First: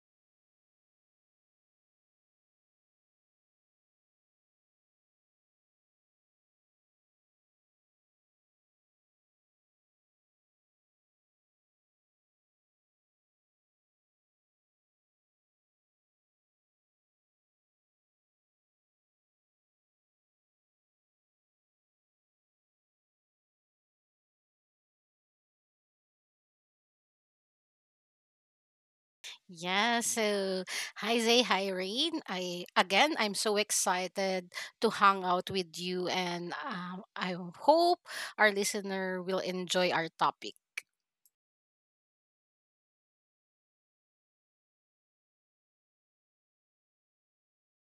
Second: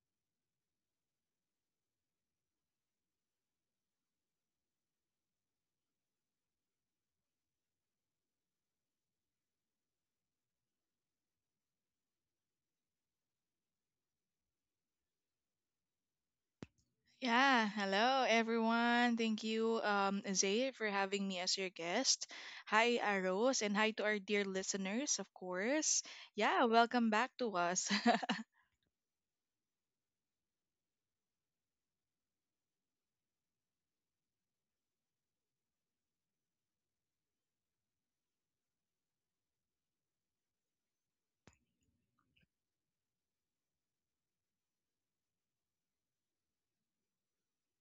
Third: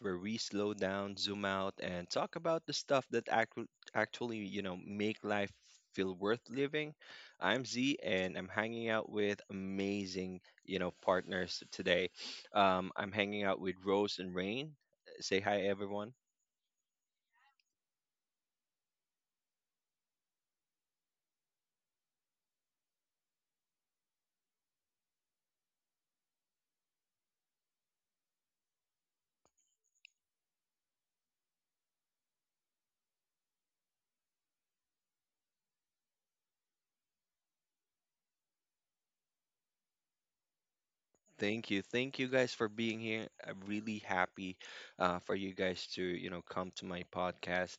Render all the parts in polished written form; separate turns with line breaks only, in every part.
where we slow down, zoom out, and talk about the stuff that actually, make life feel worth living. I'm Z, and I'm hanging out with amazing, partners today. I'm hanging out with Rose and Rain. Say hi, everyone.
Yeah, hello everyone. Thank you, Zay, for having me as your guest. Hi, Aros, and hi to our dear listeners, of course. Yeah, welcome back to us.
Yeah, so hi Zay, hi Rain. I'm so excited to hang out with you, and I hope our listener will enjoy our topic.
Thank you. Thank you guys for being here. I'm really happy for you guys to, come to my podcast.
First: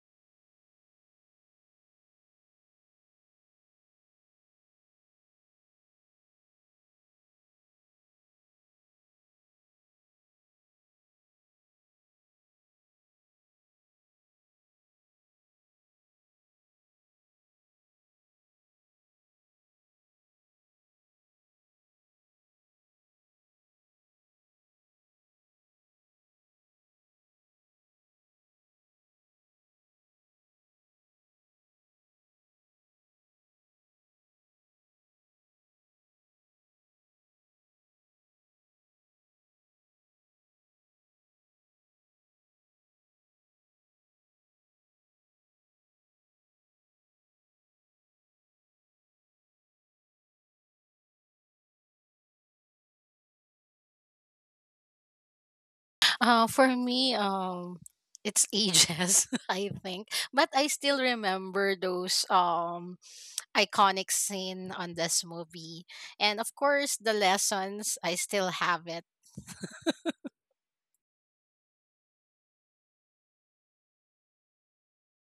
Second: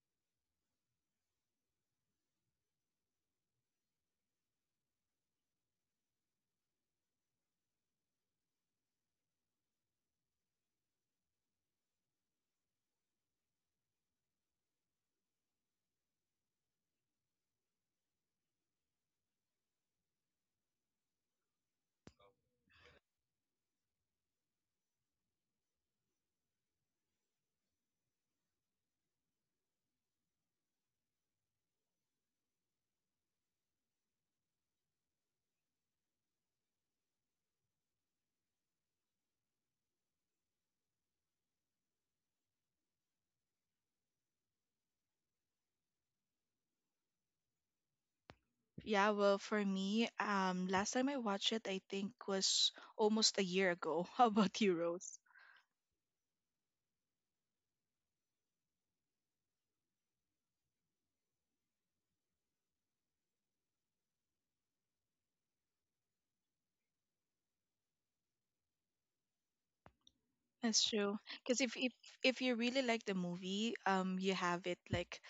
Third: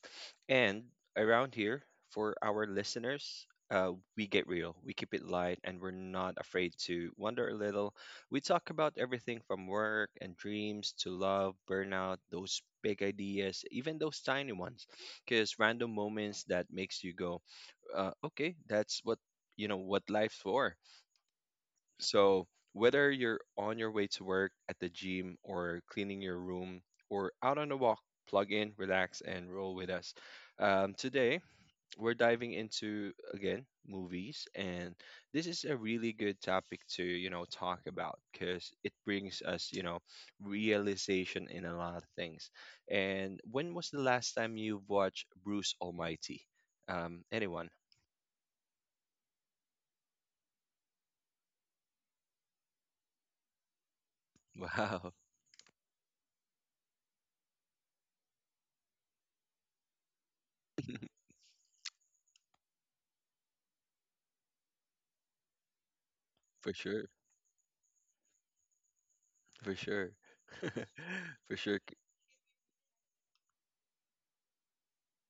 And around here, for our listeners, we get real. We keep it light and we're not afraid to wonder a little. We talk about everything from work and dreams to love, burnout, those big ideas, even those tiny ones. Because random moments that makes you go, okay, that's what, you know, what life's for. So, whether you're on your way to work, at the gym, or cleaning your room, or out on a walk, plug in, relax, and roll with us. Today, we're diving into again movies, and this is a really good topic to talk about, because it brings us realization in a lot of things. And when was the last time you watched Bruce Almighty? Anyone?
Yeah, well, for me, last time I watched it, I think was almost a year ago. How about you,
Wow,
Rose?
For me, it's ages, I think, but I still remember those iconic scene on this movie, and of
for
course
sure,
the lessons. I still have it.
for sure.
That's true.
For
Because
sure.
if you really like the movie, you have it like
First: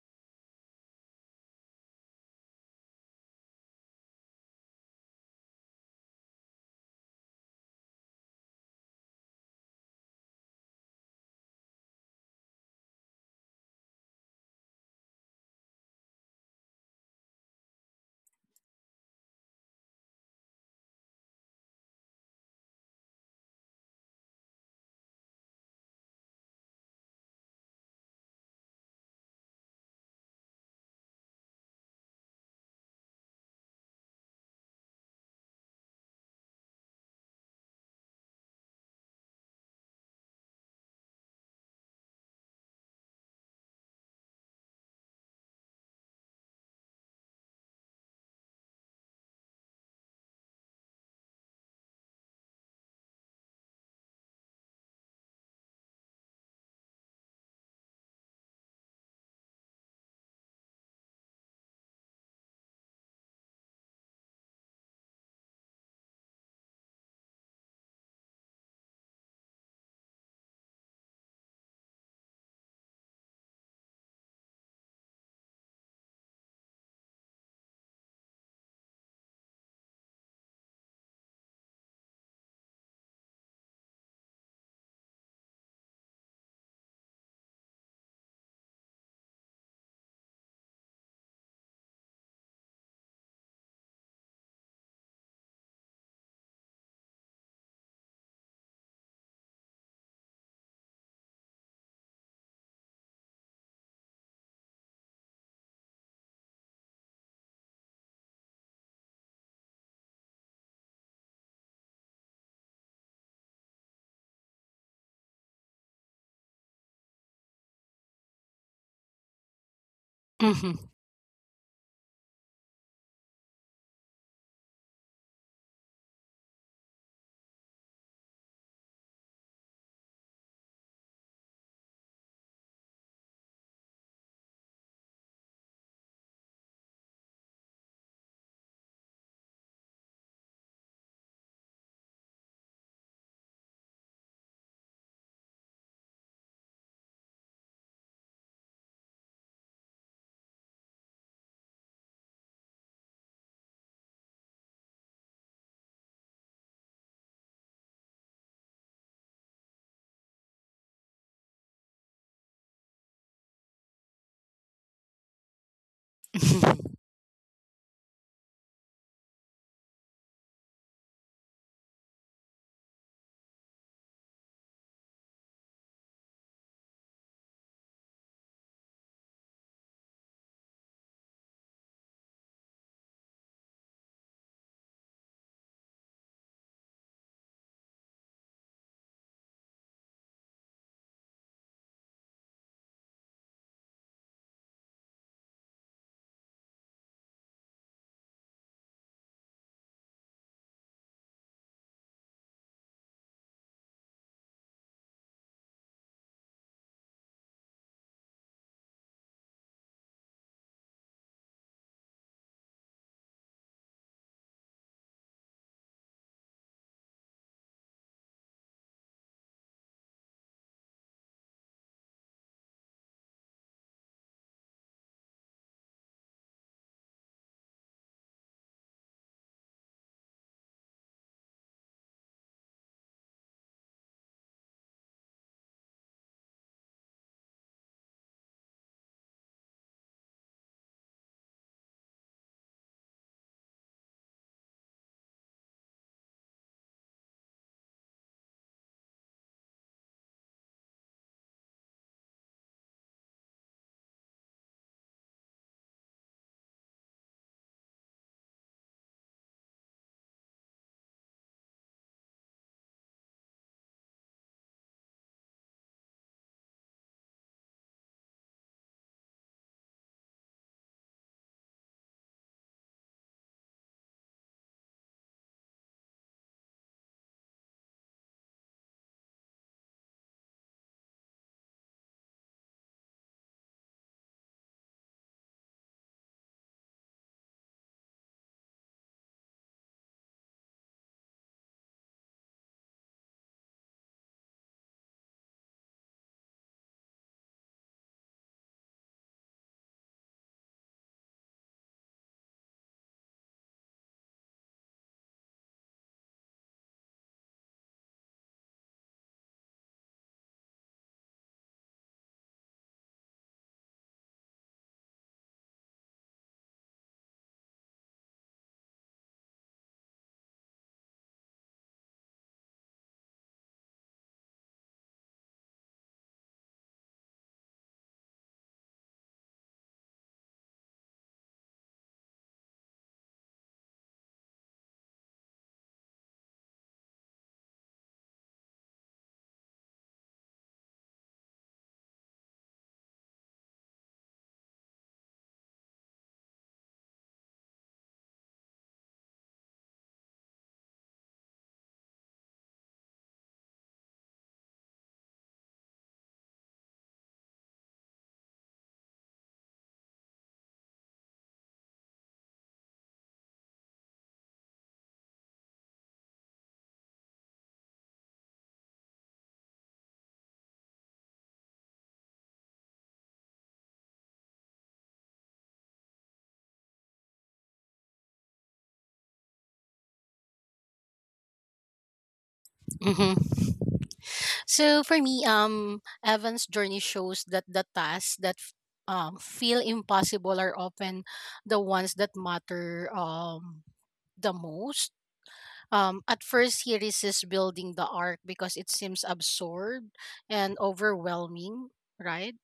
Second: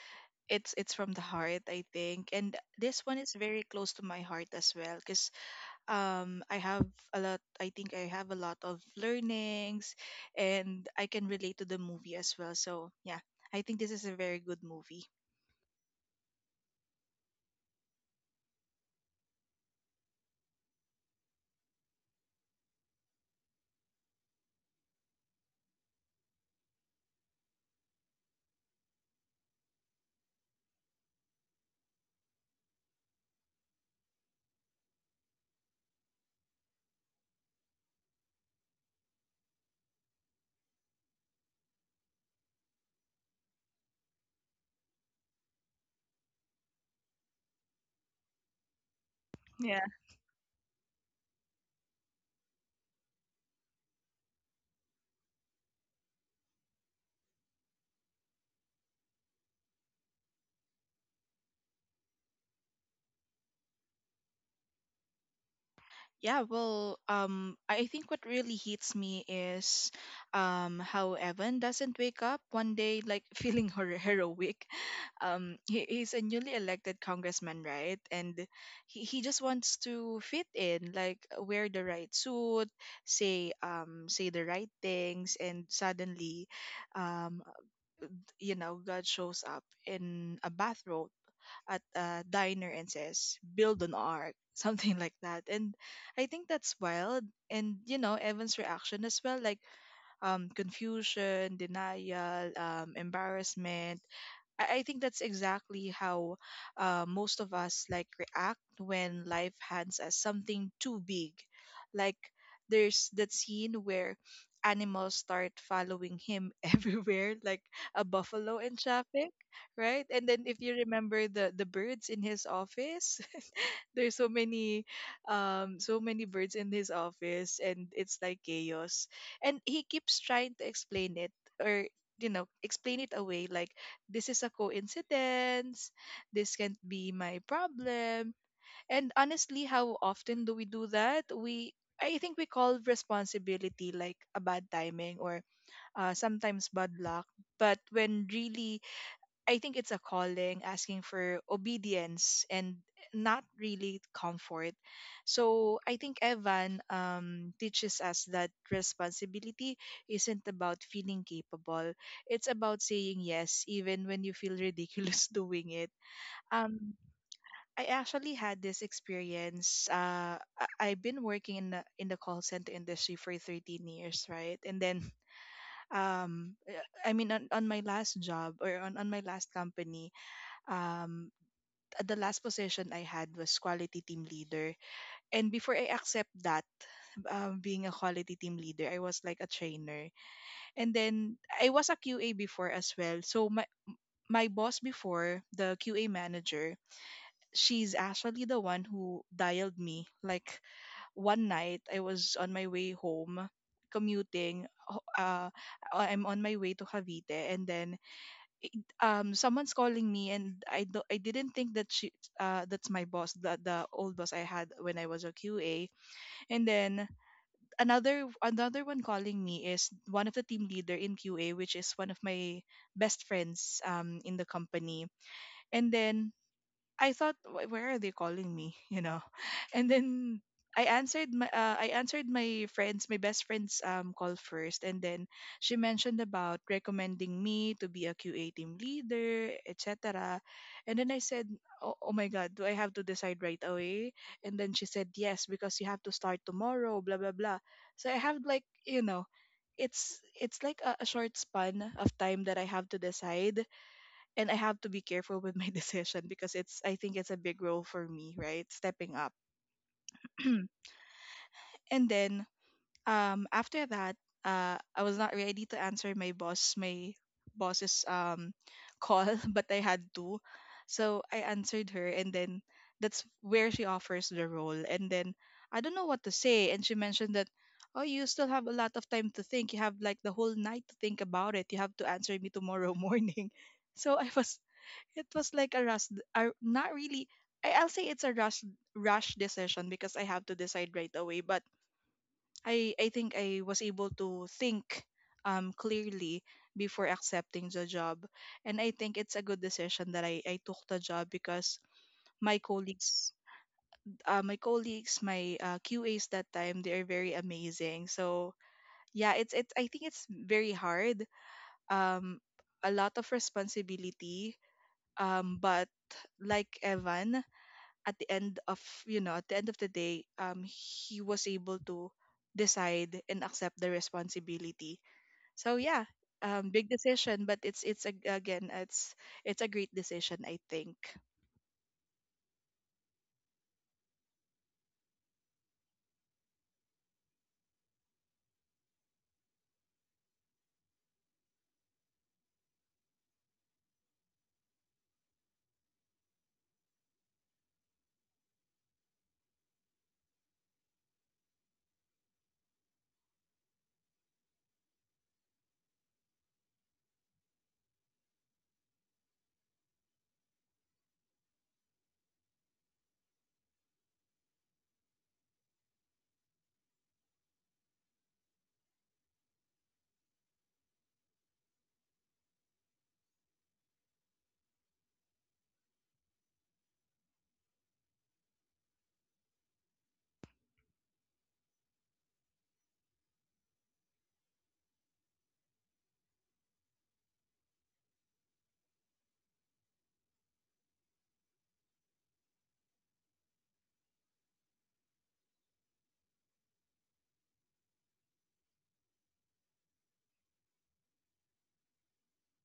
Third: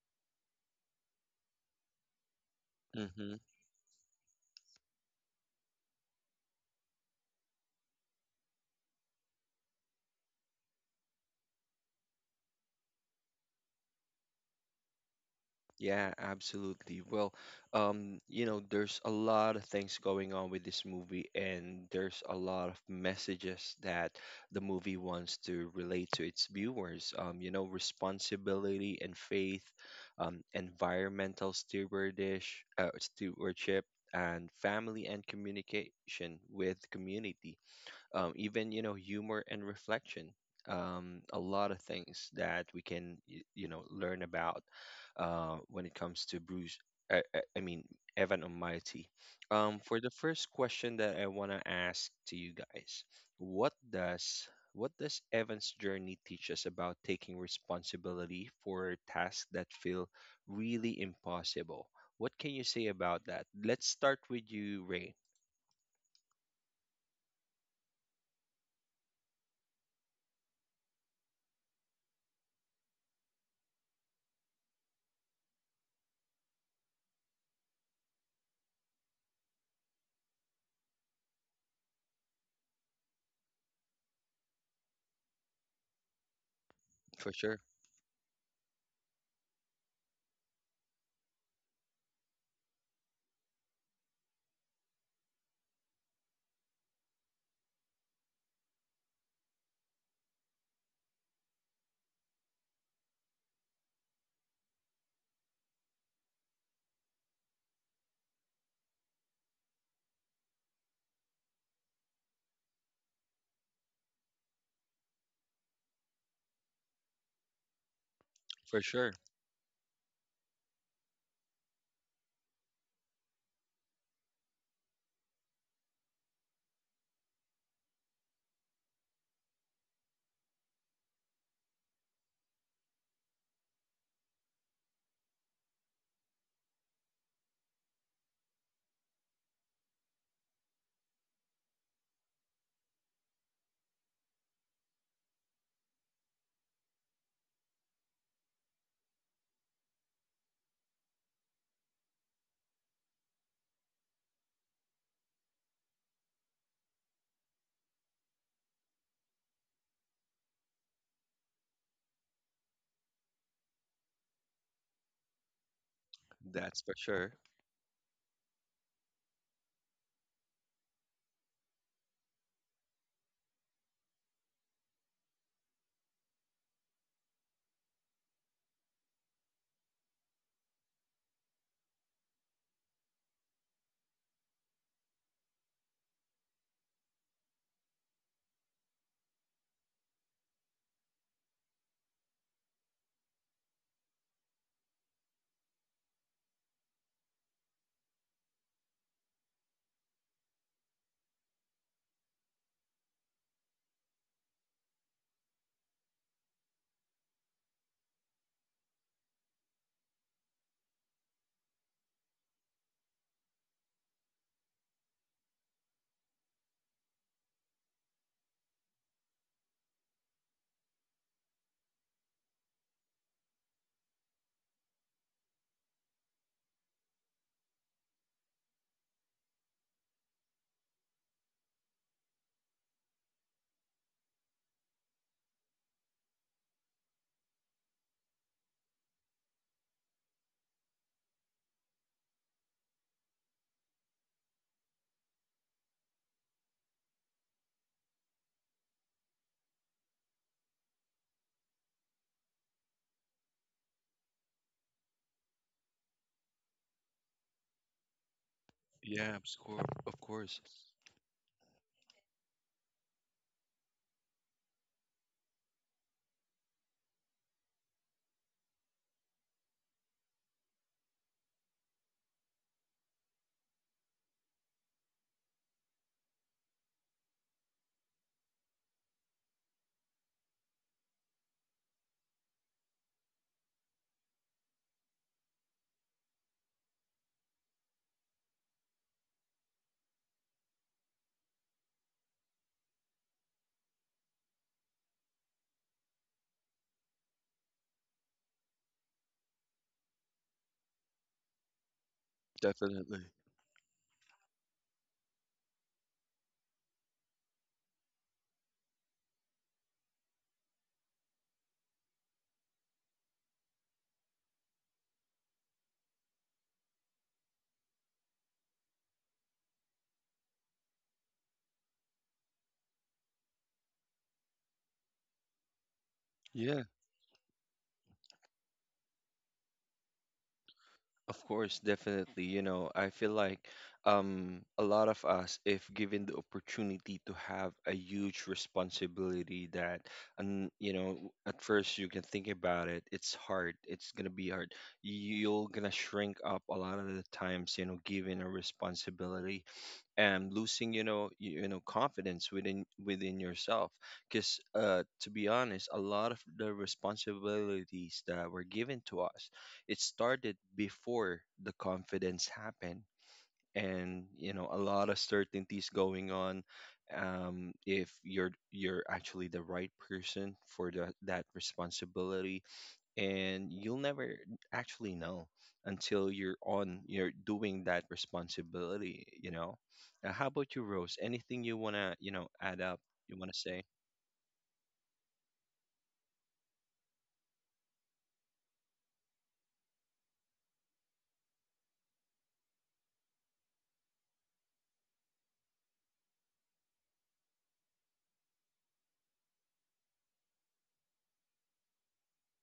it's from the heart, I think. And this one is
Mm-hmm.
very close to my heart as well. Because I have a lot I think I have a lot of learnings, and I can relate to the movie as well. So yeah, I think this is a very good movie.
Yeah, absolutely. Well, there's a lot of things going on with this movie, and there's a lot of messages that the movie wants to relate to its viewers. Responsibility and faith, environmental stewardship, and family and communication with community. Even humor and reflection, a lot of things that we can learn about, when it comes to Bruce, I mean Evan Almighty. For the first question that I want to ask to you guys, what does what does Evan's journey teach us about taking responsibility for tasks that feel really impossible? What can you say about that? Let's start with you, Ray.
Yeah, well, I think what really hits me is how Evan doesn't wake up one day like feeling heroic. He's a newly elected congressman, right? And he just wants to fit in, like wear the right suit, say the right things, and suddenly,
For
um,
sure.
you know, God shows up in a bathrobe at a diner and says, build an ark, something like that. And I think that's wild. And, you know, Evan's reaction as well, like confusion, denial, embarrassment. I think that's exactly how most of us like react when life hands us something too big. Like there's that scene where animals start following him everywhere, like a buffalo in
For sure.
traffic, right? And then if you
Mhm.
remember the birds in his office, there's so many so many birds in his office, and it's like chaos, and he keeps trying to explain it, or you know, explain it away like this is a coincidence, this can't be my problem. And honestly, how often do we do that? We, I think we call responsibility like a bad timing or sometimes bad luck, but when really I think it's a calling asking for obedience and not really comfort. So I think Evan teaches us that responsibility isn't about feeling capable. It's about saying yes even when you feel ridiculous doing it.
That's
Um,
for sure.
I actually had this experience. I've been working in the call center industry for 13 years, right? And then um, I mean on my last job or on my last company, um at the last position I had was quality team leader, and before I accept that, being a quality team leader, I was like a trainer, and then I was a QA before as well. So my boss before, the QA manager, she's actually the one who dialed me. Like one night I was on my way home commuting, I'm on my way to Cavite, and then someone's calling me, and I I didn't think that she, that's my boss, the old boss I had when I was a QA. And then another one calling me is one of the team leader in QA, which is one of my best friends in the company. And then I thought, "Wh- where are they calling me?" You know. And then I answered my friends, my best friend's call first, and then she mentioned about recommending me to be a QA team leader, etc. And then I said, oh, oh my God, do I have to decide right away? And then she said, yes, because you have to start tomorrow, blah blah blah. So I have, like, you know, it's like a short span of time that I have to decide, and I have to be careful with my decision, because it's, I think it's a big role for me, right? Stepping up.
Yeah, of course,
And then after that, I was not ready to answer my boss, my boss's call, but I had to. So I answered her, and then that's where she offers the role. And then I don't know what to say, and she mentioned that, oh, you still have a lot of time to think. You have like the whole night to think about it. You have to answer me tomorrow morning. So I was, it was like a rush, not really. I'll say it's a rush, rush decision because I have to decide right away. But I think I was able to think clearly before accepting the job, and I think it's a good decision that I took the job because my
definitely.
colleagues, my colleagues, my QAs that time, they are very amazing. So yeah, it's it's. I think it's very hard. Um, a lot of responsibility. But like Evan, at the end of, you know, at the end of the day, he was able to decide and accept the responsibility. So yeah,
Yeah,
big decision, but again, it's a great decision, I think.
of course, definitely. I feel like a lot of us, if given the opportunity to have a huge responsibility that, and at first you can think about it, it's hard. It's gonna be hard. You're gonna shrink up a lot of the times, given a responsibility. And losing confidence within yourself, because to be honest, a lot of the responsibilities that were given to us, it started before the confidence happened. And a lot of certainties going on, if you're actually the right person for that responsibility. And you'll never actually know until you're doing that responsibility. Now, how about you, Rose? Anything you want to add up?
Mhm. Mhm.
You want to say?
So for me, Evan's journey shows that the tasks that feel impossible are often the ones that matter the most. At first, he resists building the ark because it seems absurd and overwhelming, right?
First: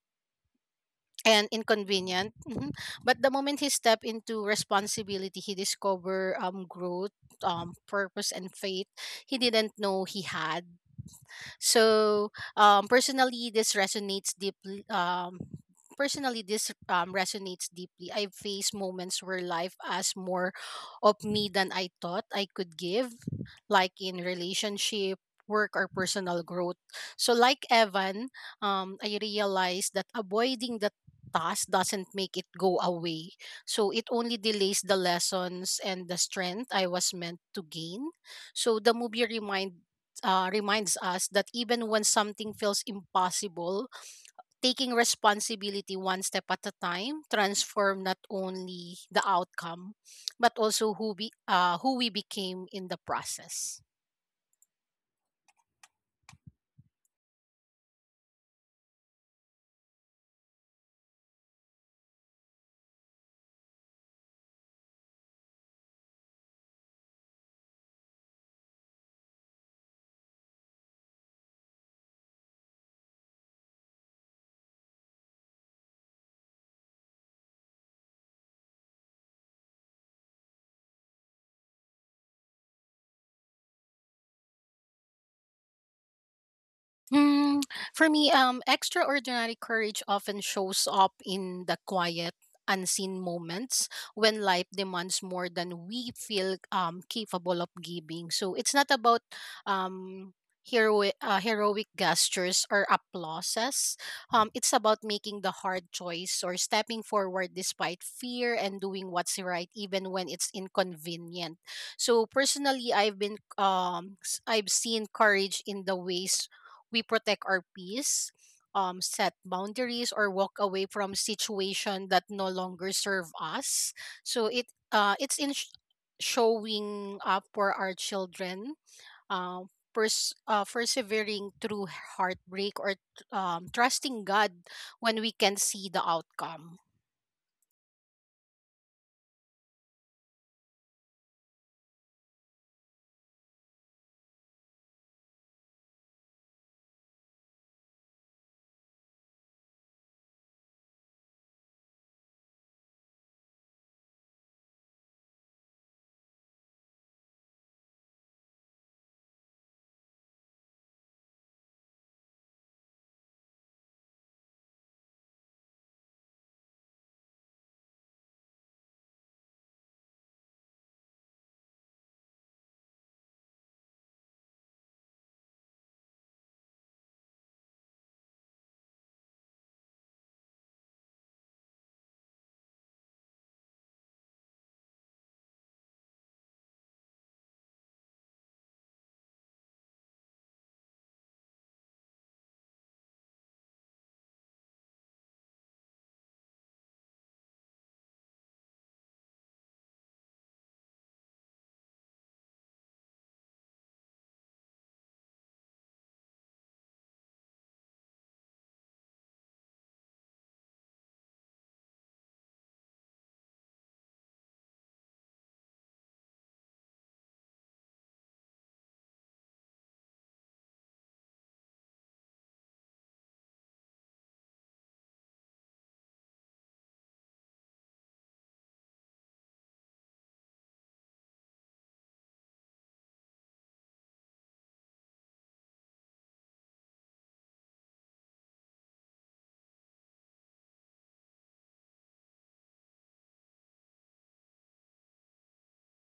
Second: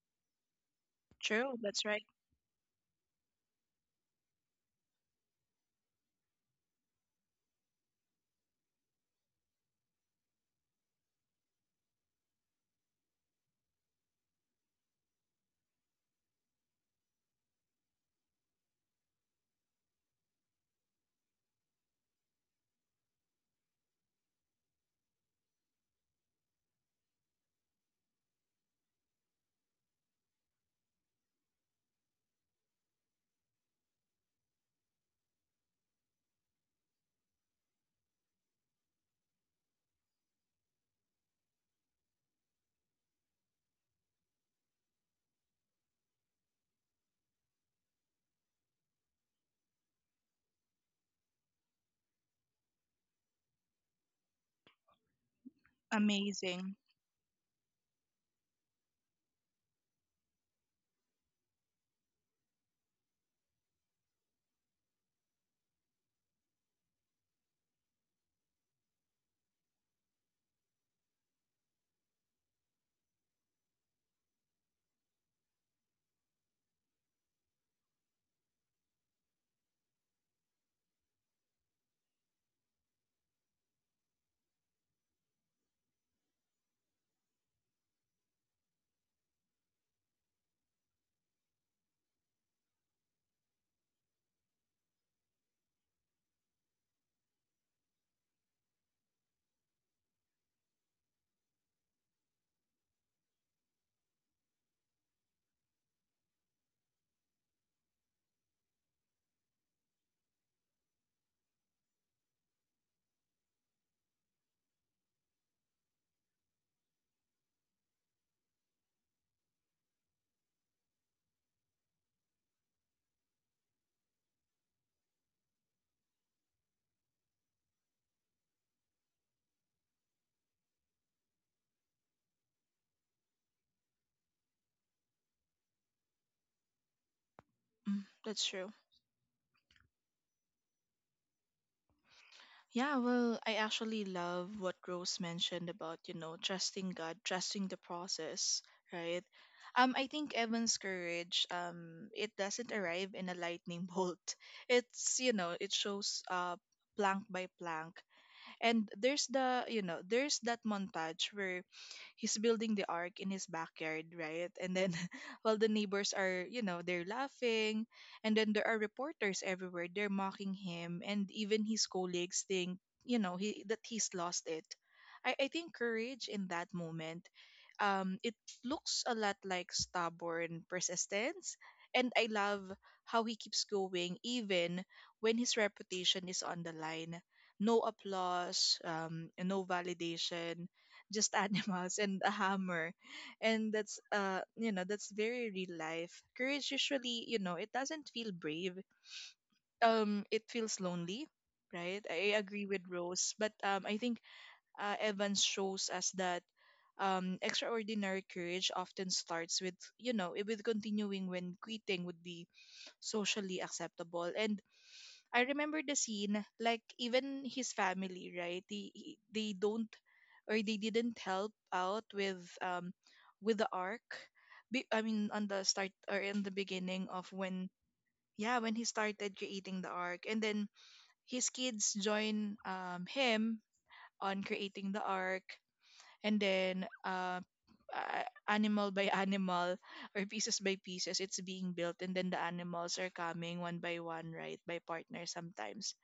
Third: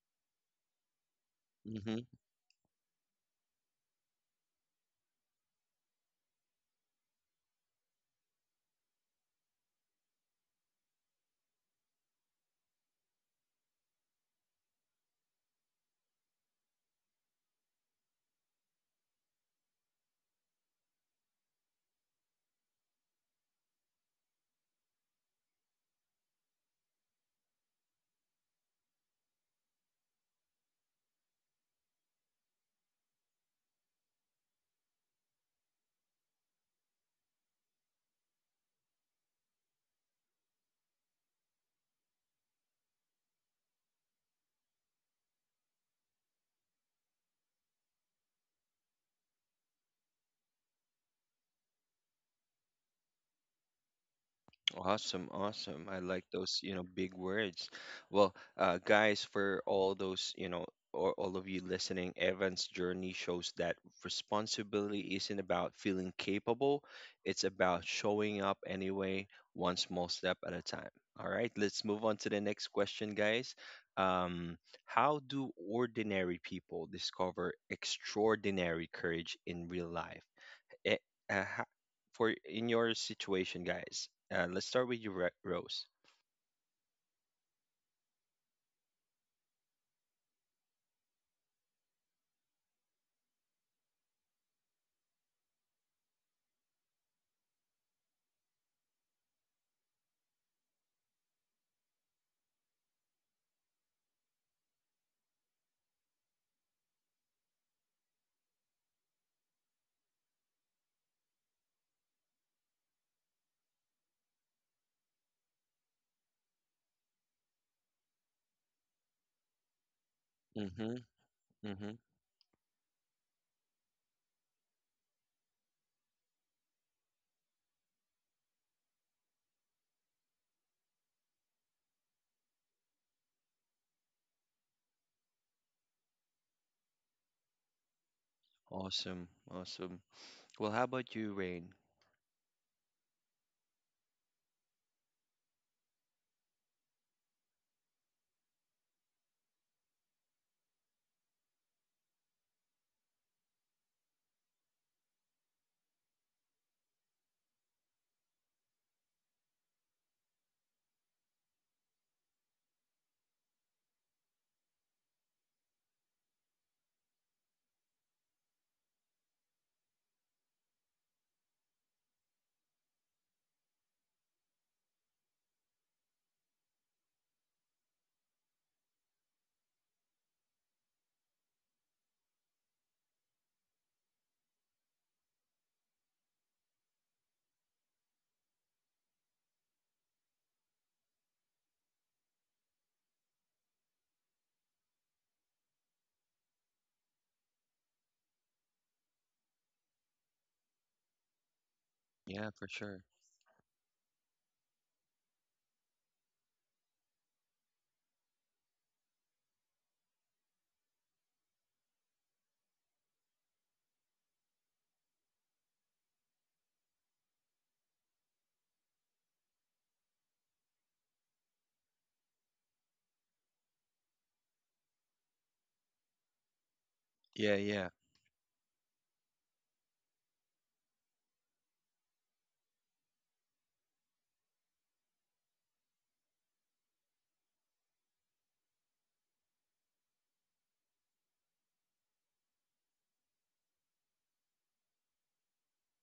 And
True, that's right.
inconvenient. Mhm. But the moment he stepped into responsibility, he discovered growth, purpose, and faith he didn't know he had, so personally, this resonates deeply. I've faced moments where life asked more of me than I thought I could give, like in relationship, work, or personal growth. So, like Evan, I realized that avoiding the task doesn't make it go away. So it only delays the lessons and the strength I was meant to gain. So the movie reminded reminds us that even when something feels impossible, taking responsibility one step at a time transform not only the outcome but also who we became in the process.
Awesome, awesome. I like those,
Amazing.
big words. Well, guys, for all those, or all of you listening, Evan's journey shows that responsibility isn't about feeling capable, it's about showing up anyway, one small step at a time. All right, let's move on to the next question, guys. Um, how do ordinary people discover extraordinary courage in real life? eh, uh, ha- for in your situation, guys. Let's start with you, Rose.
Mm, for me, extraordinary courage often shows up in the quiet, unseen moments when life demands more than we feel capable of giving. So it's not about um, heroic gestures or applauses. It's about making the hard choice or stepping forward despite fear and doing what's right, even when it's inconvenient. So personally, I've seen courage in the ways we protect our peace, set boundaries, or walk away
Mm-hmm.
from
Mm-hmm.
situation that no longer serve us. So it's in showing up for our children, persevering through heartbreak, or trusting God when we can see the outcome.
Mm, that's true.
Awesome. Awesome. Well, how about you, Rain?
Yeah, well, I actually love what Rose mentioned about, you know, trusting God, trusting the process, right? I think Evan's courage, it doesn't arrive in a lightning bolt. It's, you know, it shows plank by plank. And there's the, you know, there's that montage where he's building the ark in his backyard, right? And then while the neighbors are, you know, they're laughing, and then there are reporters everywhere, they're mocking him, and even his colleagues think, you know, he that he's lost it. I think courage in that moment, it looks a lot like stubborn persistence. And I love how he keeps going even when his reputation is on the line. No applause, and no validation, just animals and a hammer. And that's you know, that's very real life. Courage usually, you know, it doesn't feel brave. It feels lonely, right? I
Yeah,
agree
for
with
sure.
Rose, but I think Evans shows us that extraordinary courage often starts with, you know, with continuing when quitting would be socially acceptable. And I remember the scene, like even his family, right? They don't, or they didn't help out with the arc. I mean, on the start or in the beginning of
Yeah,
when,
yeah,
yeah, when he started creating the arc, and then his kids join him on creating the arc. And then uh animal by animal, or pieces by pieces, it's being built, and then the animals are coming one by one, right, by partner sometimes.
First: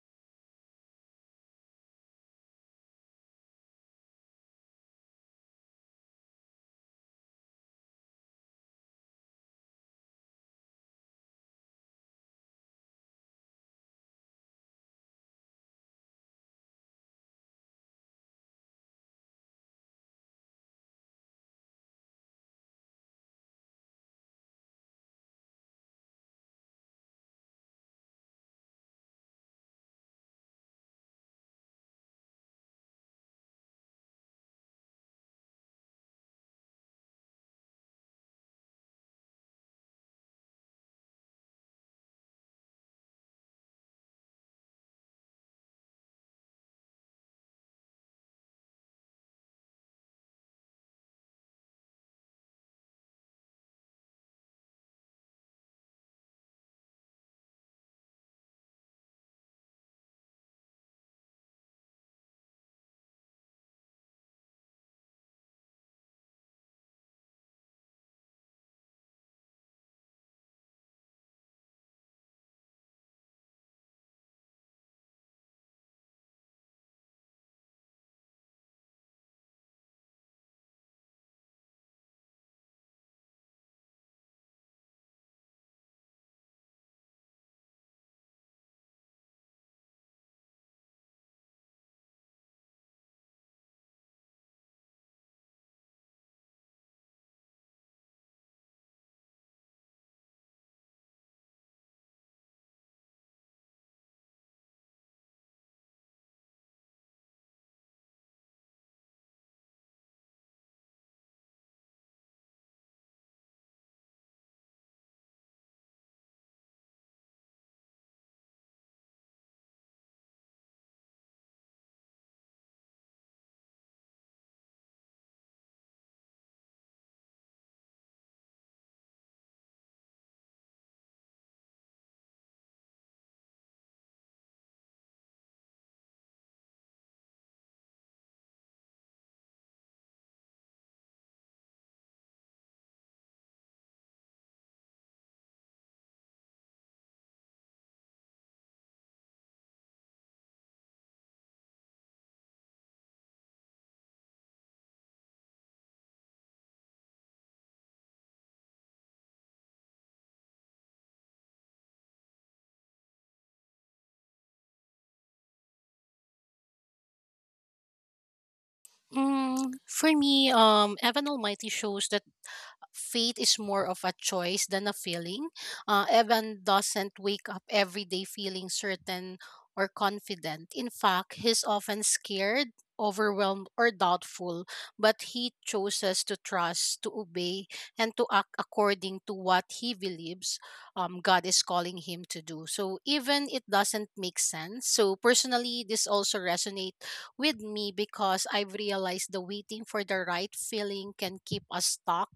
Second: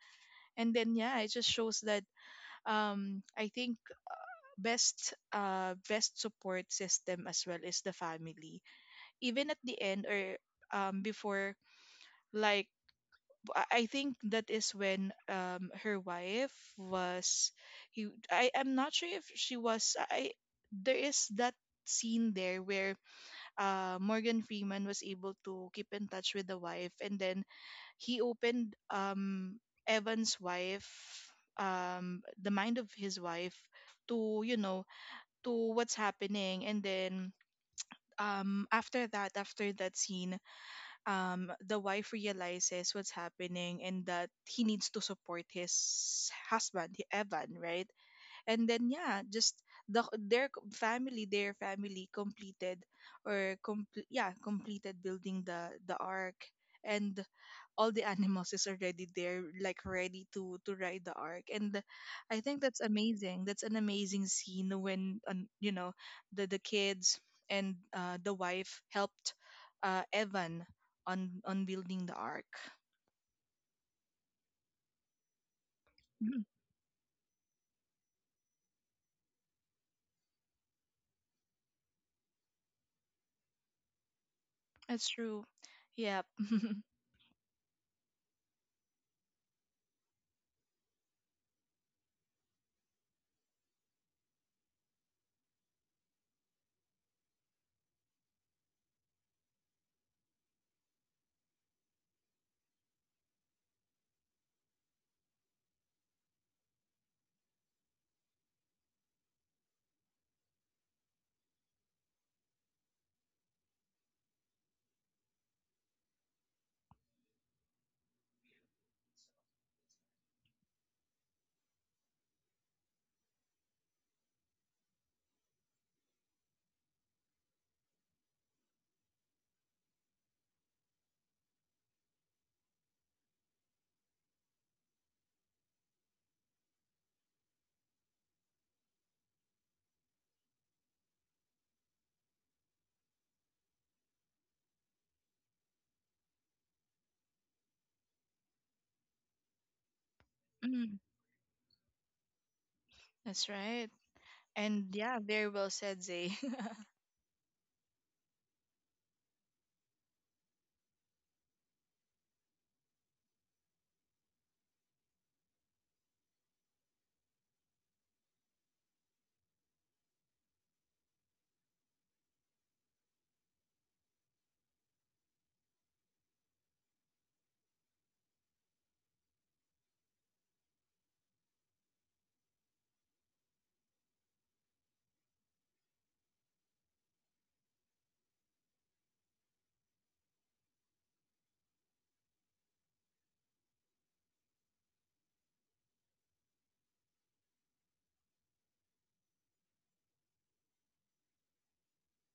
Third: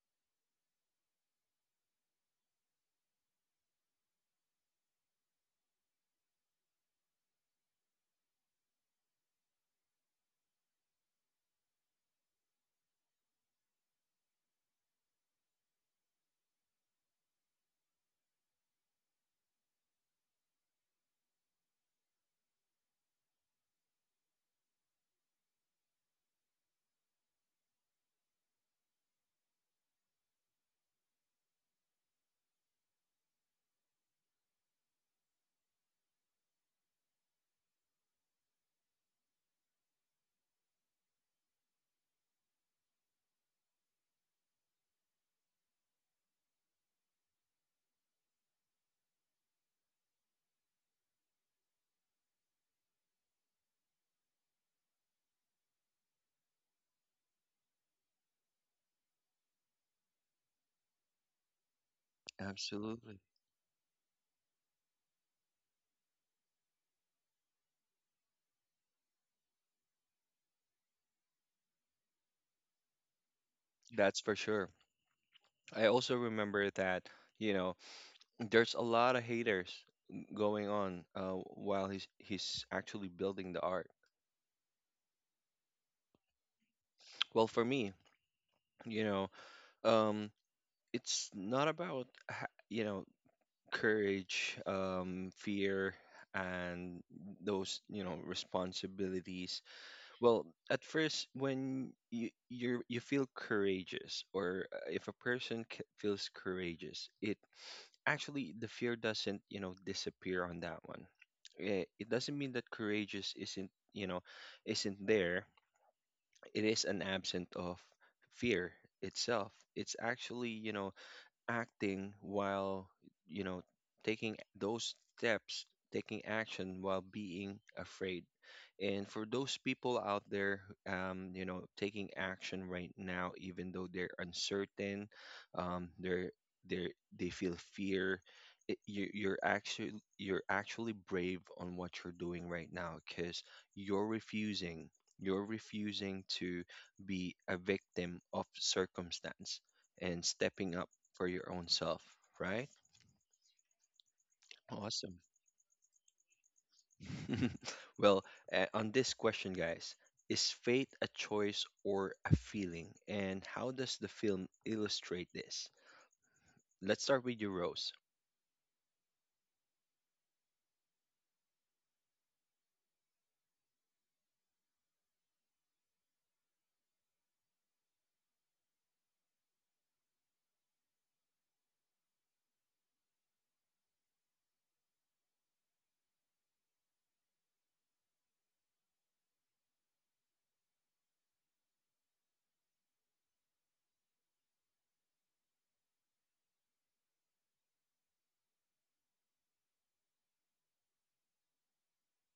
And then yeah, it just shows that, I think, best best support system as well is the family. Even at the end or before, like I think that is when her wife was, he I, I'm not sure if she was. I There is that scene there where Morgan Freeman was able to keep in touch with the wife, and then he opened Evan's wife, the mind of his wife, to, you know, to what's happening. And then after that scene, the wife realizes what's happening and that he needs to support his husband, Evan, right? And then, yeah, just family, their family, completed, or complete, yeah, completed building the ark. And all the animals is already there, like ready to ride the ark. And I think that's
absolutely.
amazing, that's an amazing scene when, you know, the kids and the wife helped Evan on building the ark.
That's for sure. I also
Mhm.
remember that, you know, there's a lot of haters going on, while he's actually building the art.
That's true. Yep.
Well, for me, you know, um, it's not about courage, fear, and those responsibilities. Well, at first, when you feel courageous, or if a person feels courageous, it actually the fear doesn't disappear on that one. It doesn't mean that courageous isn't you know isn't there. It is an absent of fear itself. It's actually acting while, you know, taking those steps, taking action while being afraid. And for those people out there, taking action right now, even though they're uncertain, um, they're they they feel fear. It, you, you're actually brave on what you're doing right now, because you're refusing you're refusing to be a victim of circumstance and stepping up
Mhm.
for your own self, right?
That's right. And
Awesome.
yeah, very well said, Zay.
Well, on this question, guys, is fate a choice or a feeling? And how does the film illustrate this? Let's start with you, Rose.
Mm, for me, Evan Almighty shows that faith is more of a choice than a feeling. Evan doesn't wake up every day feeling certain or confident. In fact, he's often scared, overwhelmed, or doubtful, but he chooses to trust, to obey, and to act according to what he believes God is calling him to do. So even it doesn't make sense. So personally, this also resonates with me because I've realized the waiting for the right feeling can keep us stuck,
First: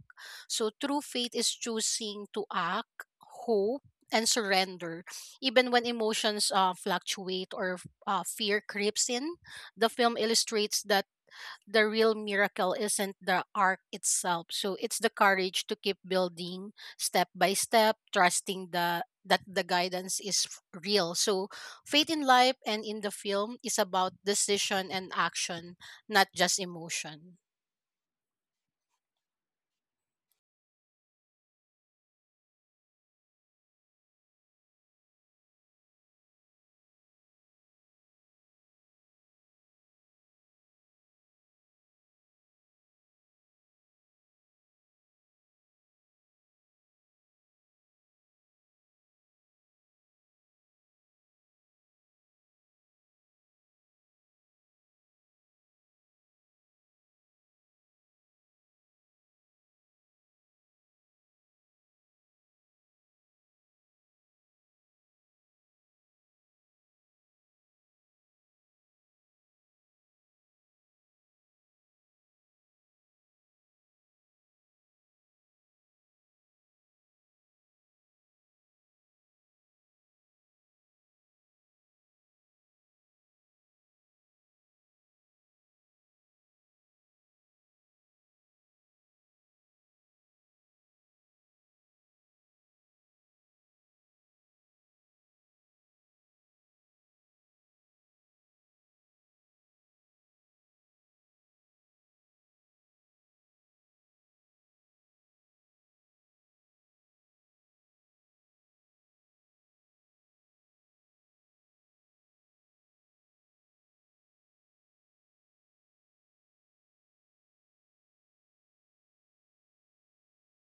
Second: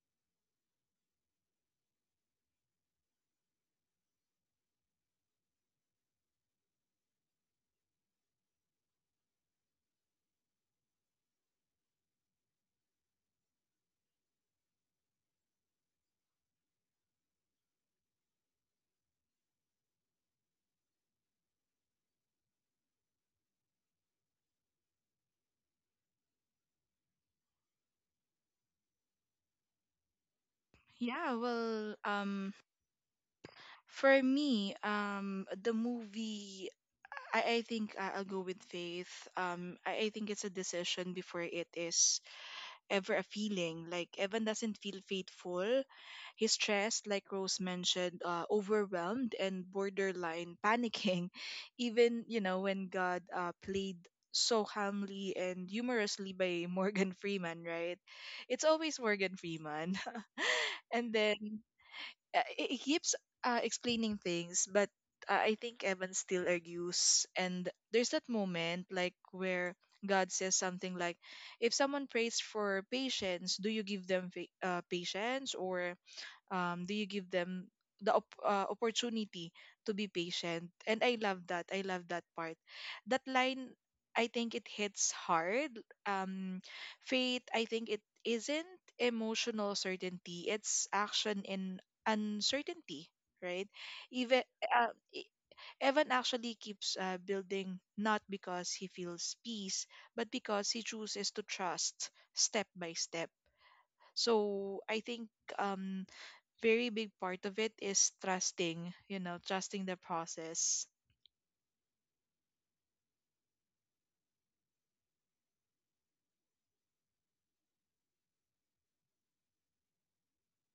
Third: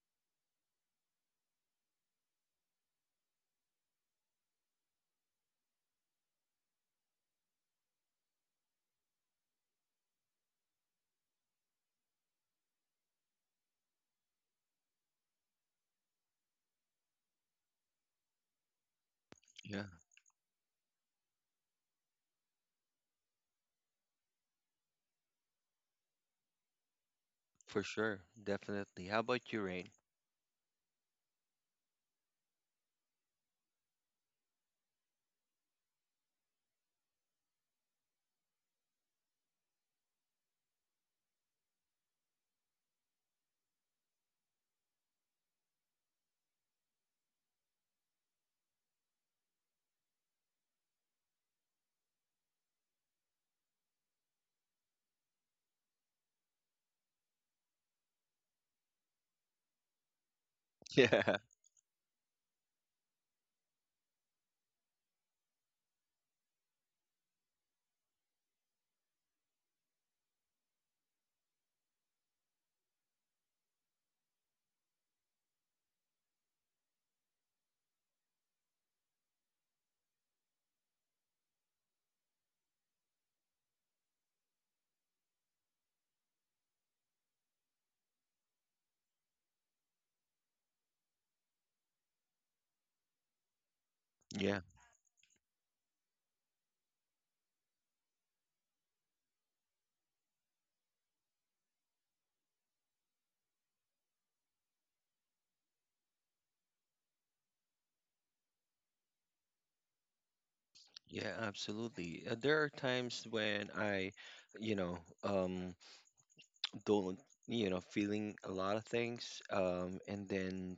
so true faith is choosing to act, hope, and surrender, even when emotions fluctuate or fear creeps in. The film illustrates that the real miracle isn't the arc itself. So it's the courage to keep building step by step, trusting the that the
Yeah,
guidance is real. So faith in life and in the film is about decision and action, not just emotion.
for sure. Definitely. How about you, Rain?
Yeah, well, for me, the movie, I think I'll go with faith. I think it's a decision before it is ever a feeling. Like Evan doesn't feel faithful. He's stressed, like Rose mentioned, overwhelmed and borderline panicking. Even, you know, when God played so calmly and humorously by Morgan Freeman, right? It's always Morgan Freeman. And
Yeah.
then he keeps explaining things, but I think Evan still argues. And there's that moment like where God says something like, "If someone prays for patience, do you give them patience, or do you give them opportunity to be patient?" And I love that, I love that part, that line. I think it hits hard. um Faith, I think, it isn't emotional certainty, it's action in uncertainty, right? Even
Yeah,
uh, e- Evan actually keeps building not because he feels peace, but because he chooses to trust step by step. So I think, um very big part of it is trusting, you know, trusting the process.
yeah, absolutely. There are times when you know, um, don't feeling a lot of things, and then,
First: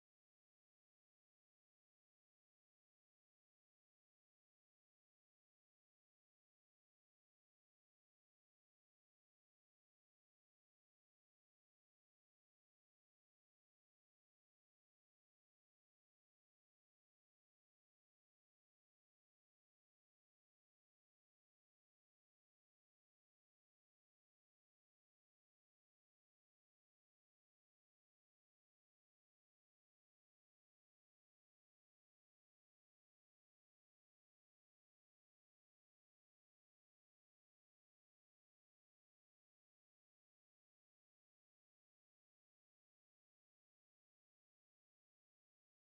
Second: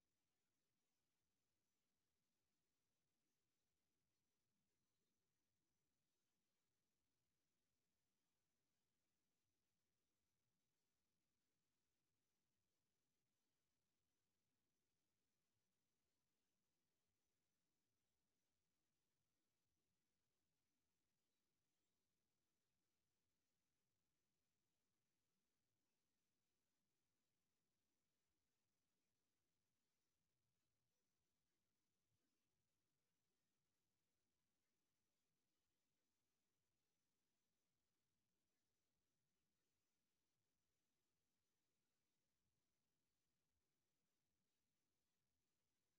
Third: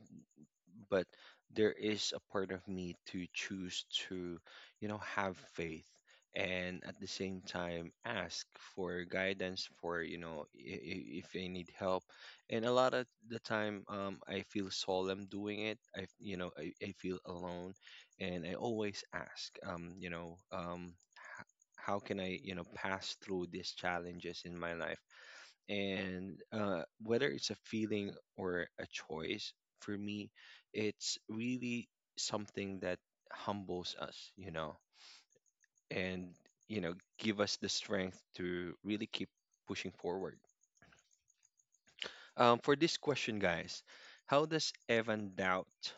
but there is a part of me to choose to have faith, and at the same time ask for guidance, for if I need help. And a lot of the time, I feel solemn doing it. I f- you know I, I feel alone, and I always ask, how can I pass through these challenges in my life. And, whether it's a feeling or a choice, for me it's really something that humbles us, and you know give us the strength to really keep pushing forward. For this question, guys, how does Evan doubt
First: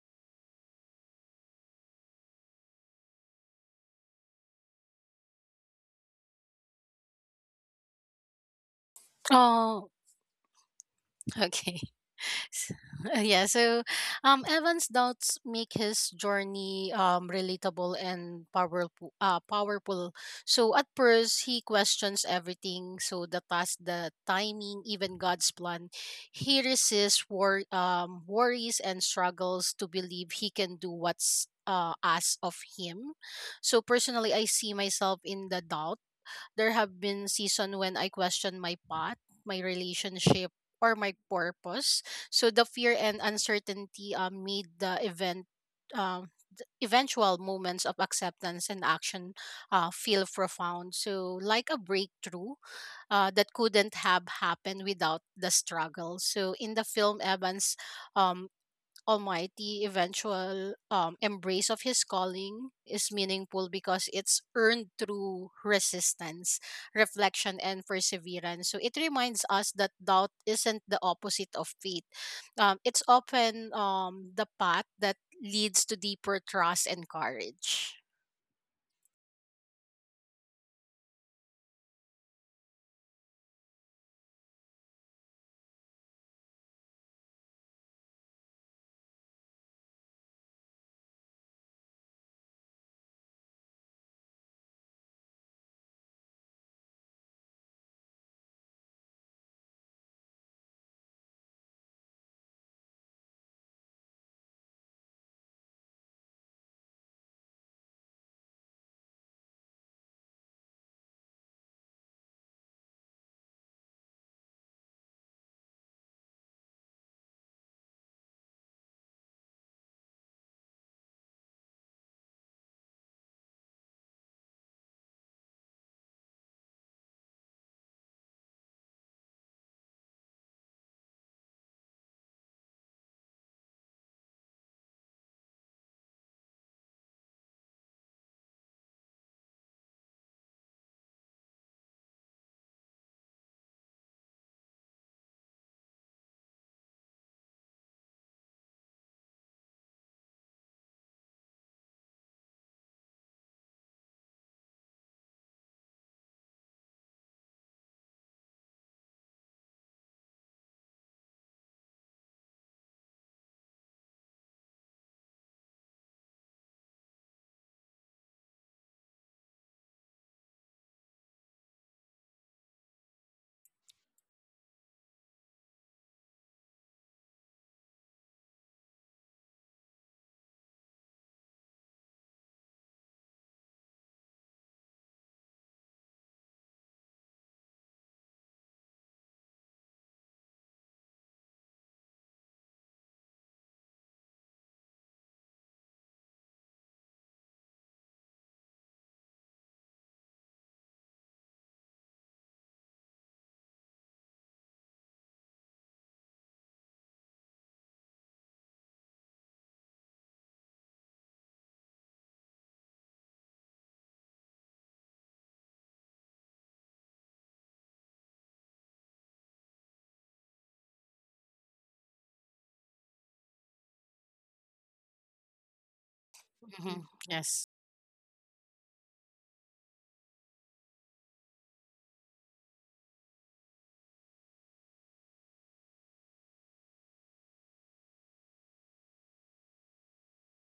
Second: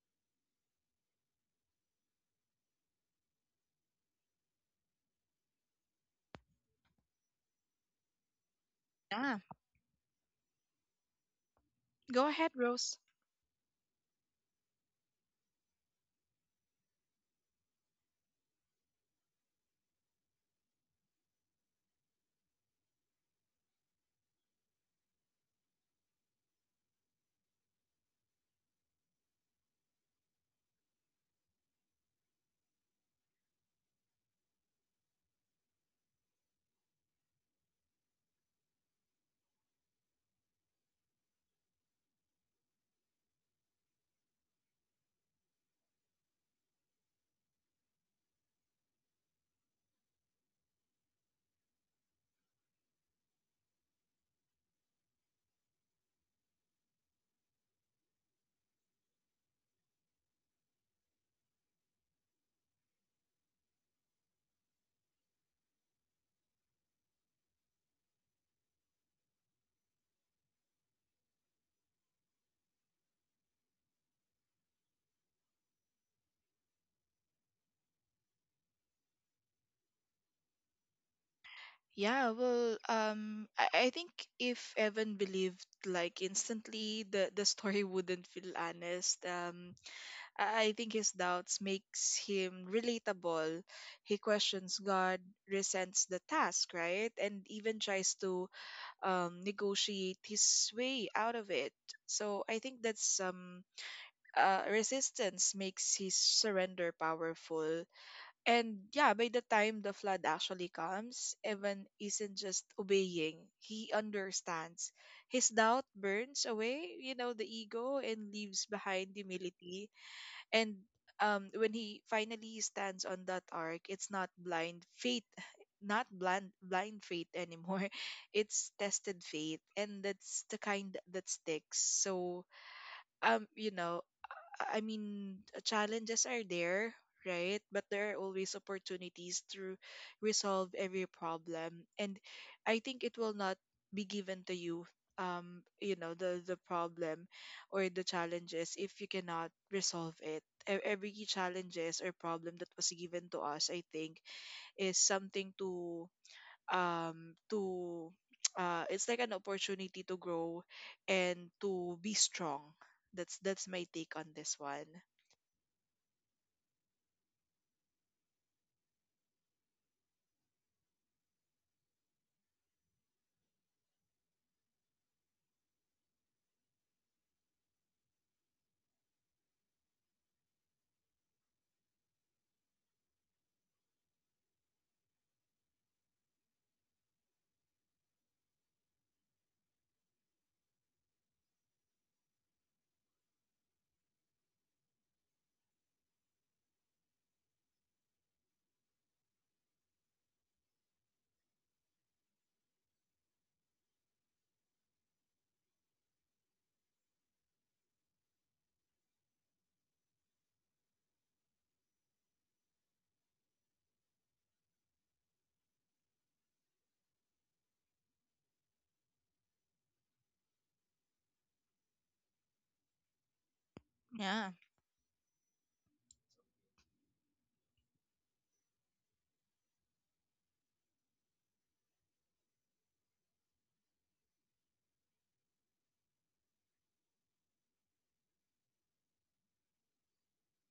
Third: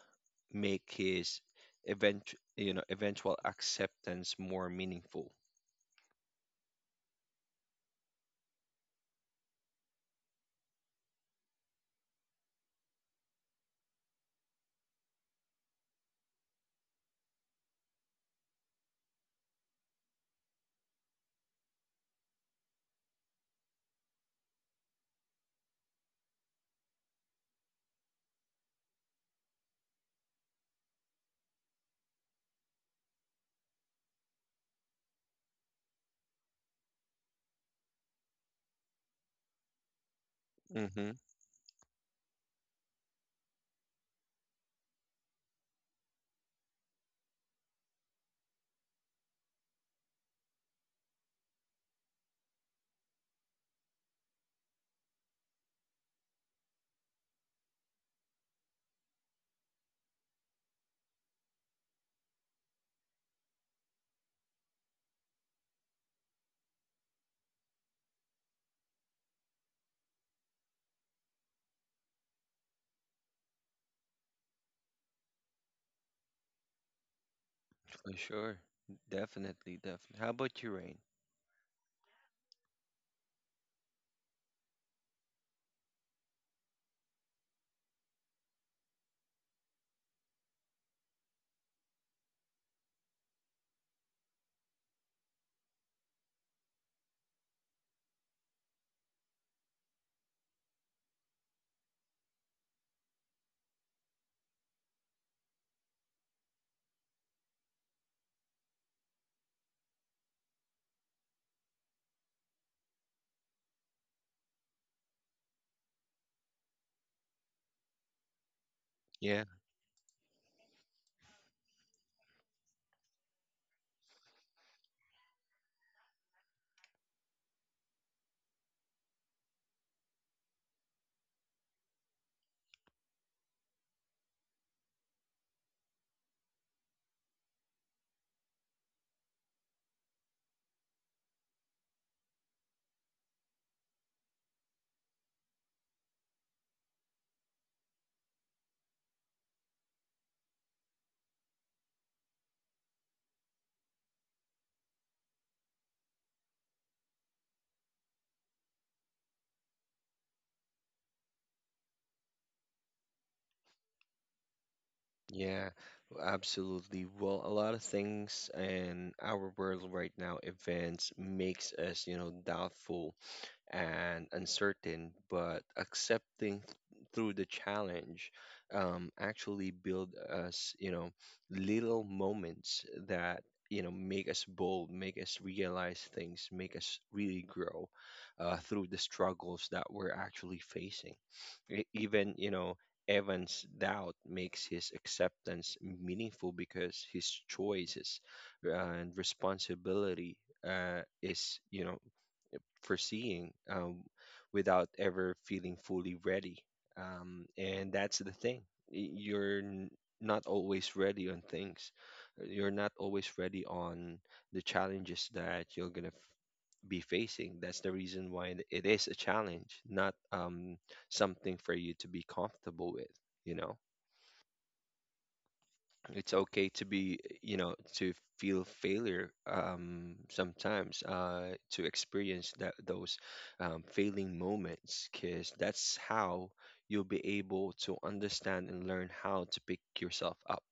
make his eventual acceptance more meaningful?
Yeah.
Oh, okay.
Go ahead,
S-
Rose.
yeah, so Evan's doubts make his journey relatable and powerful. So at first, he questions everything, so the past, the timing, even God's plan. He resists worries and struggles to believe he can do what's asked of him. So personally, I see myself in the doubt. There have been season when I question my path, my relationship, or
Hmm.
my purpose. So the fear and uncertainty made the um, eventual moments of acceptance and action feel profound. So like a breakthrough that couldn't have happened without the struggle. So in the film, Evan's um, Almighty eventual embrace of his calling is meaningful because it's earned through resistance, reflection, and perseverance. So it reminds us that doubt isn't the opposite of faith. It's often the path that leads to deeper trust and courage.
For sure. Definitely, definitely. How about you, Rain?
Yeah, well, I think if Evan believed like instantly, the story wouldn't feel honest. I think his doubts makes him relatable. He questions God, resents the task, right, and even tries to negotiate his way out of it. So I think that's resistance makes his surrender powerful. And yeah, by the time the flood actually comes, Evan isn't just obeying, he understands. His doubt burns away, the ego and leaves behind
Yeah,
humility. And when he finally stands on that ark, it's not blind faith, not blind faith anymore. It's tested faith, and that's the kind that sticks. So um, you know, I mean, challenges are there, right? But there are always opportunities to resolve every problem. And I think it will not be given to you, the problem or the challenges if you cannot resolve it. Every challenges or problem that was given to us, I think, is something to, it's like an opportunity to grow and to be strong. That's my take on this one.
yeah, absolutely. Well, a lot of things in our world right now, events makes us, doubtful and uncertain, but accepting through the challenge, actually build us, little moments that, make us bold, make us realize things, make us really grow, through the struggles that we're actually facing. Even, Evan's doubt makes his acceptance meaningful because his choices, and responsibility, is, foreseeing, without ever feeling fully ready. And that's the thing. You're not always ready on things. You're not always ready on the challenges that you're going to be facing. That's the reason why it is a challenge, not something for you to be comfortable with, you know?
Yeah.
It's okay to
Hmm.
be you
Yes.
know to feel failure, sometimes, to experience that those failing moments, because that's how you'll be able to understand and learn how to pick yourself up.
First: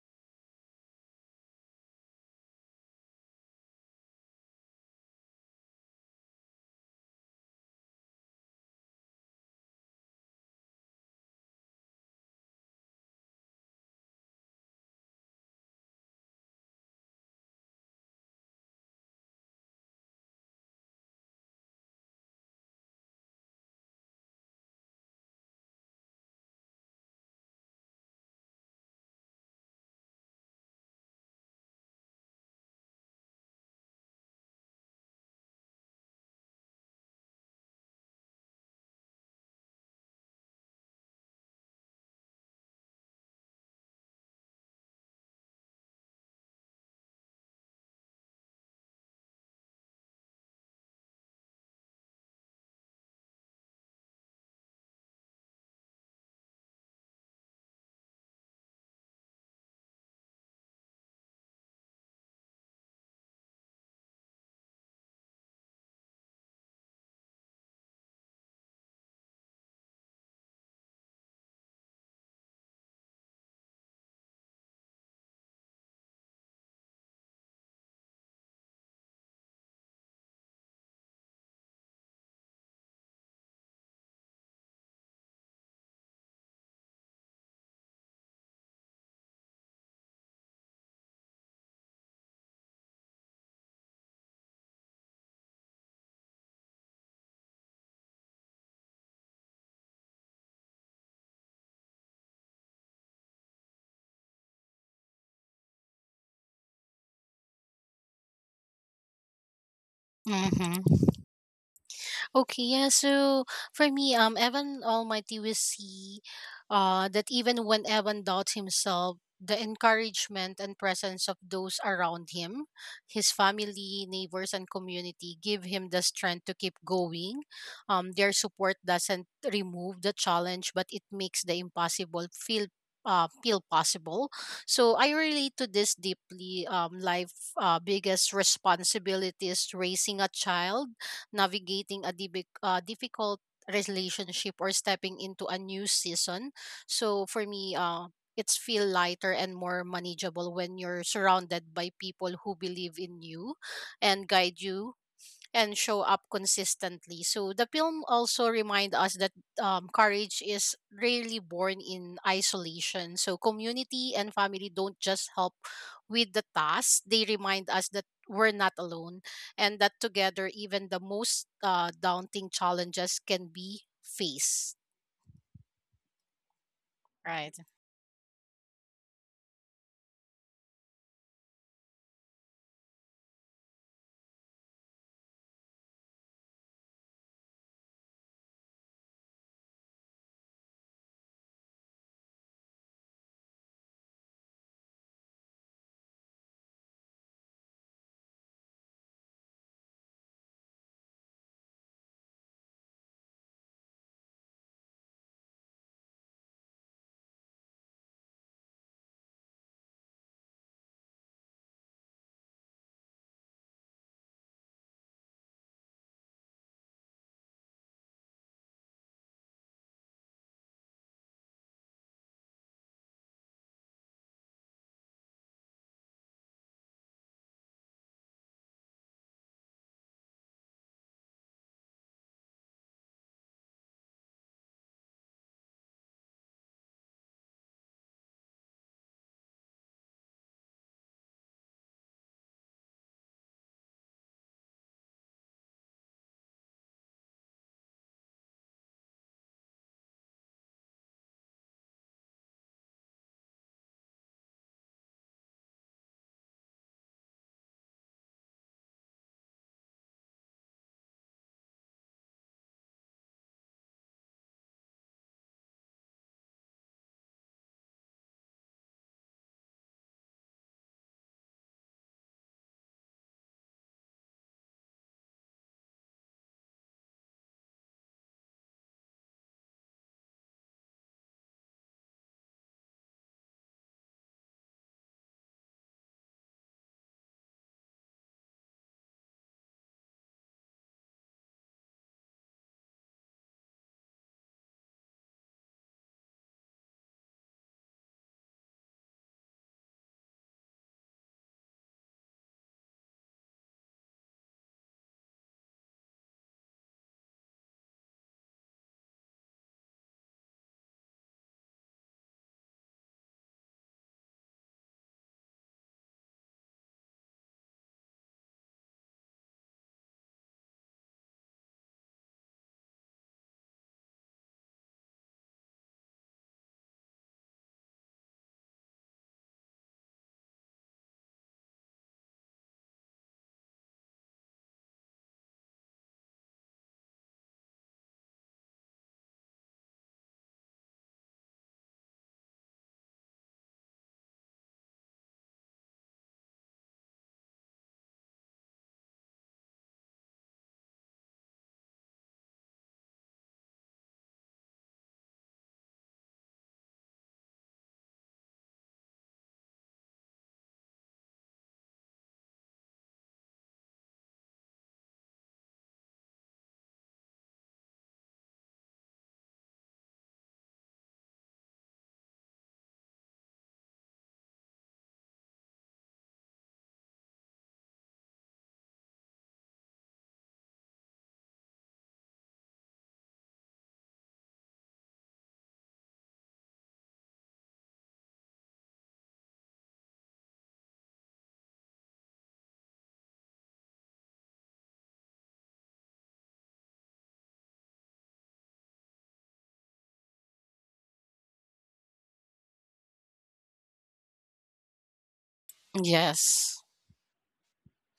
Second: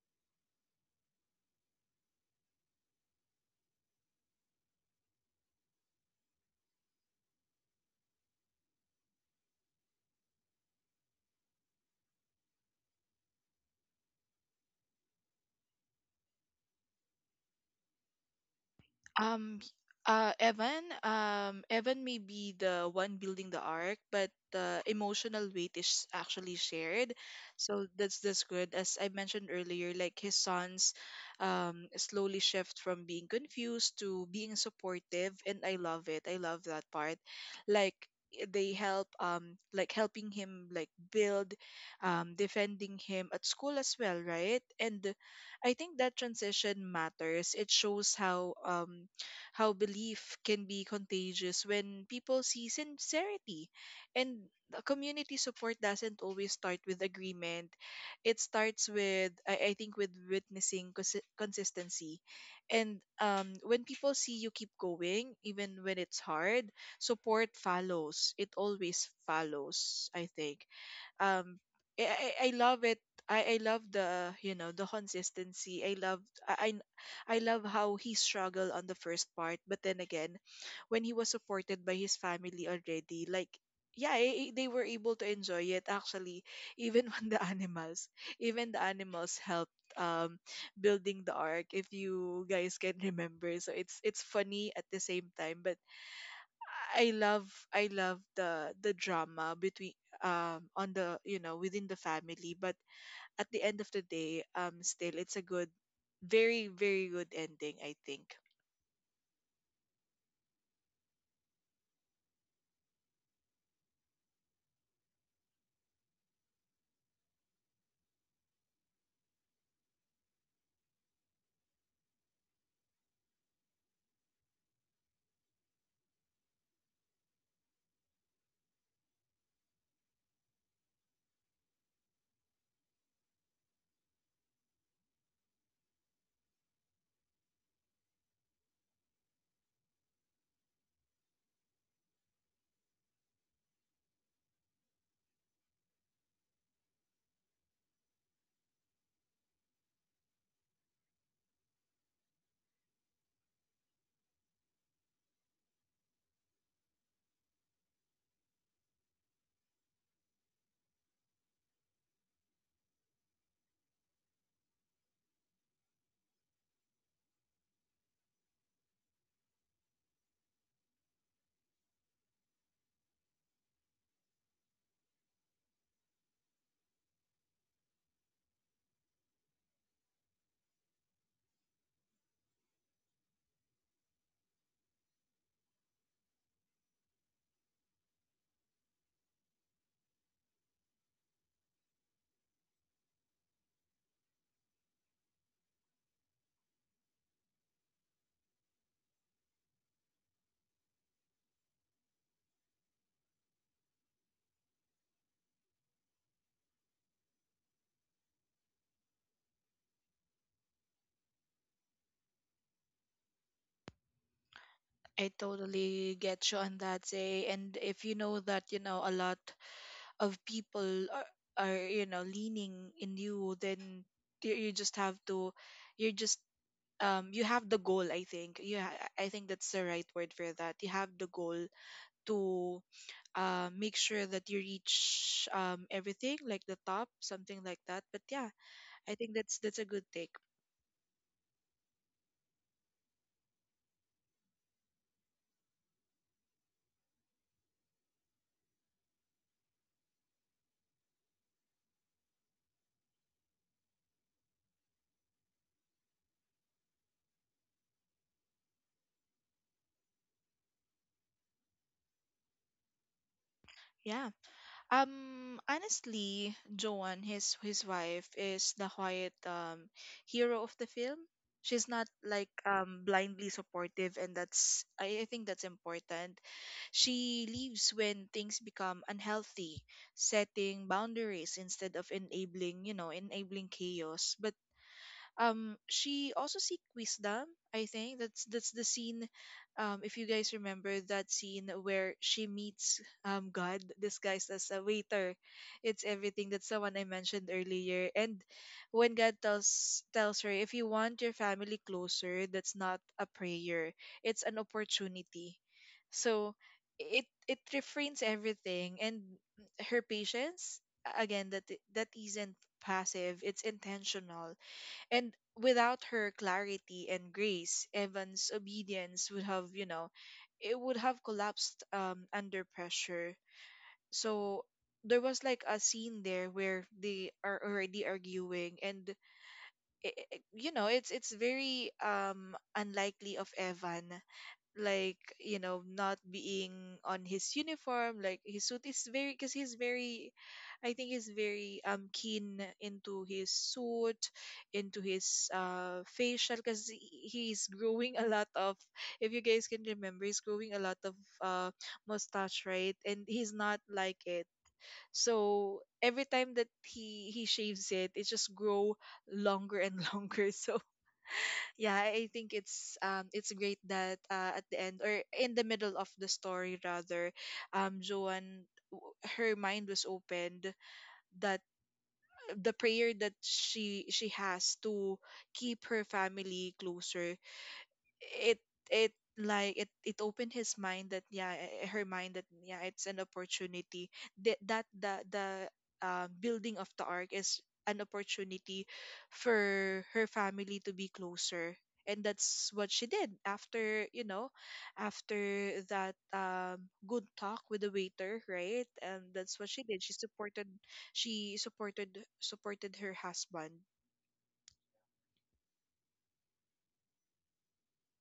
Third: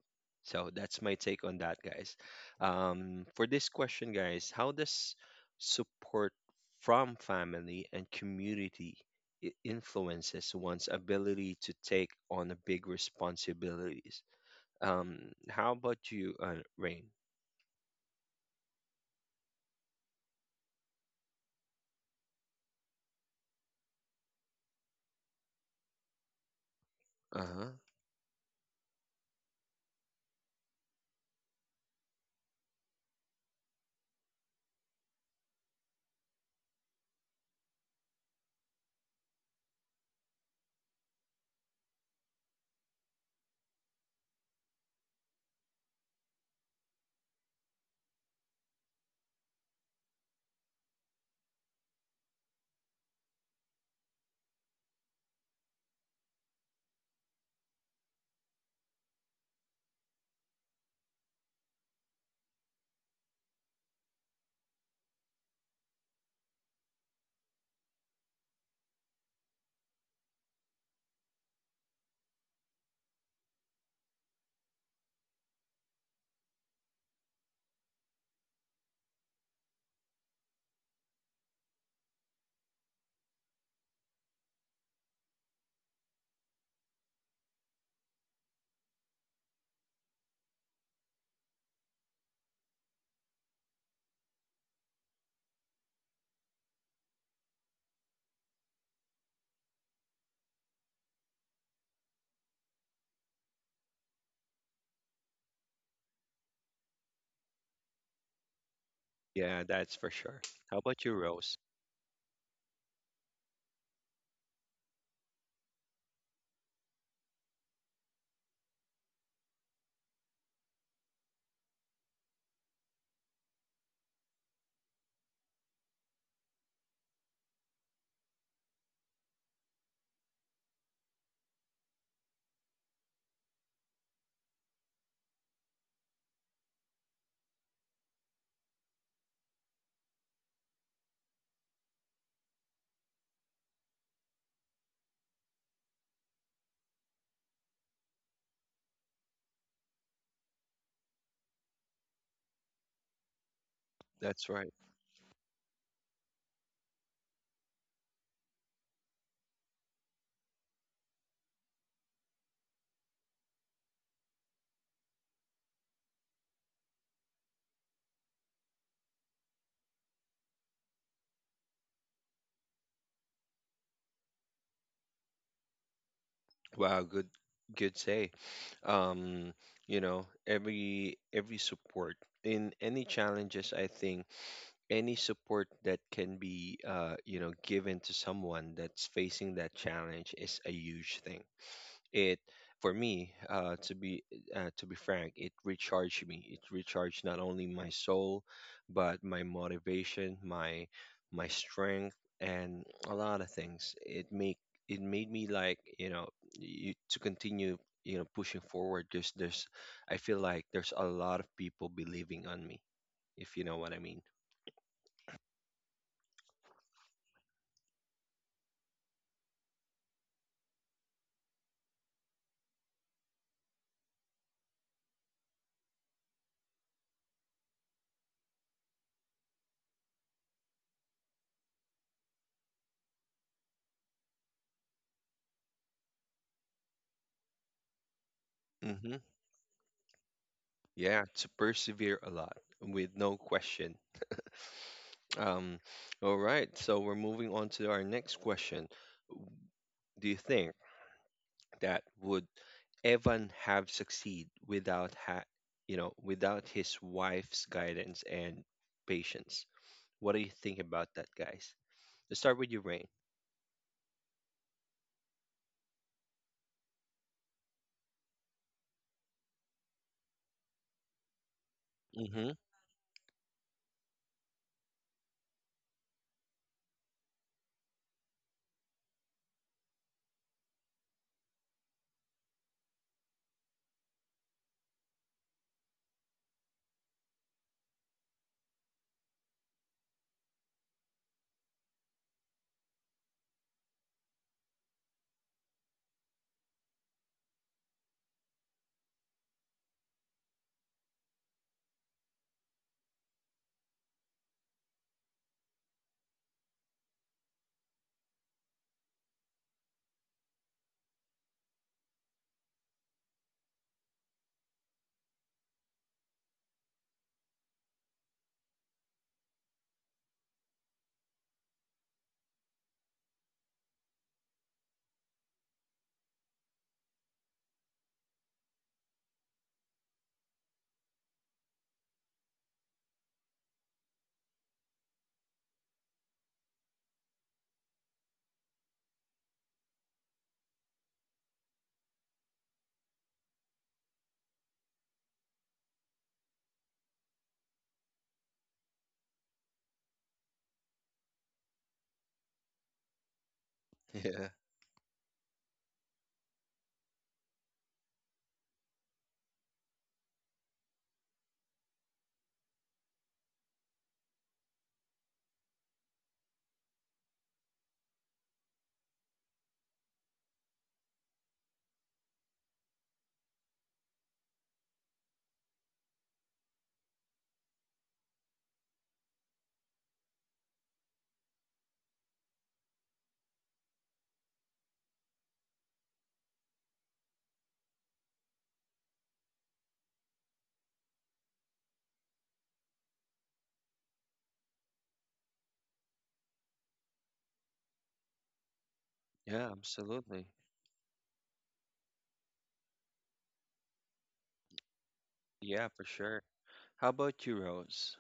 So that's my take on that, guys. For this question, guys, how does support from family and community influences one's ability to take on a big responsibilities? How about you, Rain?
Um, Evan, Evan may be the one building the arc, but the emotional weight is actually shared.
Uh-huh.
So that's good. As I mentioned earlier, like his sons, slowly shift from being confused to being supportive, and I love it. I love that part. Like they help, like helping him like build, defending him at school as well, right? And I think that transition matters. It shows how belief can be contagious when people see sincerity. And the community support doesn't always start with agreement. It starts with, I think, with witnessing consistency. And when people see you keep going, even when it's hard, support follows. It always follows, I think um I love it. I love the the consistency. I I love how he struggled on the first part, but then again, when he was supported by his family already, like yeah, they were able to enjoy it actually, even when the animals, even the animals helped building the ark. If you guys can remember, so it's funny at the same time, but I love the drama between on the within the family, but at the end of the day, still it's a good very good ending I think.
Yeah, that's for sure.
Hmm.
How about you, Rose?
Okay, yeah. So for me, Evan Almighty will see, that even when Evan doubts himself, the encouragement and presence of those around him, his family, neighbors, and community, give him the strength to keep going. Their support doesn't remove the challenge, but it makes the impossible feel. Feel possible. So I relate to this deeply. Life biggest responsibility is raising a child, navigating a difficult relationship, or stepping into a new season. So for me, it's feel lighter and more manageable when you're surrounded by people who believe in you and
That's
guide
right.
you and show up consistently. So the film also remind us that courage is rarely born in isolation. So community and family don't just help with the task; they remind us that we're not alone, and that together, even the most daunting challenges can be faced.
Wow, good,
Right.
good say. Um, every support in any challenges, I think any support that can be, given to someone that's facing that challenge is a huge thing. It for me, to be frank, it recharged me. It recharged not only my soul, but my motivation, my strength, and a lot of things. It made me like to continue pushing forward. There's I feel like there's a lot of people believing on me, if you know what I mean.
I totally get you on that say, and if you know that you know a lot of people are you know leaning in you, then you just have to you're just you have the goal I think. I think that's the right word for that. You have the goal to make sure that you reach everything like the top, something like that, but yeah, I
Hmm.
think that's a good take.
Yeah, to persevere a lot, with no question. Um, all right, so we're moving on to our next question. Do you think that would Evan have succeed without ha- you know without his wife's guidance and patience? What do you think about that, guys? Let's start with you, Rain.
Yeah. Honestly, Joan, his wife is the quiet hero of the film. She's not like
Mm-hmm.
blindly supportive, and that's, I think that's important. She leaves when things become unhealthy, setting boundaries instead of enabling, you know, enabling chaos. But she also seek wisdom. I think that's the scene. If you guys remember that scene where she meets God disguised as a waiter, it's everything. That's the one I mentioned earlier. And when God tells her, if you want your family closer, that's not a prayer. It's an opportunity. So it refrains everything. And her patience, again, that isn't passive, it's intentional. And without her clarity and grace, Evan's obedience would have, you know, it would have collapsed under pressure. So there was like a scene there where they are already arguing, and I you know, it's very unlikely of Evan, like you know, not being on his uniform, like his suit is very, because he's very, I think he's very keen into his suit, into his facial, because he's growing a lot of, if you guys can remember, he's growing a lot of uh mustache, right? And he's not like it.
Yeah.
So every time that he shaves it, it just grow longer and longer. So yeah, I think it's great that at the end or in the middle of the story rather, Joanne, her mind was opened, that the prayer that she has to keep her family closer, it it like it opened his mind that yeah, her mind that yeah, it's an opportunity, that the building of the ark is an opportunity for her family to be closer. And that's what she did after, you know, after that, good talk with the waiter, right? And that's what
Yeah,
she did, she
absolutely.
supported her husband.
Yeah, for sure.
Yes.
How about you, Rose?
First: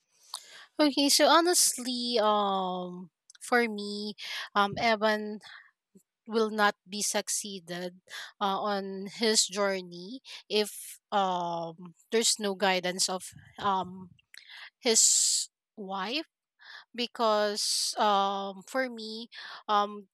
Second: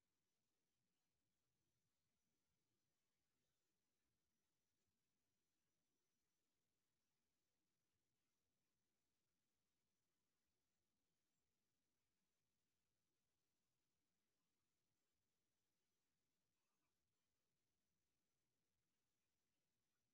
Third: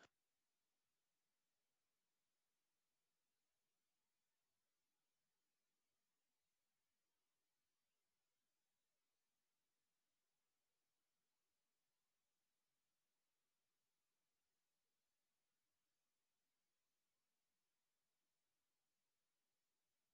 Okay. So honestly, for me, Evan will not be succeeded on his journey if there's no guidance of um his wife. Because for me, um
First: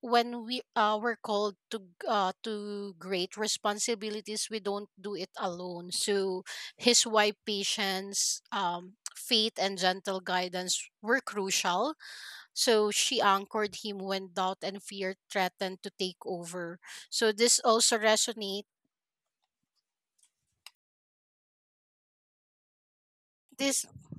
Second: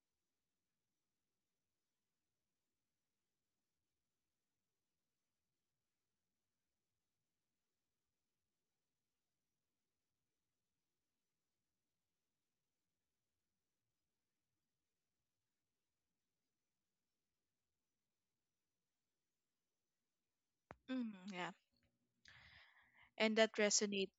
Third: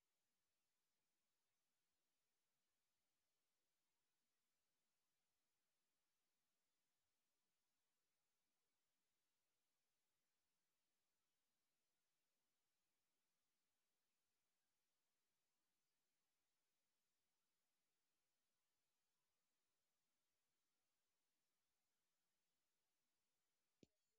when we were called to to great responsibilities, we don't do it alone. So his wife patience, faith, and gentle guidance were crucial, so she anchored him when doubt and fear threatened to take over. So this also resonates,
Hmm, yeah, and that
this,
resonate.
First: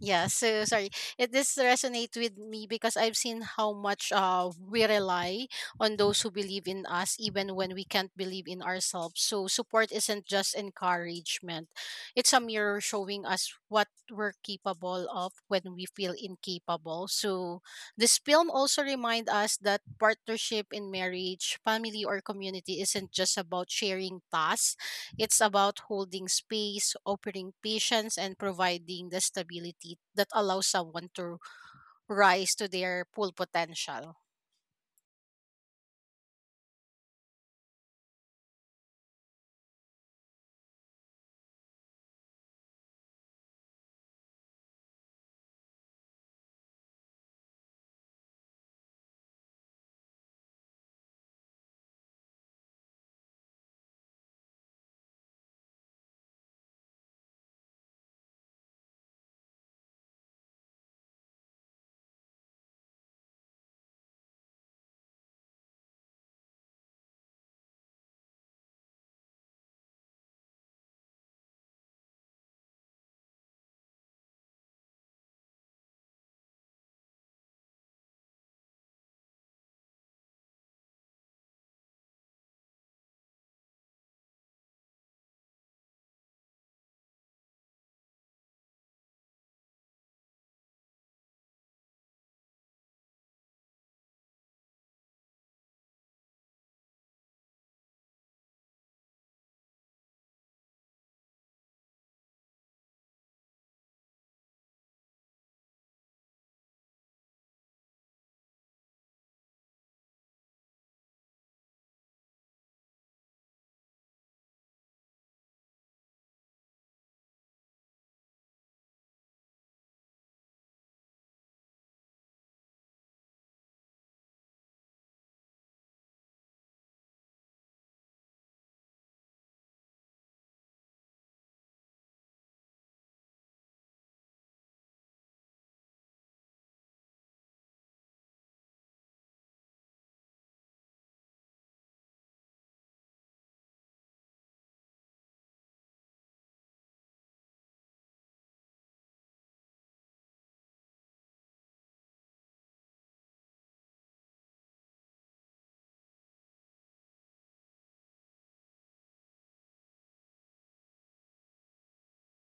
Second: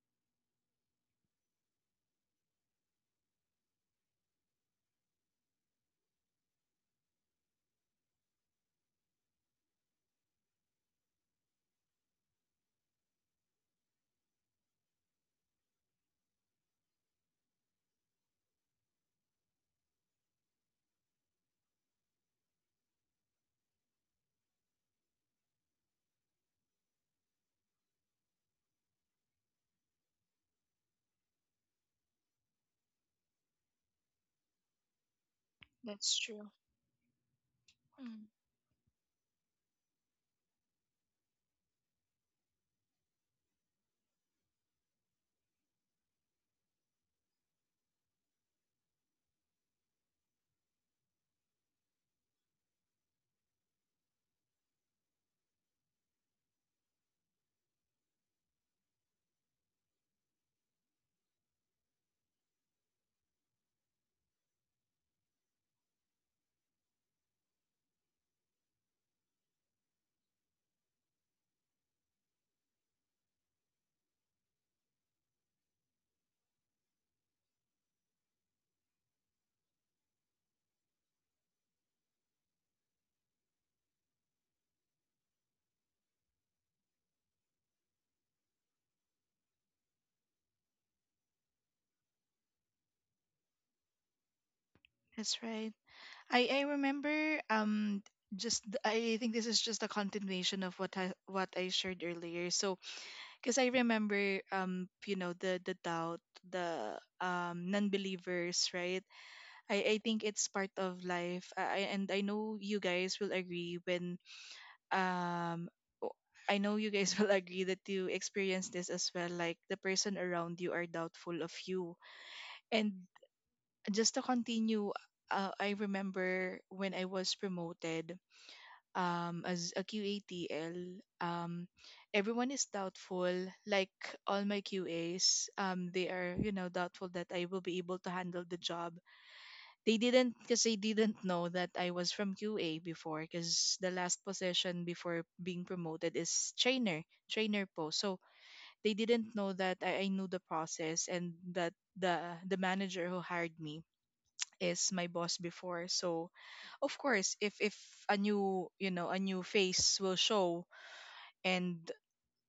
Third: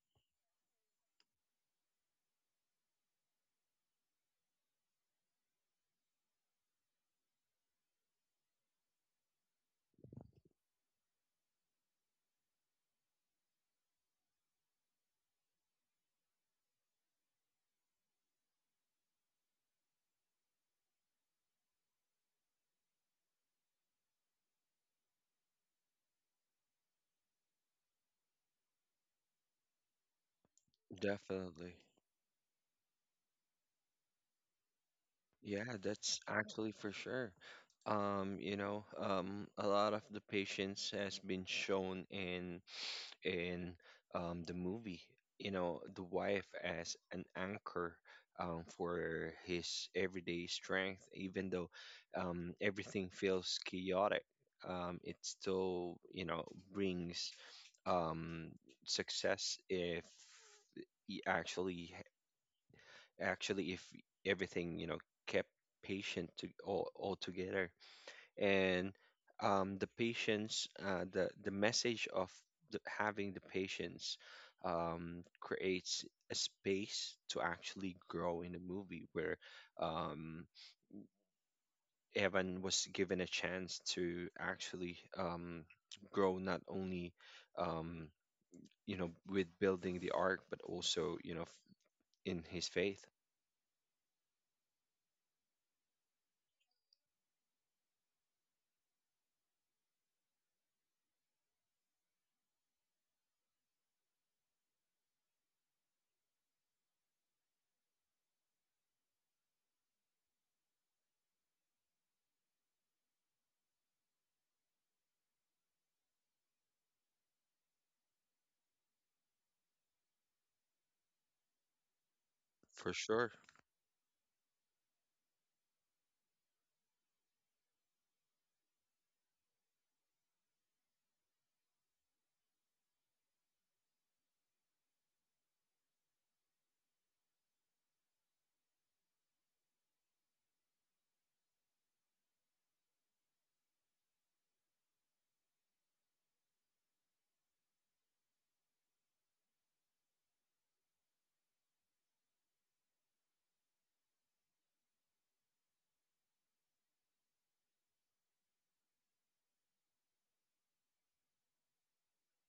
yeah, so sorry, it this resonate with me because I've seen how much we rely on those who believe in us even when we can't believe in ourselves. So support isn't just encouragement, it's a mirror showing us what we're capable of when we feel incapable. So this film also remind us that partnership in marriage, family, or community isn't just about sharing tasks; it's about holding space, offering patience, and providing the stability that allows someone to
Definitely.
rise to their full potential.
Yeah,
That's
that's
true.
actually for sure.
Mm-hmm.
A lot of the patience has been shown in the movie. The wife as an anchor, for his everyday strength, even though everything feels chaotic. It still, brings um, success, if he if everything, kept patient to all together, and the patience, the message of having the patience, creates a space to actually grow in the movie, where um, Evan was given a chance to actually grow not only um, with building the ark, but also in his faith.
That's right. I remember I think this is just a continuation of what I shared earlier. So because I remember, you know, the doubt, the non-believers, right? I think it's part of life. And I know you guys will agree when um. o- I know you guys will agree that you experience this as well. Like the person around you are doubtful of you,
For
and
sure.
just to continue, I remember when I was promoted as a QATL, everyone is doubtful. Like all my QAs, they are, you know, doubtful that I will be able to handle the job. They didn't, because they didn't know that I was from QA before. Because the last position before being promoted is trainer post. So they didn't know that I knew the process, and that the manager who hired me is my boss before. So of course, if a new, you know, a new face will show, and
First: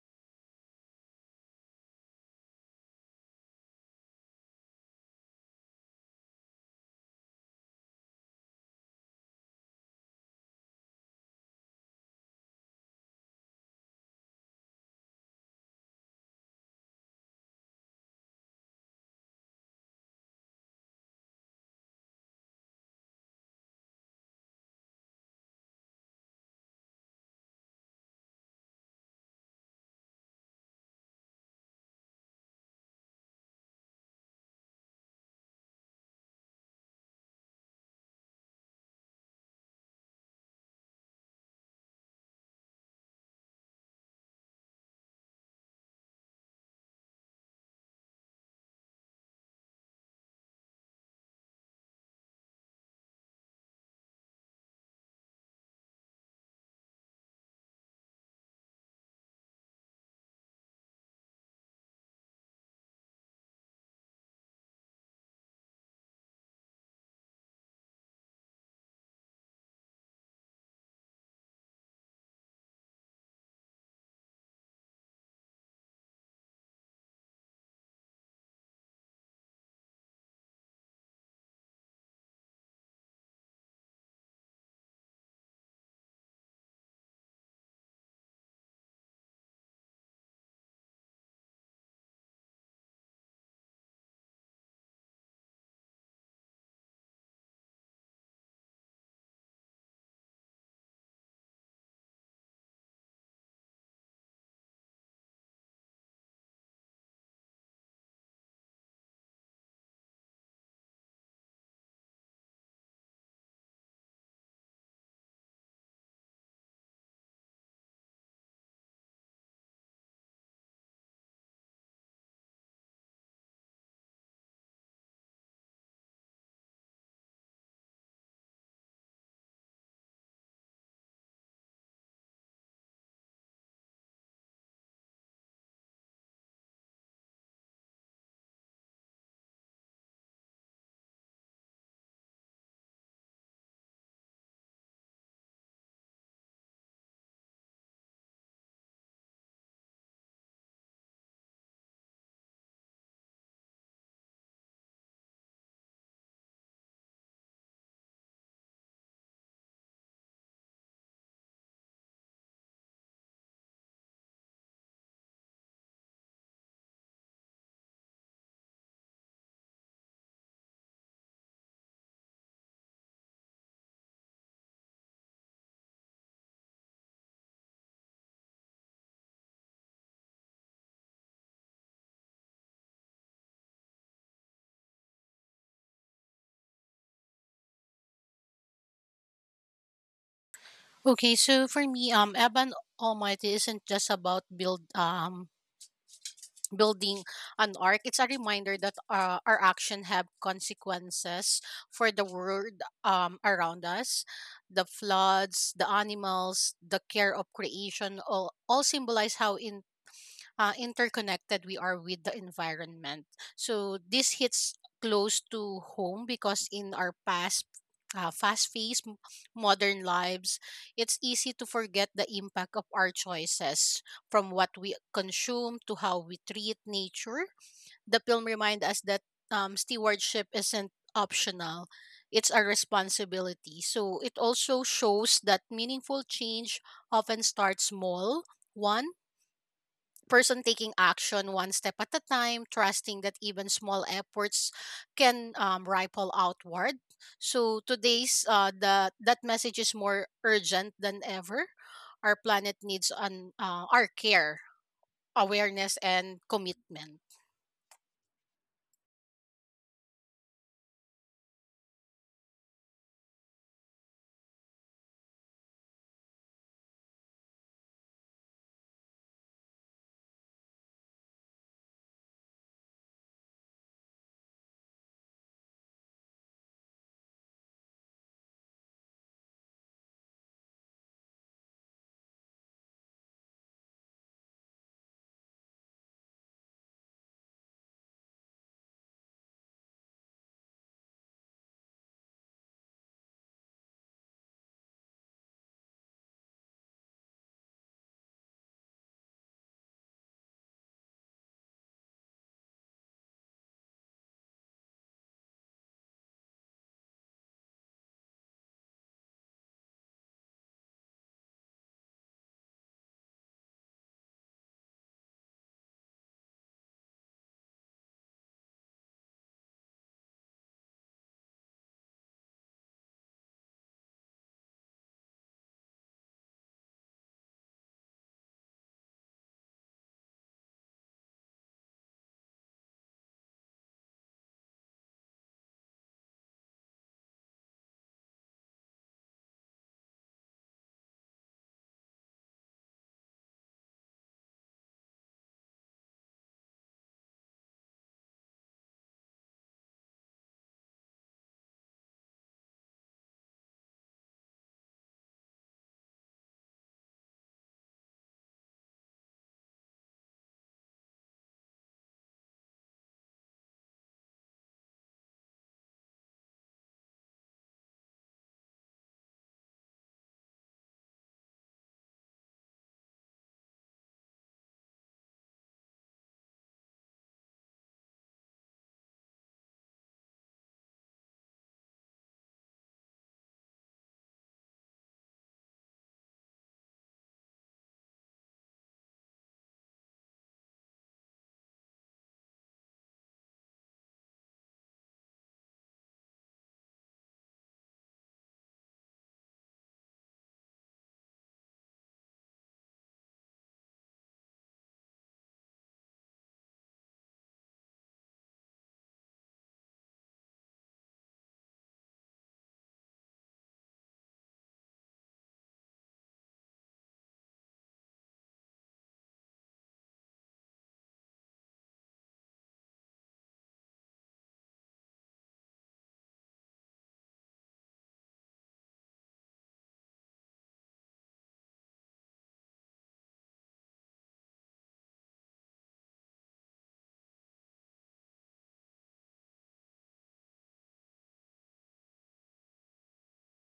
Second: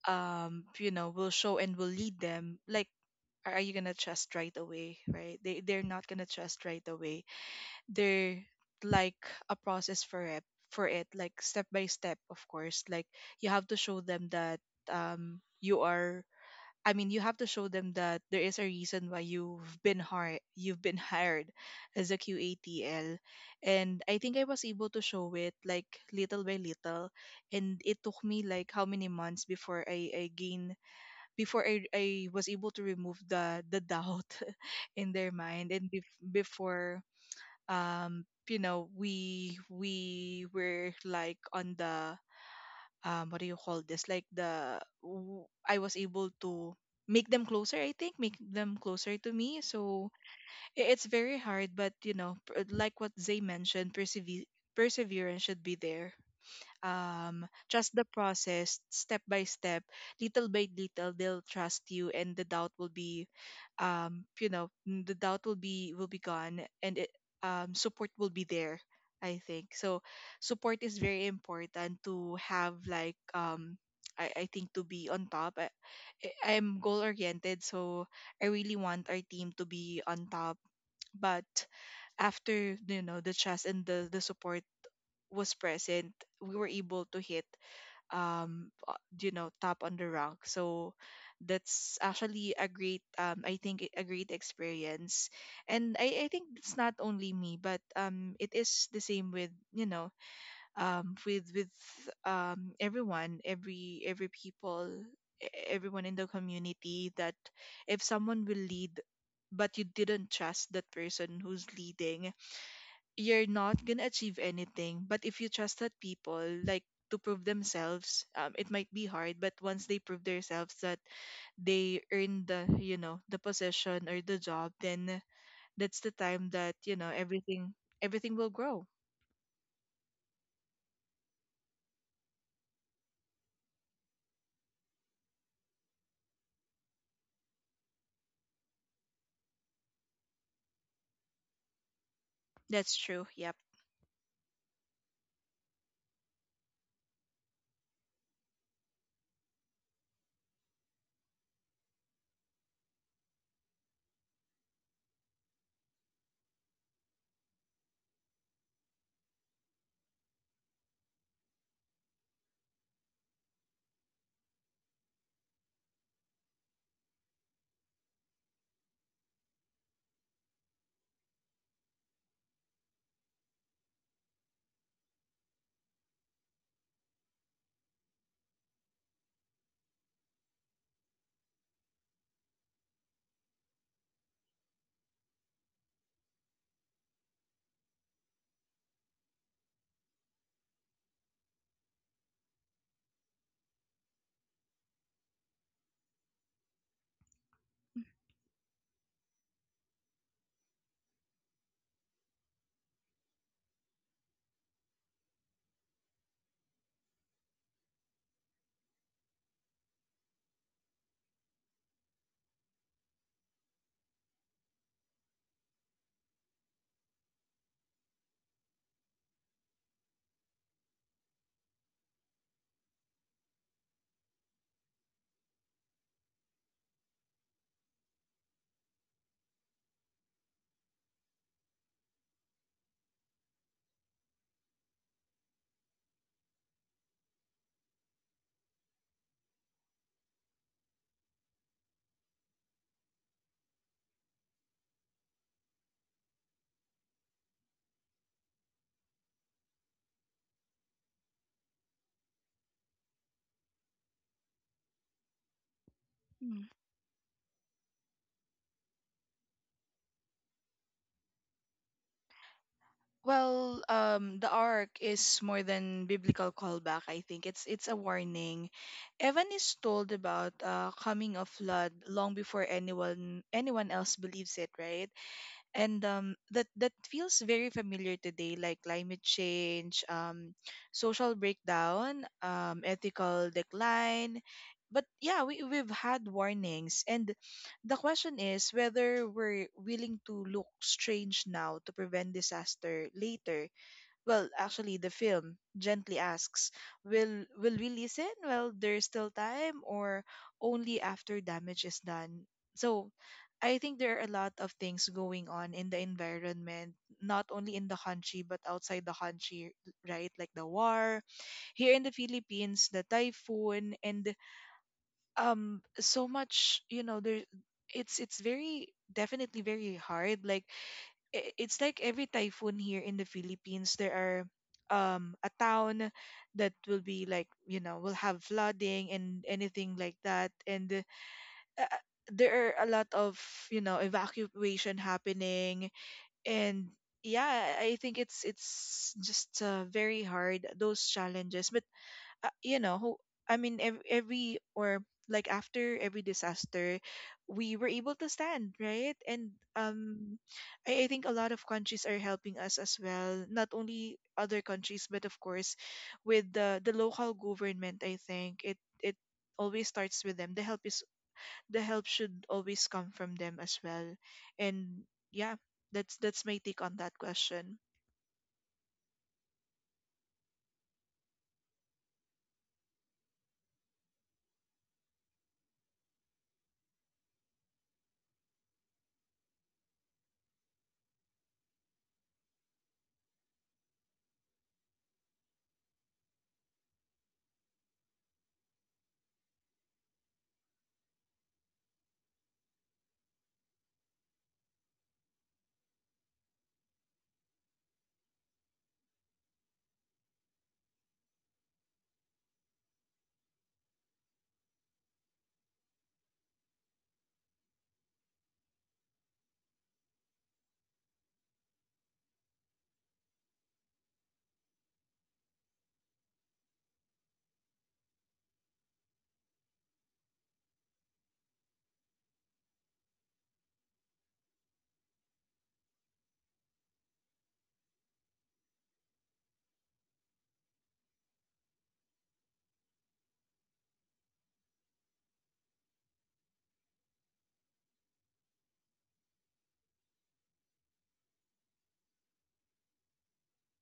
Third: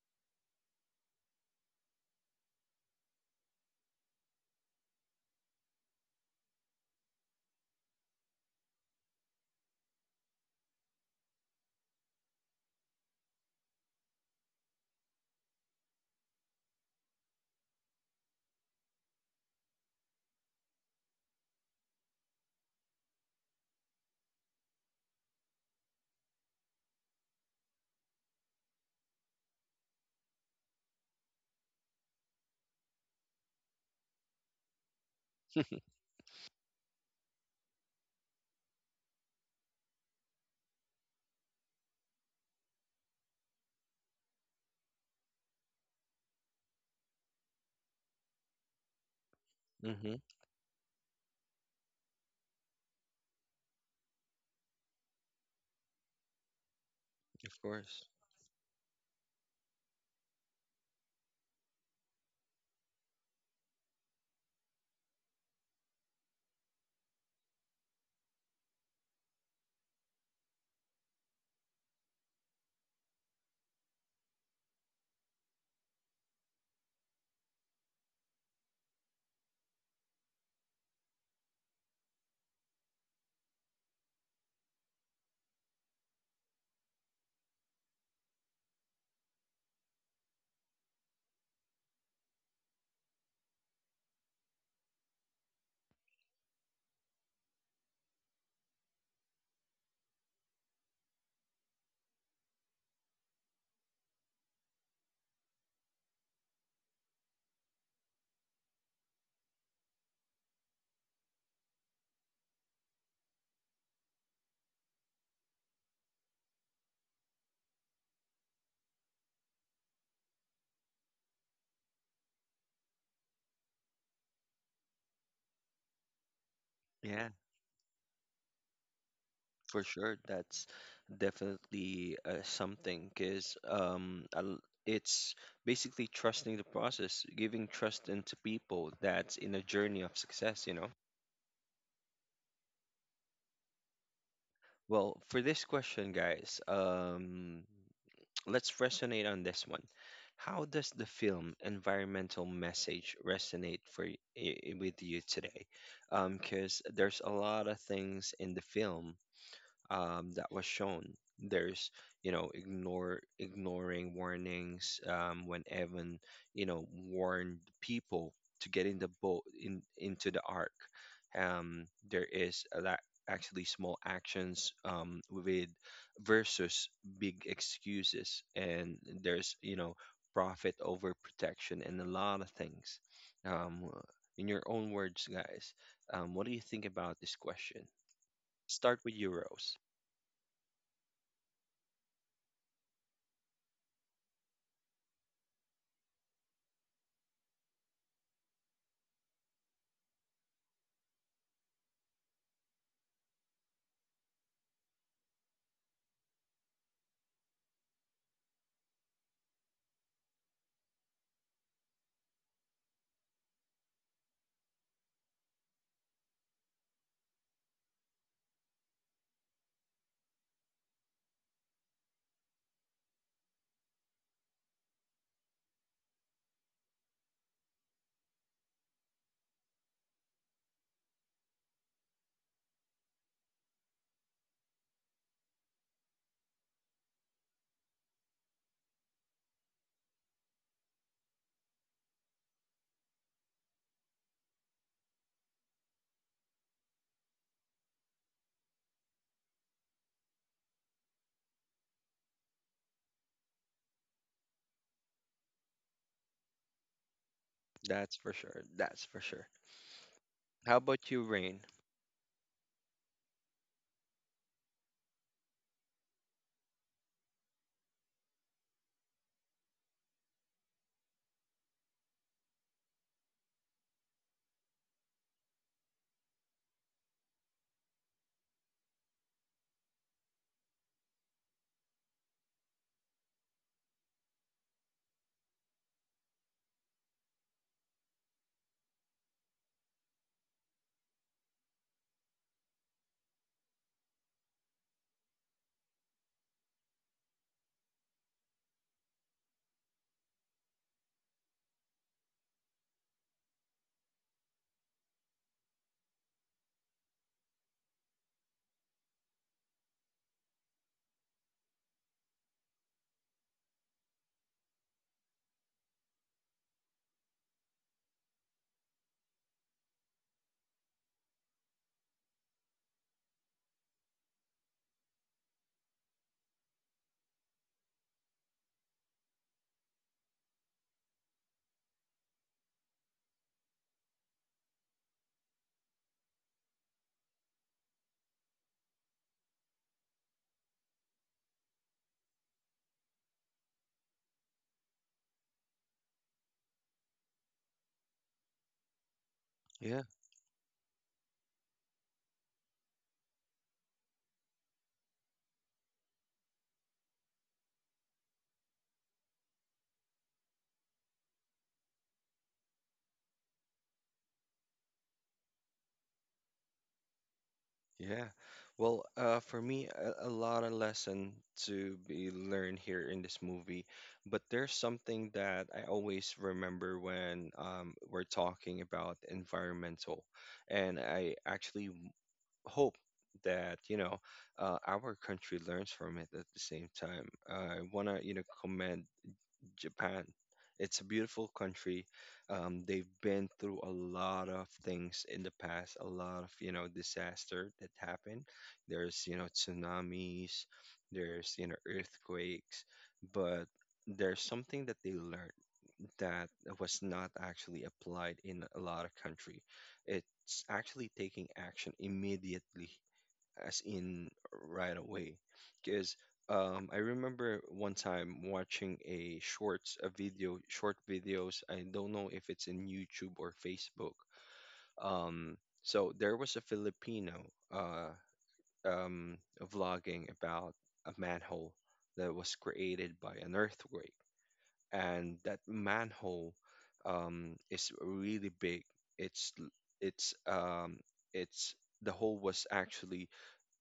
you know, will show and will lead them, like are you gonna trust right away, right? They, they're not gonna trust right away. They're like a process for it like step by step, of course. Like you have to show them that you are, I mean, you have to show them that there is a reason why you've been hired. You've been hired as a QATL, and I think I was able to show it like little by little, and it took me like how many months before I gain, before I was able to remove the doubt in their mind. And before, you know, we were like on the what do you call this, like I was able to make them closer, I think, make them closer to me. So
Hmm.
it's very hard, but you know, like what Zay mentioned, perseverance should be there.
Of
Trust
course.
the process, step by step, little by little, they'll trust you, and the doubt will be, you know, the doubt will be gone, and it, support will be there, I think. So support is very important to have, like I think to be on top. I'm goal oriented, so I really want our team to be on top. But after, you know, the trust and the support was present, we were able to hit you know, top on the rank. So that's actually a great, I think a great experience. And I think it's not only me, but it is the same with, you know, with everyone, every people, everyone in the community, that if someone will lead, but you didn't trust that person who's leading, you're not gonna achieve anything. But if you trust that people, like to prove themselves, it might be hard. But once they prove themselves that they earn the, you know, the position or the job, then that's the time that you know
Yeah.
everything will grow.
For sure, that's definitely something, because it's basically trusting the process, giving trust into people that's in a journey of success, you know?
That's true. Yep.
Well, for this question, guys, let's resonate on this one. How does the film environmental message resonate for with you today? Because there's a lot of things in the film, that was shown. There's, you know, ignore ignoring warnings when Evan, you know, warned people to get in the boat in into the ark. There is a lot actually small actions with versus big excuses, and there's, you know, profit over protection and a lot of things. Um, in your own words, guys, what do you think about this question? Start with euros.
Okay, so for me, Evan Almighty isn't just about building an ark. It's a reminder that our action have consequences for the world around us. The floods, the animals, the care of creation all symbolize how interconnected we are with the environment. So this hits close to home because in our past fast-paced modern lives, it's easy to forget the impact of our choices, from what we consume to how we treat nature. The film reminds us that stewardship isn't optional; it's a responsibility. So it also shows that meaningful change often starts small, one person taking action one step at a time, trusting that even small efforts can ripple outward. So today's the that message is more urgent than ever. Our planet needs an our care, awareness, and
Mm.
commitment.
That's for sure. That's for sure. How about you, Rain?
Well, the arc is more than biblical callback. I think it's a warning. Evan is told about coming of flood long before anyone else believes it, right? And that feels very familiar today, like climate change, social breakdown, ethical decline. But yeah, we've had warnings, and the question is whether we're willing to look strange now to prevent disaster later. Well, actually, the film gently asks, will we listen while there's still time, or only after damage is done? So I think there are a lot of things going on in the environment, not only in the country but outside the country, right? Like the war here in the Philippines, the typhoon, and so much, there. It's very definitely very hard. Like it's like every typhoon here in the Philippines, there are a town that will be like, will have flooding and anything like that, and uh, uh, there are a lot of evacuation happening, and yeah, I think it's just very hard those challenges. But uh, you know, who- every or like after every disaster, we were able to stand, right? And
Yeah,
I think a lot of countries are helping us as well. Not only other countries, but of course, with the local government. I think it always starts with them. The help is the help should always come from them as well. And yeah, that's my take on that question.
yeah. Well, for me, a lot of lesson to be learned here in this movie, but there's something that I always remember when we're talking about environmental, and hope that, you know, our country learns from it at the same time. I wanna, you know, commend Japan. It's a beautiful country. They've been through a lot of things in the past, a lot of, you know, disaster that happened. There's, you know, tsunamis, there's, you know, earthquakes, but there's something that they learned that was not actually applied in a lot of country. It's actually taking action immediately, as in right away. Because I remember one time watching a shorts, a video, short videos. I don't know if it's in YouTube or Facebook. Um, so there was a Filipino uh, vlogging about a manhole that was created by an earthquake, and that manhole is really big. It's l- it's um, it's The hole was actually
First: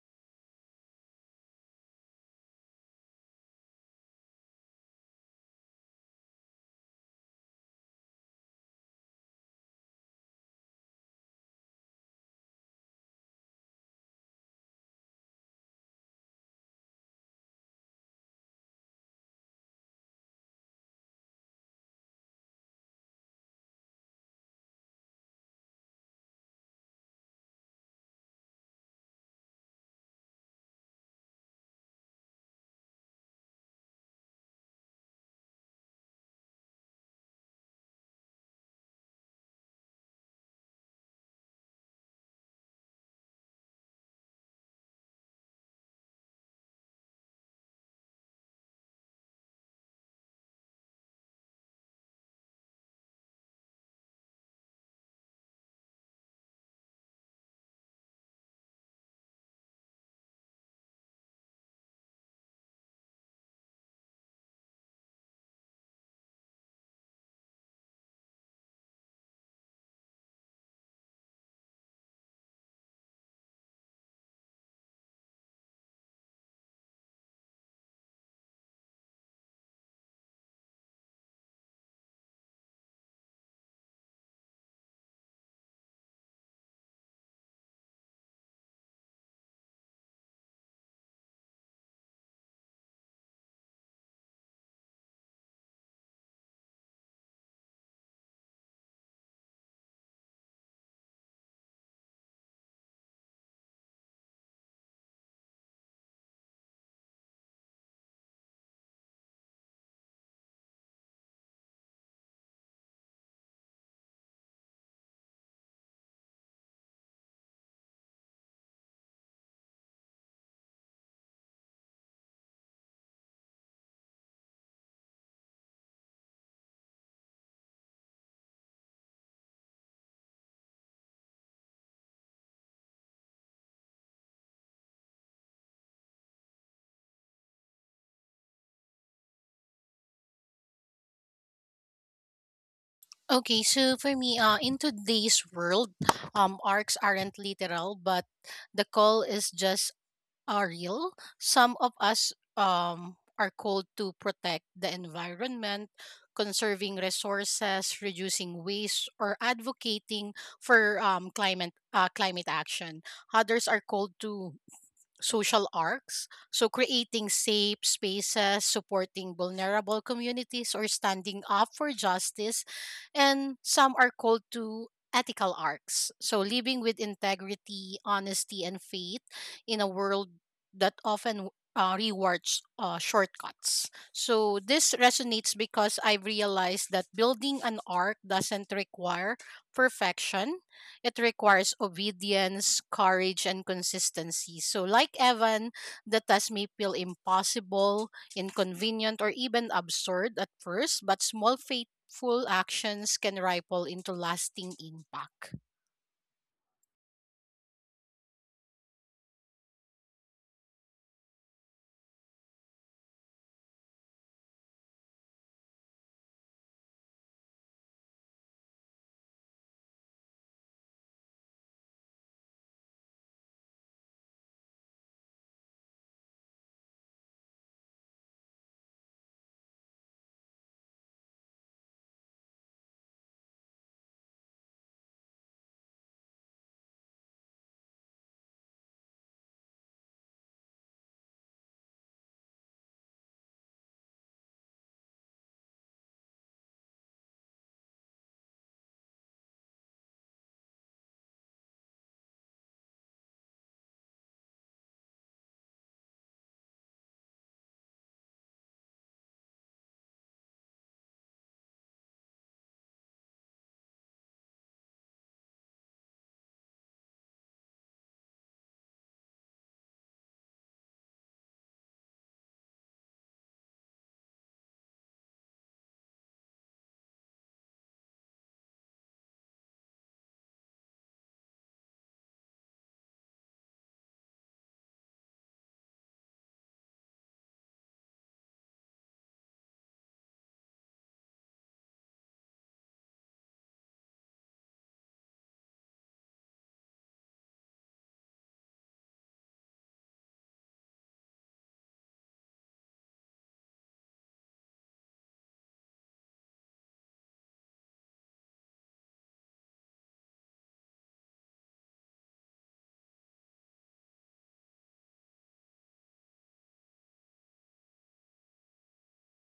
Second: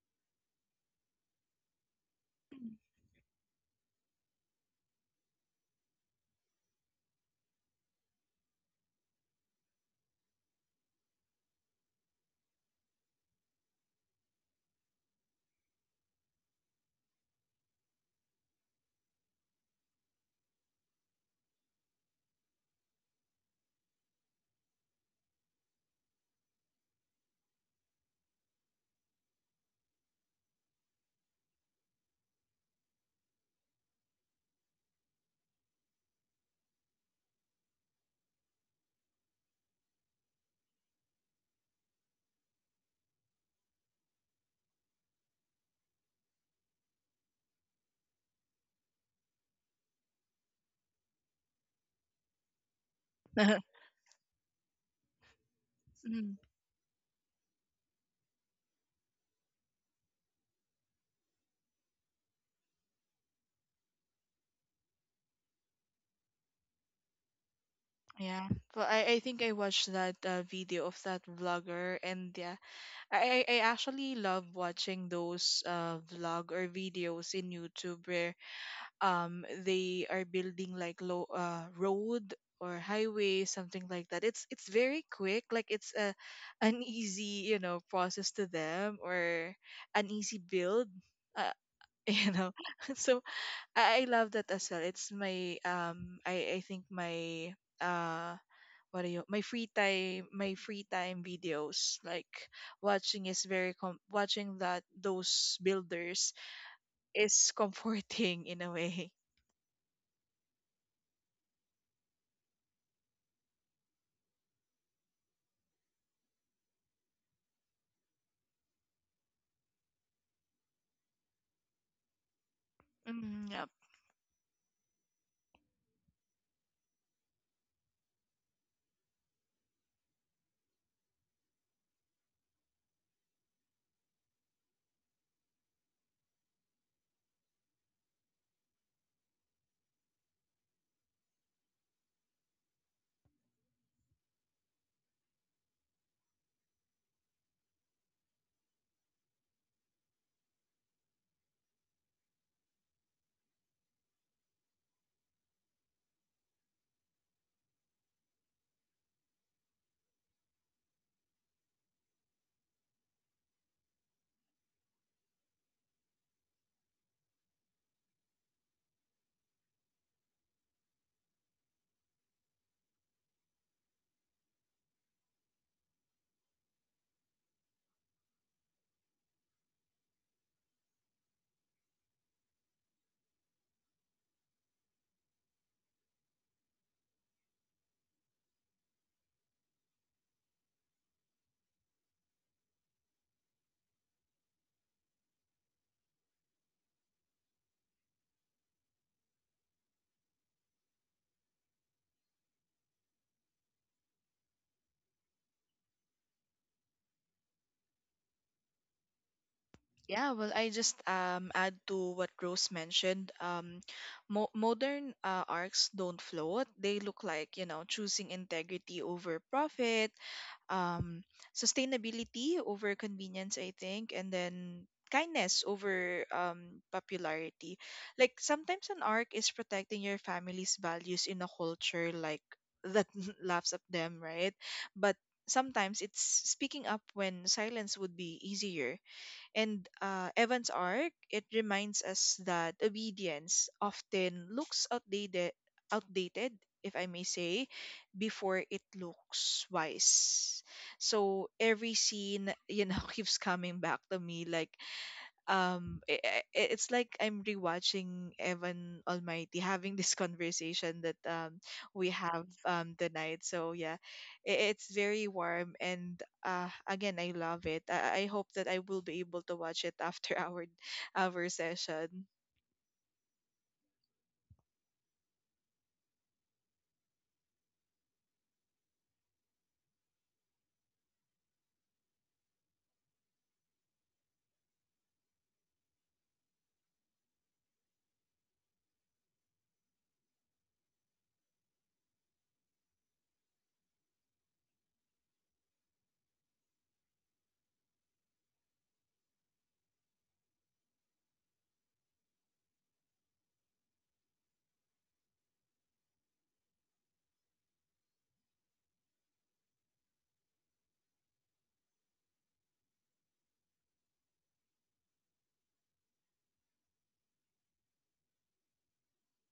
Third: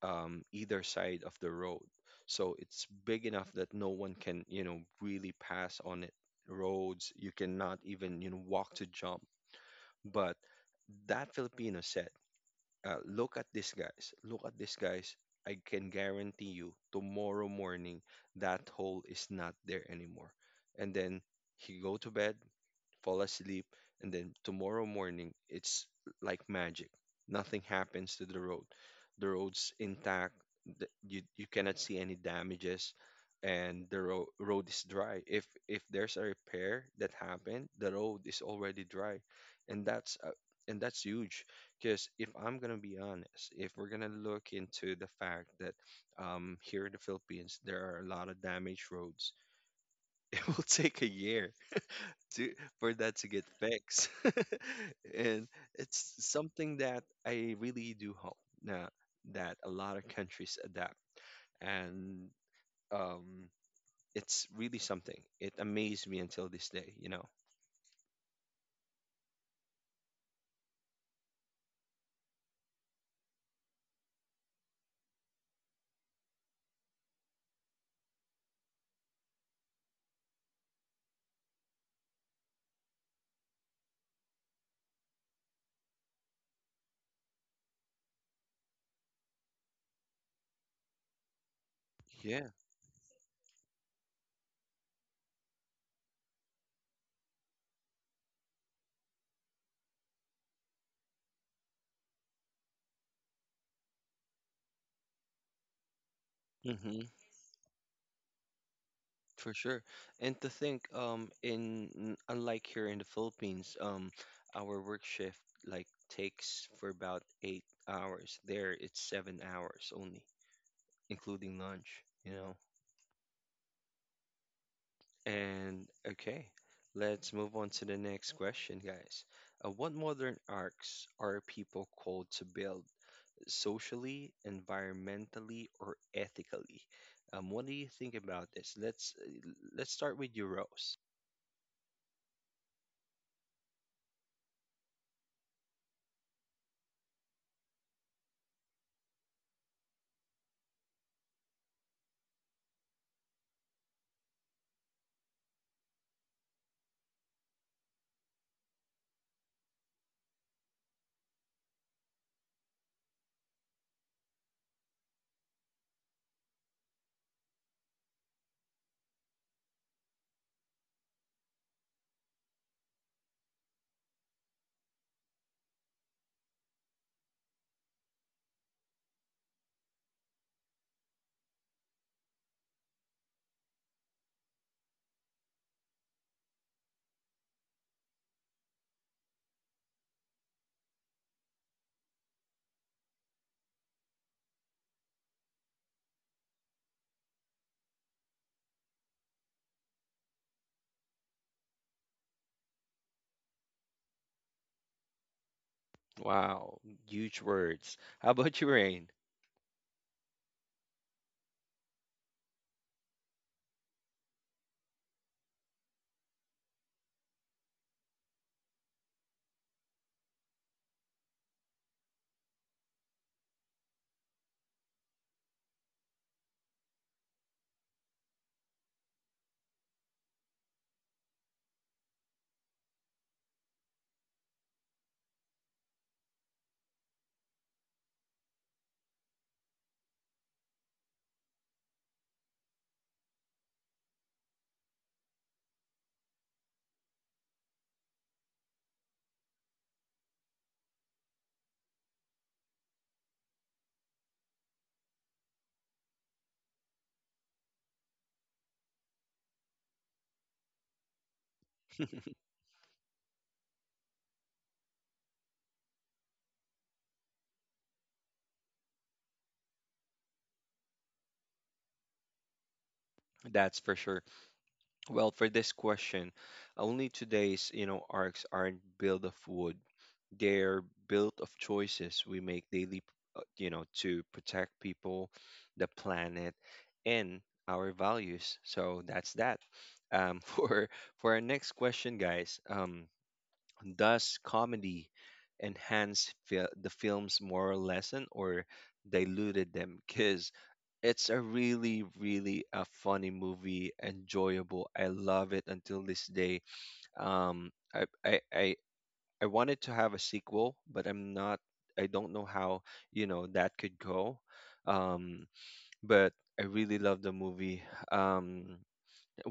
either side of the road. So it's big enough that no one can, you know, really pass on it. Roads, you cannot even, you know, walk to jump. But that Filipino said, look at these guys, look at these guys. I can guarantee you tomorrow morning that hole is not there anymore. And then he go to bed, fall asleep, and then tomorrow morning it's like magic. Nothing happens to the road. The road's intact. You, you cannot see any damages, and the road is dry. If there's a repair that happened, the road is already dry, and that's huge. Because if I'm gonna be honest, if we're gonna look into the fact that here in the Philippines there are a lot of damaged roads, it will take a year to for that to get fixed. And it's something that I really do hope now that a lot of countries adapt. And um, it's really something. It amazed me until this day, you know.
Yeah. Well, I think I watched that video of that vlogger, and yeah, I actually love watching those vlog or videos in YouTube where they are building like low road or highway, something like that. It's very quick, like it's a an easy, process to them, or an easy build. Uh, you
Yeah,
know, so I love that as well. It's my I think my uh what do you my free time, my free time videos, like watching is very watching that those builders
hmm
is comforting in a way.
for sure. And to think, unlike here in the Philippines, our work shift like takes for about 8 hours. There, it's 7 hours only, including lunch. You know.
Mm, yep.
And okay, let's move on to the next question, guys. What modern arcs are people called to build socially, environmentally, or ethically? What do you think about this? Let's start with you, Rose.
Okay, so for me, in today's world, arcs aren't literal, but the call is just are real. Some of us are called to protect the environment, conserving resources, reducing waste, or advocating for climate action. Others are called to social arcs. So, creating safe spaces, supporting vulnerable communities, or standing up for justice. And some are called to ethical arcs. So, living with integrity, honesty, and faith in a world that often rewards shortcuts. So, this resonates because I've realized that building an arc doesn't require perfection, it requires obedience, courage, and consistency. So, like Evan, the task may feel impossible, inconvenient, or even absurd at first, but small faithful actions can ripple into lasting impact.
Wow, huge words. How about you, Rain?
Yeah, well, I just add to what Rose mentioned. Modern arcs don't float. They look like, you know, choosing integrity over profit, um, sustainability over convenience, I think, and then kindness over popularity. Like sometimes an arc is protecting your family's values in a culture like that laughs at them, right? But sometimes it's speaking up when silence would be easier. And Evan's arc, it reminds us that obedience often looks outdated, outdated, if I may say, before it looks wise. So every scene, you know, keeps coming back to me like, it's like I'm rewatching Evan Almighty having this conversation that we have tonight. So yeah, it's very warm. And again, I love it. I hope that I will be able to watch it after our session.
That's for sure. Well, for this question, only today's, you know, arcs aren't built of wood. They're built of choices we make daily, you know, to protect people, the planet, and our values. So that's that. Um, for for our next question, guys, does comedy enhance the film's moral lesson or diluted them? Because it's a really really a funny movie enjoyable, I love it until this day. um i i i, I wanted to have a sequel, but I'm not. I don't know how, you know, that could go. Um, but I really love the movie. Um,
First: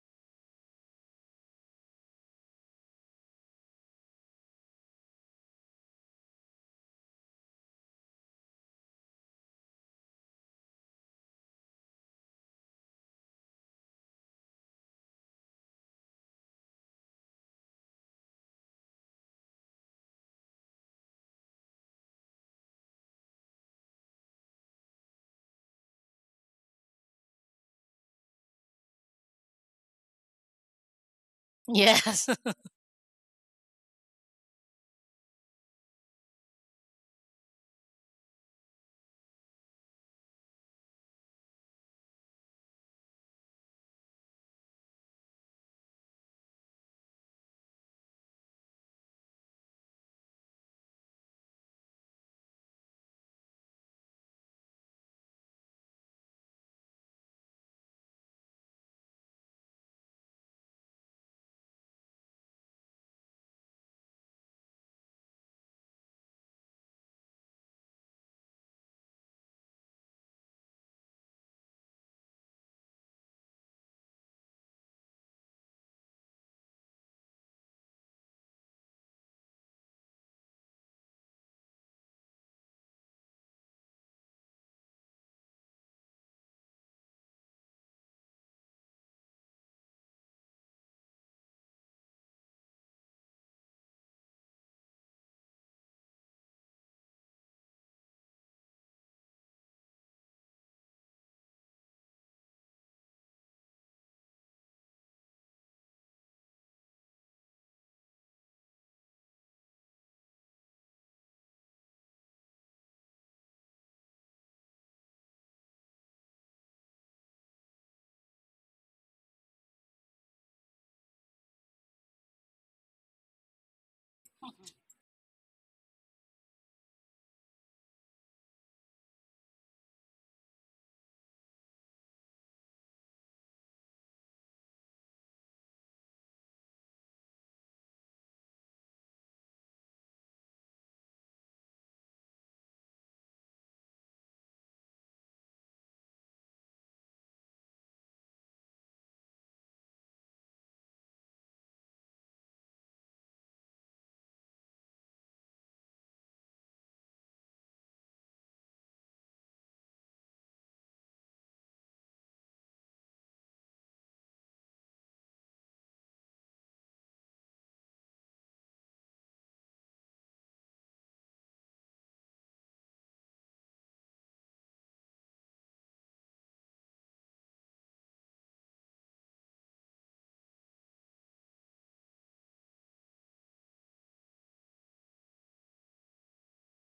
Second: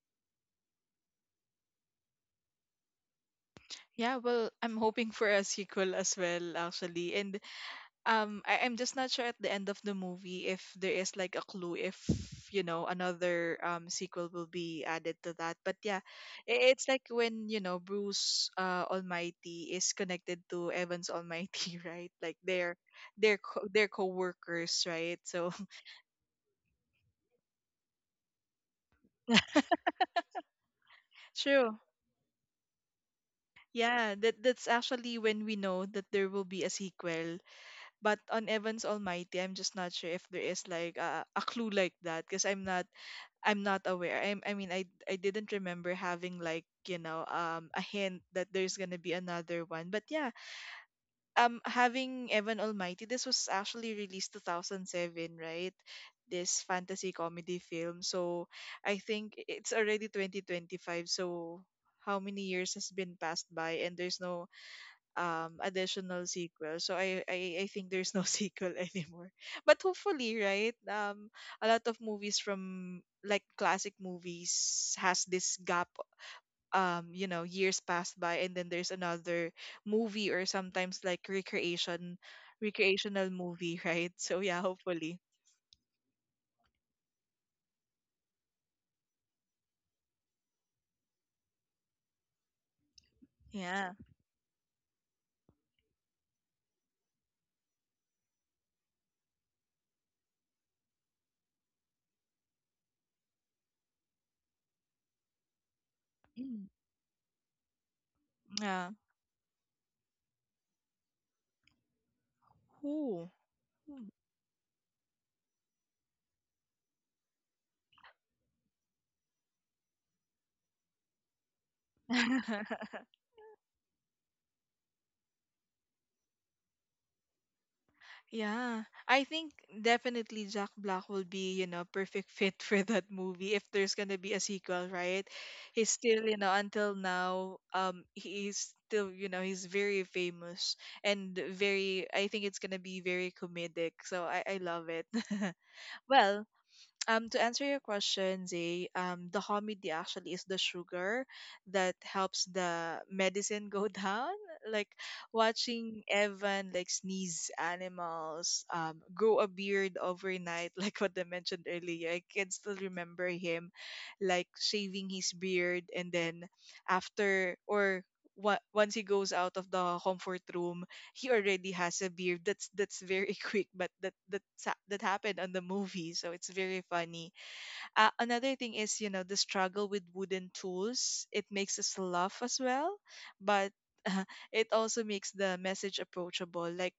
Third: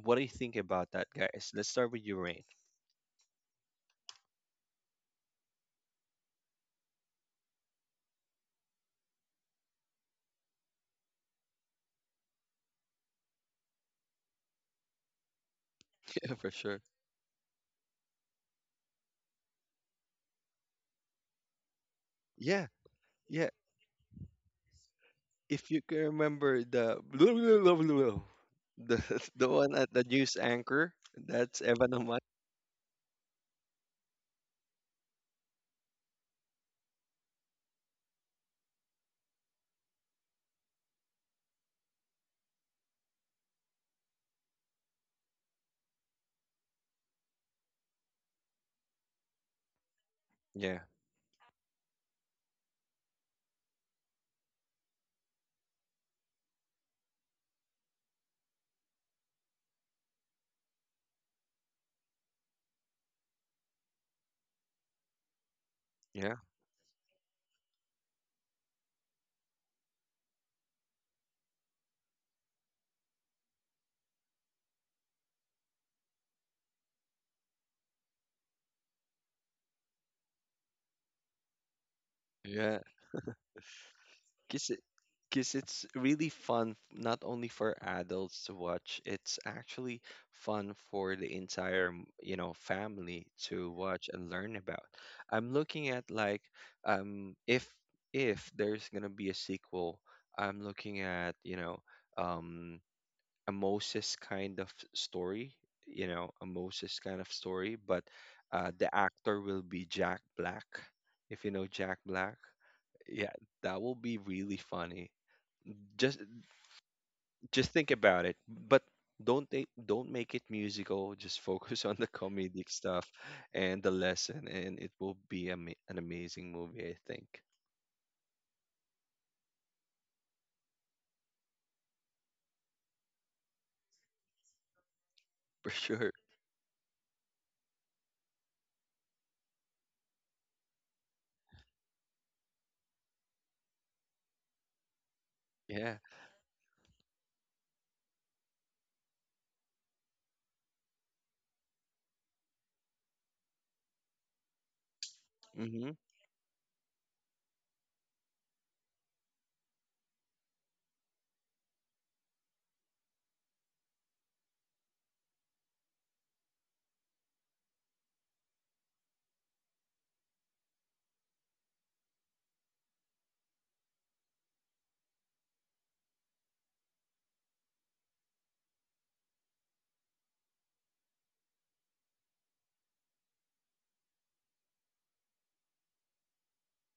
what do you think about that, guys? Let's start with you, Rain.
Yeah, well, I'm hoping for a sequel as well, actually. And I'm just not sure at the end of the movie if there is like a clue if, you know, another sequel will be added to that. But yeah,
Yeah, for sure.
it's like when, you know, Bruce Almighty is connected to Evans Almighty, right? Like
Yeah,
they're
yeah.
they're co-workers, right? So
If you can remember the the the one at the news anchor, that's
true.
Evan Amat.
Yes.
Yeah, that that's actually when we know that there will be a sequel. But on Evans Almighty, I'm just not sure if there is like a clue like that because I'm not, I'm not aware. I mean, I didn't remember having like, you know, a hint that there's gonna be another one. But yeah,
Yeah,
having Evan Almighty, this was actually released 2007, right? This fantasy comedy film. So I think it's already 2025. So how many years has been passed by, and there's no additional
yeah,
sequel. So I think there's no sequel anymore. But hopefully, right? A lot of movies from like classic movies has this gap, you know, years passed by, and then there's another movie or sometimes like recreation
yeah.
recreational movie right? So yeah,
Because
hopefully.
cause it's really fun, not only for adults to watch, it's actually fun for the entire, you know, family to
Yeah.
watch and learn about. I'm looking at like, um, if if there's gonna be a sequel, I'm looking at, you know, um, a Moses kind of story, you know, a
Mm,
Moses kind of story, but
yeah.
the actor will be Jack Black, if you know Jack Black.
Ooh.
Yeah, that will be really funny. Just just think about it, but don't they don't make it musical. Just focus on the
Mm.
comedic stuff and the lesson, and it will be ama an amazing movie, I think,
Yeah, I think definitely Jack Black will be, you know, perfect fit for that movie if there's gonna be a sequel, right?
for
He's
sure.
still, you know, until now, he's still, you know, he's very famous and very. I think it's gonna be very comedic, so I love it.
Yeah.
Well, to answer your question, Zay, the hominy actually is the sugar that helps the medicine go down. Like
Mm-hmm.
watching Evan like sneeze animals, grow a beard overnight, like what I mentioned earlier. I can still remember him like shaving his beard and then after, or once he goes out of the comfort room, he already has a beard. That's very quick, but that happened on the movie, so it's very funny. Another thing is, you know, the struggle with wooden tools. It makes us laugh as well, but it also makes the message approachable. Like,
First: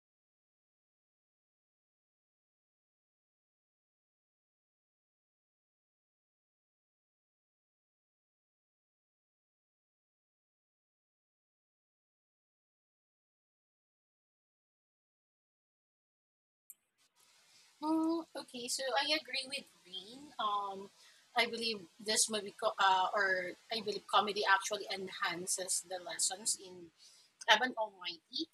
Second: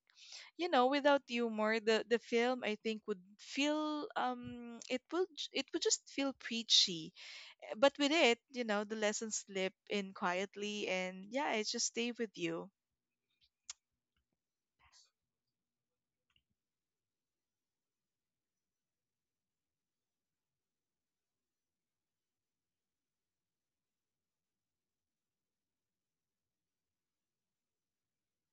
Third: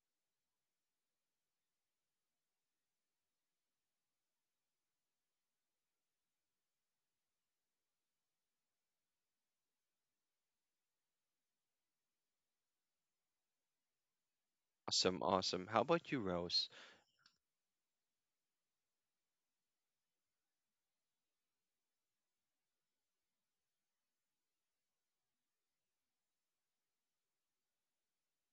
you know, without humor, the film, I think, would feel it would just feel preachy. But with it, you know, the lessons slip in quietly, and yeah, it just stay with you.
Awesome, awesome. How about you, Rose?
Mm, okay, so I agree with Green. I believe this movie, or I believe comedy actually enhances the lessons in Evan Almighty.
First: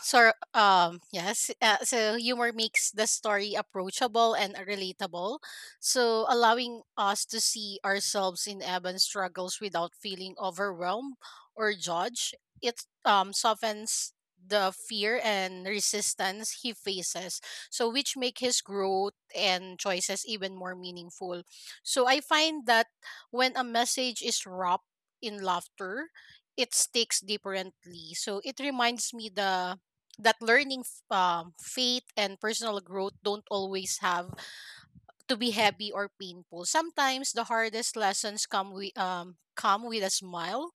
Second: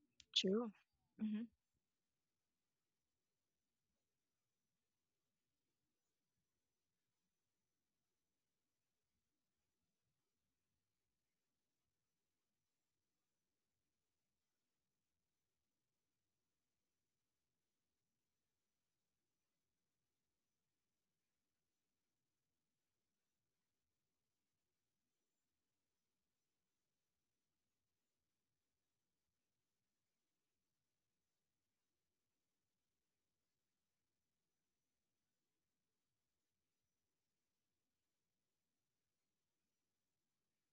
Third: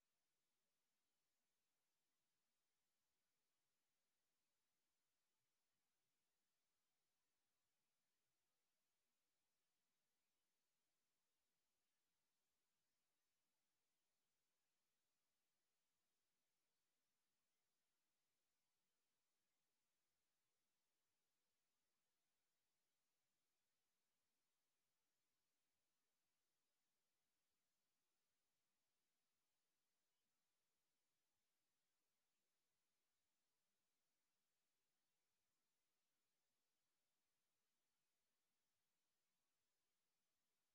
So,
True. Hmm.
yes, so humor makes the story approachable and relatable. So, allowing us to see ourselves in Evan's struggles without feeling overwhelmed or judged, it softens the fear and resistance he faces. So, which make his growth and choices even more meaningful. So, I find that when a message is wrapped in laughter, it sticks differently. So, it reminds me the that faith and personal growth don't always have to be heavy or painful. Sometimes the hardest lessons come with a smile,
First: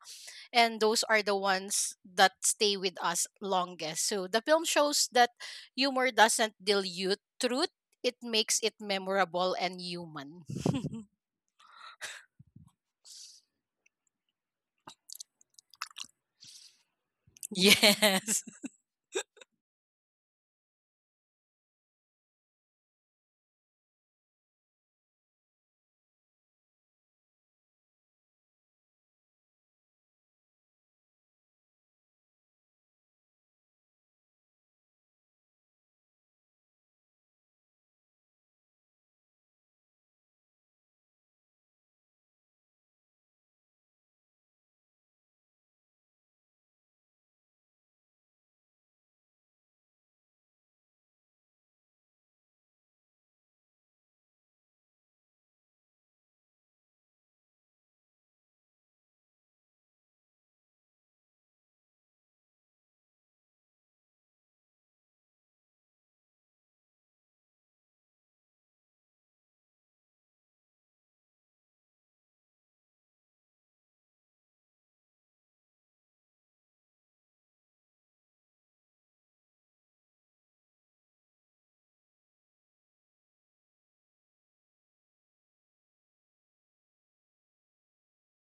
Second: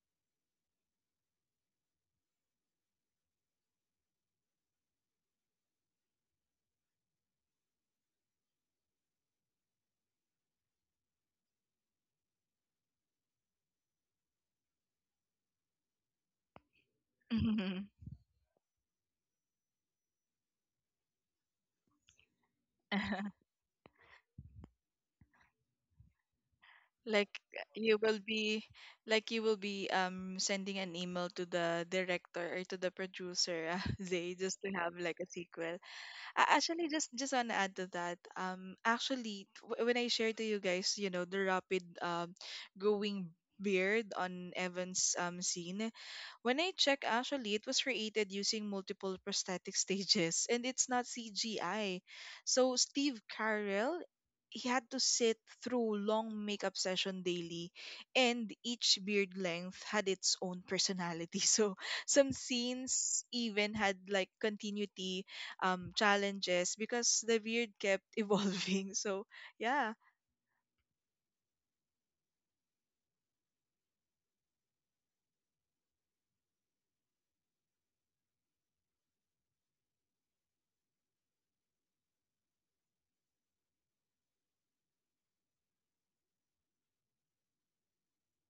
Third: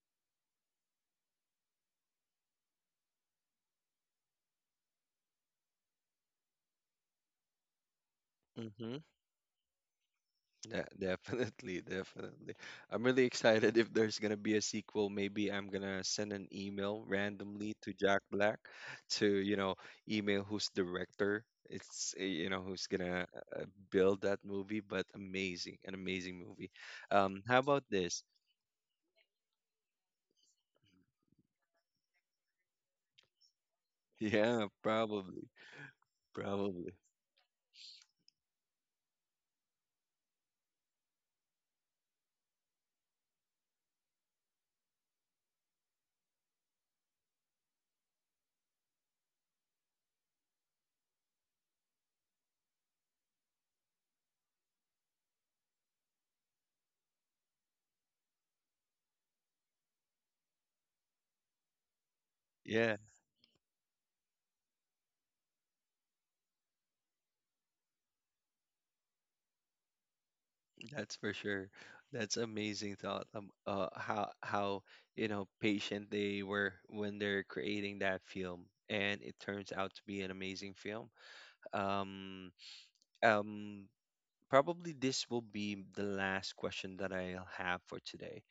and those are the ones that stay with us longest. So the film shows that humor doesn't dilute truth, it makes it
Mhm.
memorable and human.
Yeah, definitely, definitely. I'm really excited if there's gonna be a sequel. Maybe I'm gonna send an email randomly to Jack
Yes.
Black to, you know, email who's director. It's, you know, who's gonna uh, build that movie, but amazing, an amazing movie.
Like
How about
you will
this?
be like you will be sending an email to the director or to the producer, they just
Yeah,
to have like a
probably,
sequel. Actually,
probably.
just want to add to that. Actually, when I share to you guys, you know, the rapid growing beard on Evan's scene, when I check, actually, it was created using multiple prosthetic stages, and it's not CGI. So Steve Carell, he had to sit through long makeup session daily, and each beard length had its own personality. So some
Yeah.
scenes even had like continuity challenges because the beard kept evolving. So yeah.
That's for sure. That's amazing thought. How, you know, patient they were when they're creating that film, and it turns out to be an amazing film. Um, um, Probably this will be the last question that I'll have for today,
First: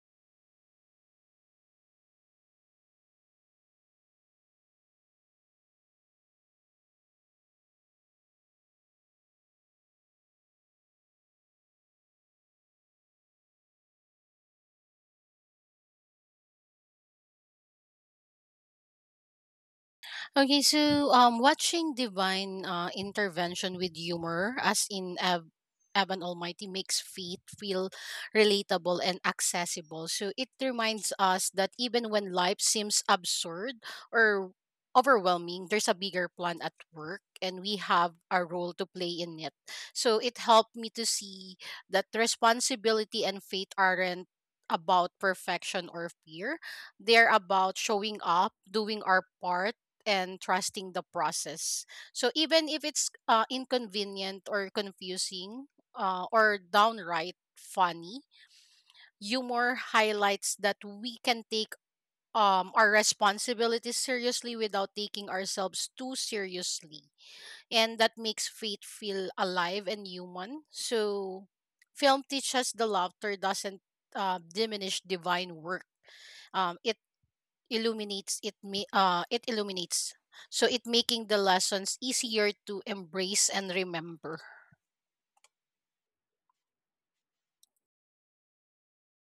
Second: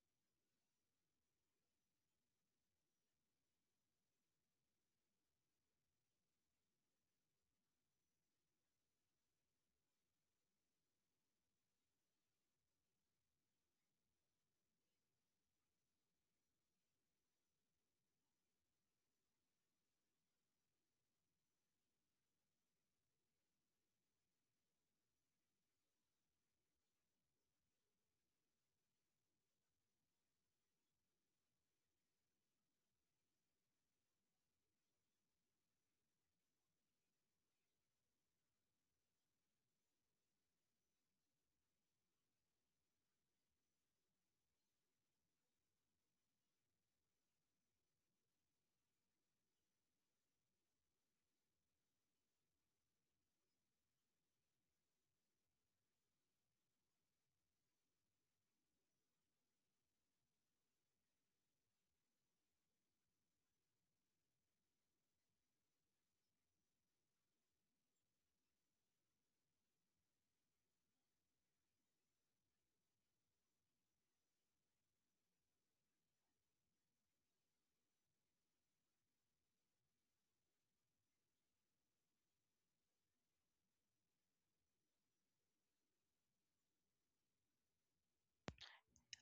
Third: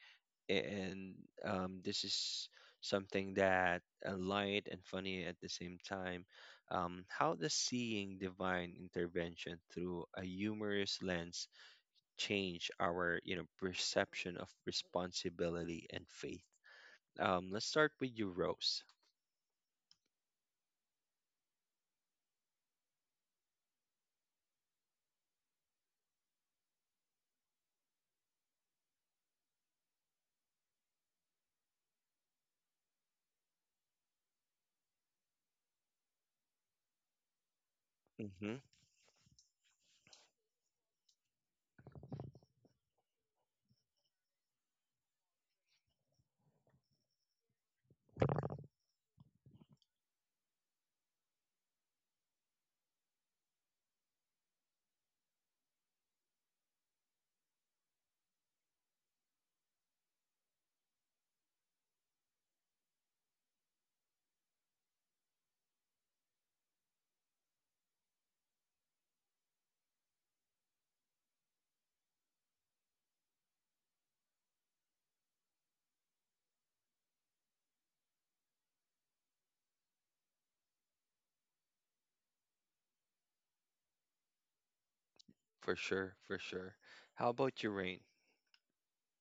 and this is something that light and funny at the same time. How does seeing divine intervention through a humorous lens change our, you know, perception of responsibility and faith? Let's start with you, Rose.
Okay, so watching divine intervention with humor, as in Evan Almighty, makes faith feel relatable and accessible. So it reminds us that even when life seems absurd or overwhelming, there's a bigger plan at work, and we have a
Mm-hmm.
role to play in it. So it helped me to see that responsibility and faith aren't about perfection or fear, they're about showing up, doing our part, and trusting the process. So even if it's inconvenient or confusing or downright funny, humor highlights that we can take our responsibilities seriously without taking ourselves too seriously. And that makes faith feel alive and human. So film teaches the laughter doesn't diminish divine work, um, it it illuminates, so it making the lessons easier to embrace and remember.
For sure, for sure. How about you, Rain?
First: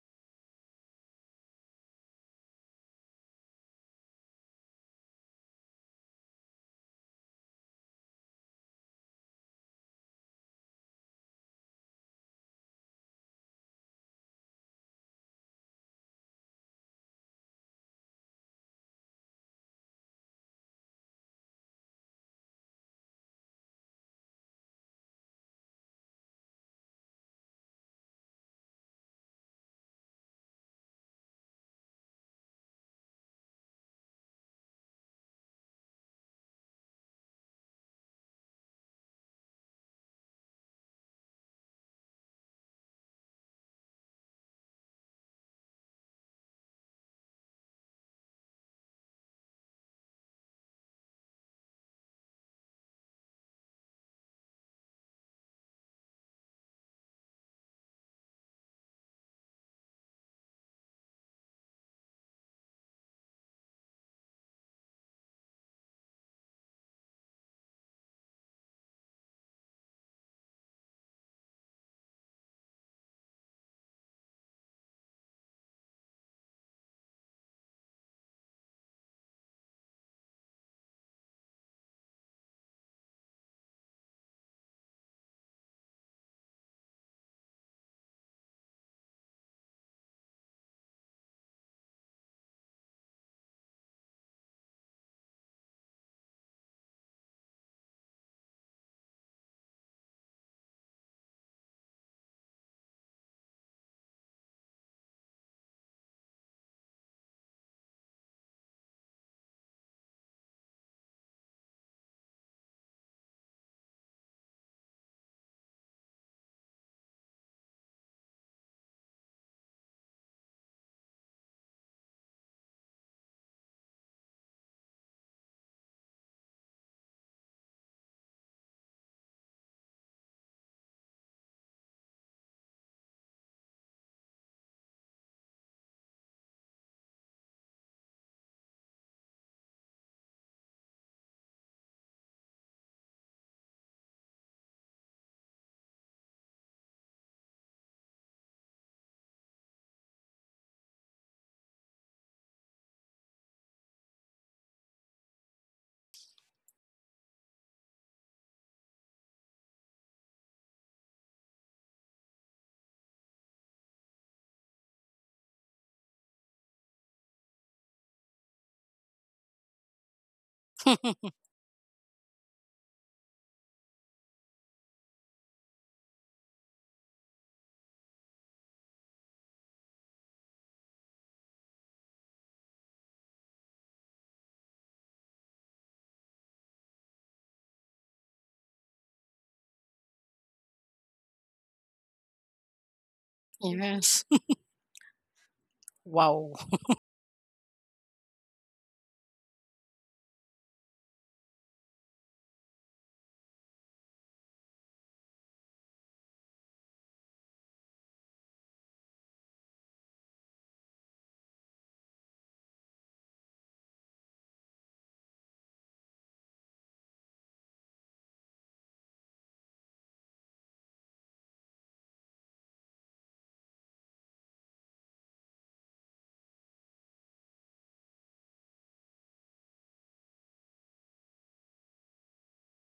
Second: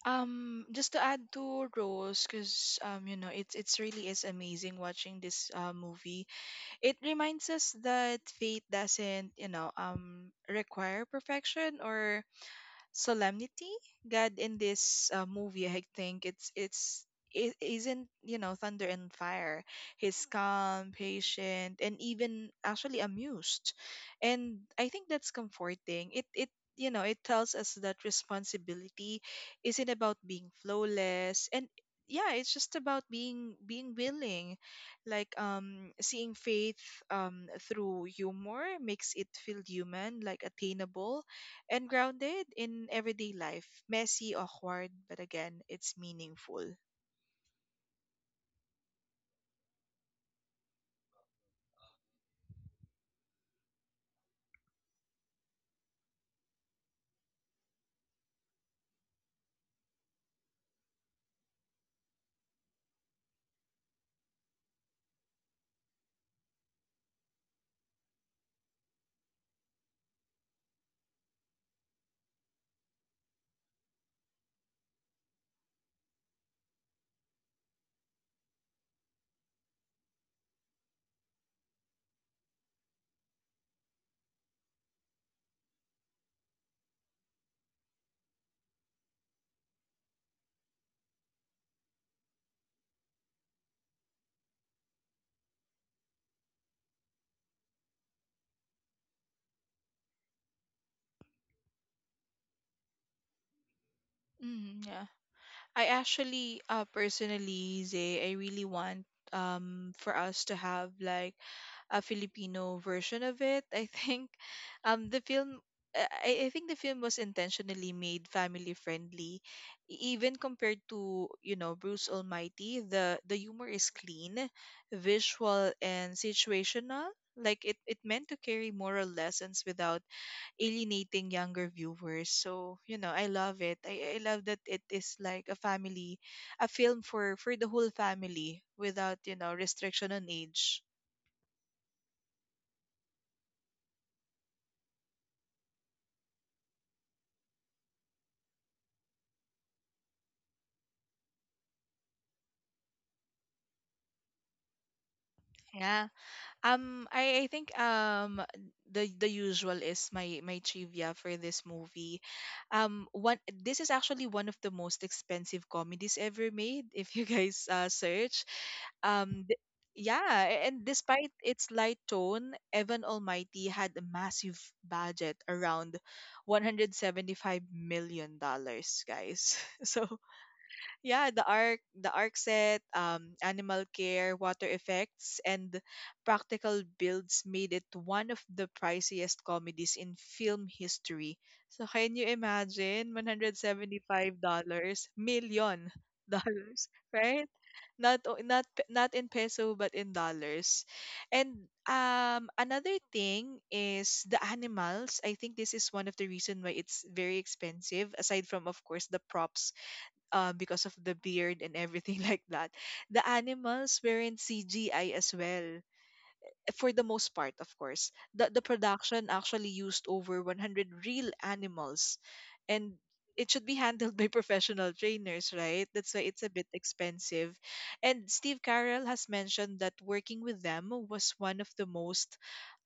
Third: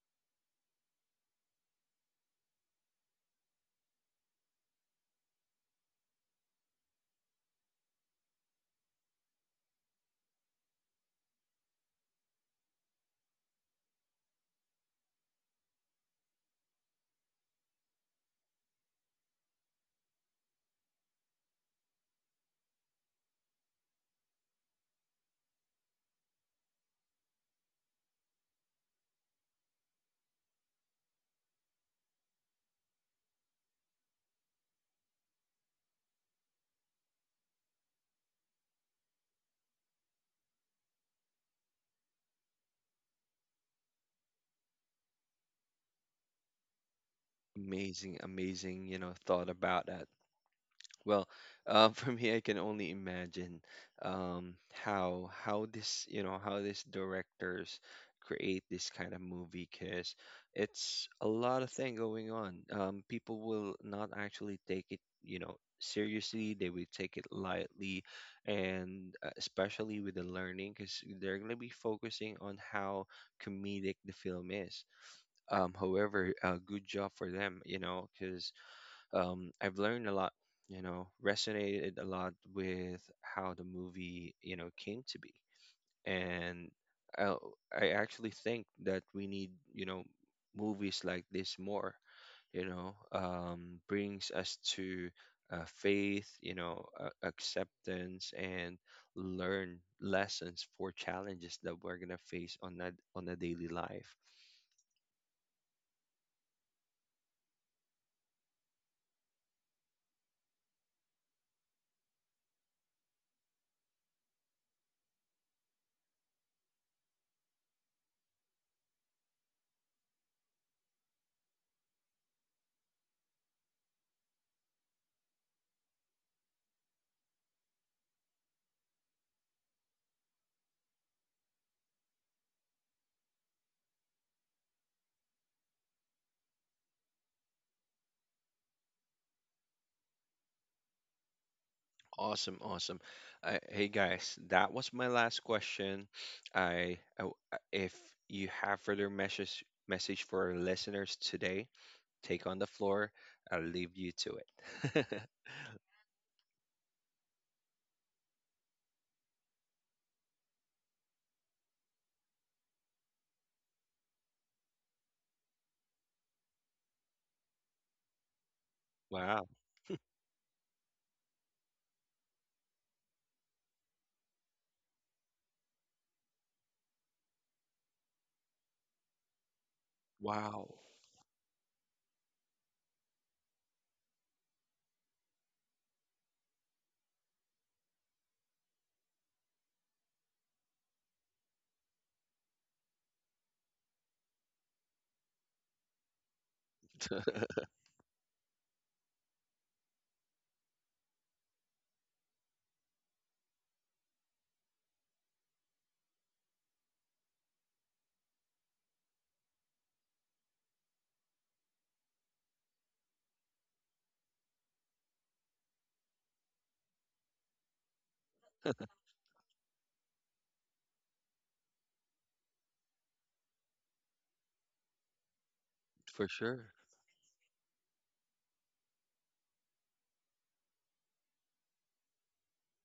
Just to add to Rose, because, you know, it's really is amazing watching this movie. It reminds us that fate doesn't, you know, require perfection or solemnity. God in this movie, I think it's it isn't, you know, thunder and fire. He's calm, patient, and even actually amused. And I think that's comforting. It you know, it tells us that responsibility isn't about being flawless. And yeah, it's just about being willing. Like, seeing faith through humor makes it feel human, like attainable and grounded in everyday life. Messy, awkward, but again, it's meaningful.
Amazing, amazing. You know, thought about that. Well, for me, I can only imagine how this, you know, how these directors create this kind of movie because it's a lot of thing going on. People will not actually take it, you know, seriously. They will take it lightly, and especially with the learning because they're gonna be focusing on how comedic the film is. However, good job for them, you know, because I've learned a lot, you know, resonated a lot with how the movie, you know, came to be. And I, I actually think that we need, you know, movies like this more, you know, brings us to faith, you know, acceptance and learn lessons for challenges that we're going to face on that on a daily life.
Mm, yeah. I actually, personally, Zay, I really want for us to have like a Filipino version of it. I think the film I think the film was intentionally made family friendly. Even compared to, you know, Bruce Almighty, the humor is clean, visual, and situational. Like it meant to carry moral lessons without alienating younger viewers. So, you know, I love it. I love that it is like a family, a film for the whole family without, you know, restriction on age.
Awesome, awesome. Hey guys, that was my last question. If you have further message for our listeners today, take on the floor. I'll leave you to it.
Yeah. I think the usual is my my trivia for this movie. One, this is actually one of the most expensive comedies ever made. If you guys search, um,
Wow,
th- yeah, and despite its light tone, Evan Almighty had a massive budget around $175 million, guys. So
wow,
yeah, the arc set, animal care, water effects, and practical builds made it one of the priciest comedies in film history. So can you imagine
Yes.
$175 million
Wow.
dollars, right? Not o- not pe- Not in peso but in dollars. And another thing is the animals. I think this is one of the reason why it's very expensive, aside from, of course, the props, because of the beard and everything like that. The animals were in CGI as well for the most part. Of course, the production actually used over 100 real animals, and it should be handled by professional trainers, right? That's why
for
it's a bit
sure.
expensive. And Steve Carell has mentioned that working with them was one of the most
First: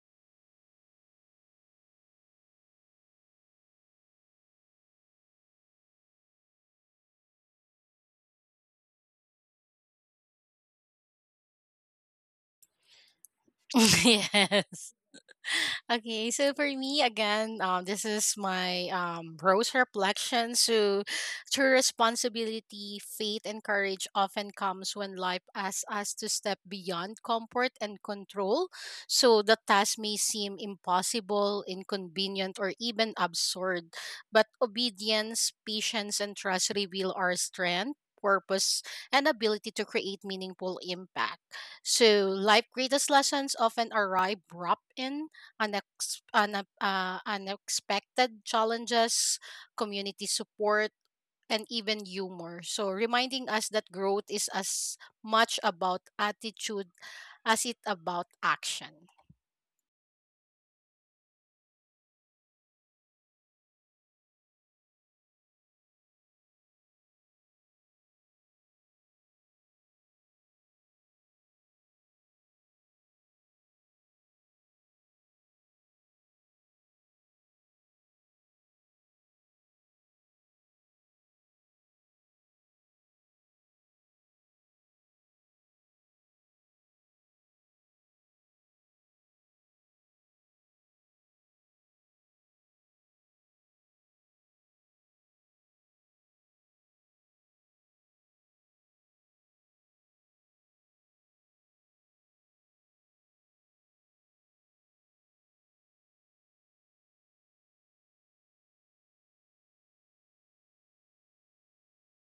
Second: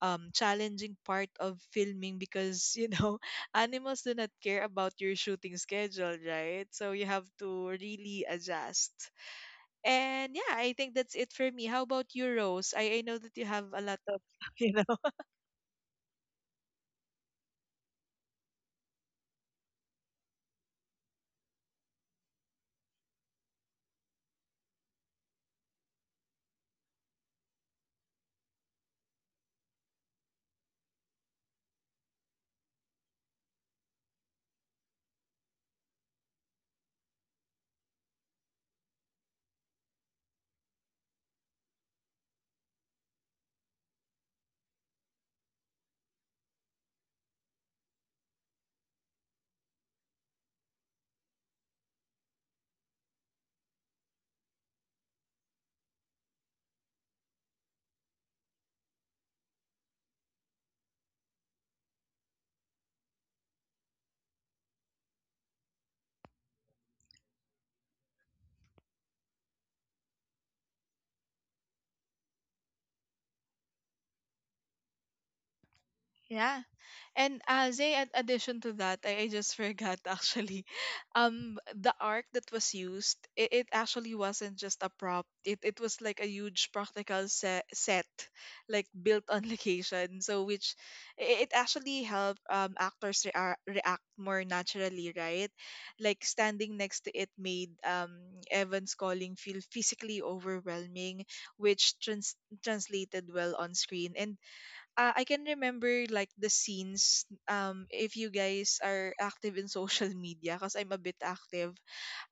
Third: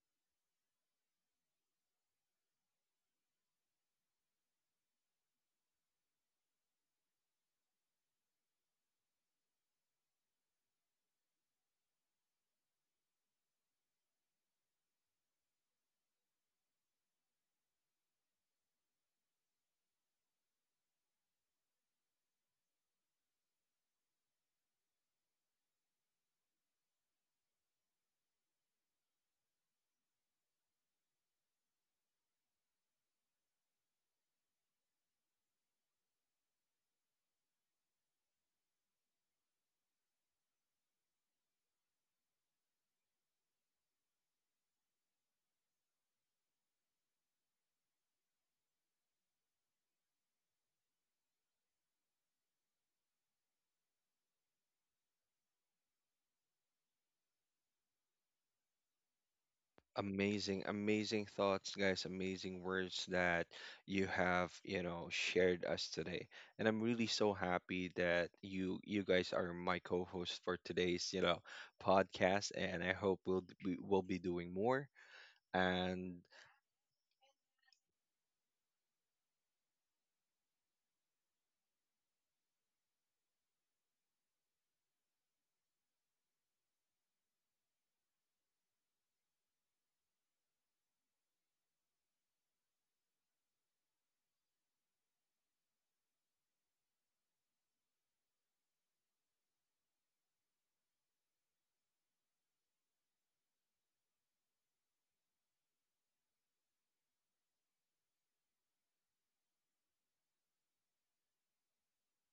challenging part of filming because, you know, animals do not care about your shooting schedule, right? So you have to really adjust. And yeah, I think that's it for me. How about you, Rose? I know that you have a lot of, you
Yes.
know.
Okay, so for me again, this is my rose reflection. So, true responsibility, faith, and courage often comes when life asks us to step beyond comfort and control. So the task may seem impossible, inconvenient, or even absurd, but obedience, patience, and trust reveal our strength. Purpose and ability to create meaningful impact. So, life greatest lessons often arrive wrapped in unexpected challenges, community support, and even humor. So, reminding us that growth is as much about attitude as it about action.
Amazing, amazing thoughts, guys. Amazing words that you have, you know, shared us today. And I'm really so happy that you guys are my co-host for today's, you know, podcast. And I hope we'll we will be doing more. And
Yeah. And as a an addition to that, I just forgot actually. The arc that was used, it actually wasn't just a prop. It was like a huge practical set set like built on location. So which it actually helped actors react more naturally, right? Like standing next to it made Evan's calling feel physically overwhelming, which translated well on screen. And I can remember like the scenes, if you guys are active in social media, because I'm a bit active,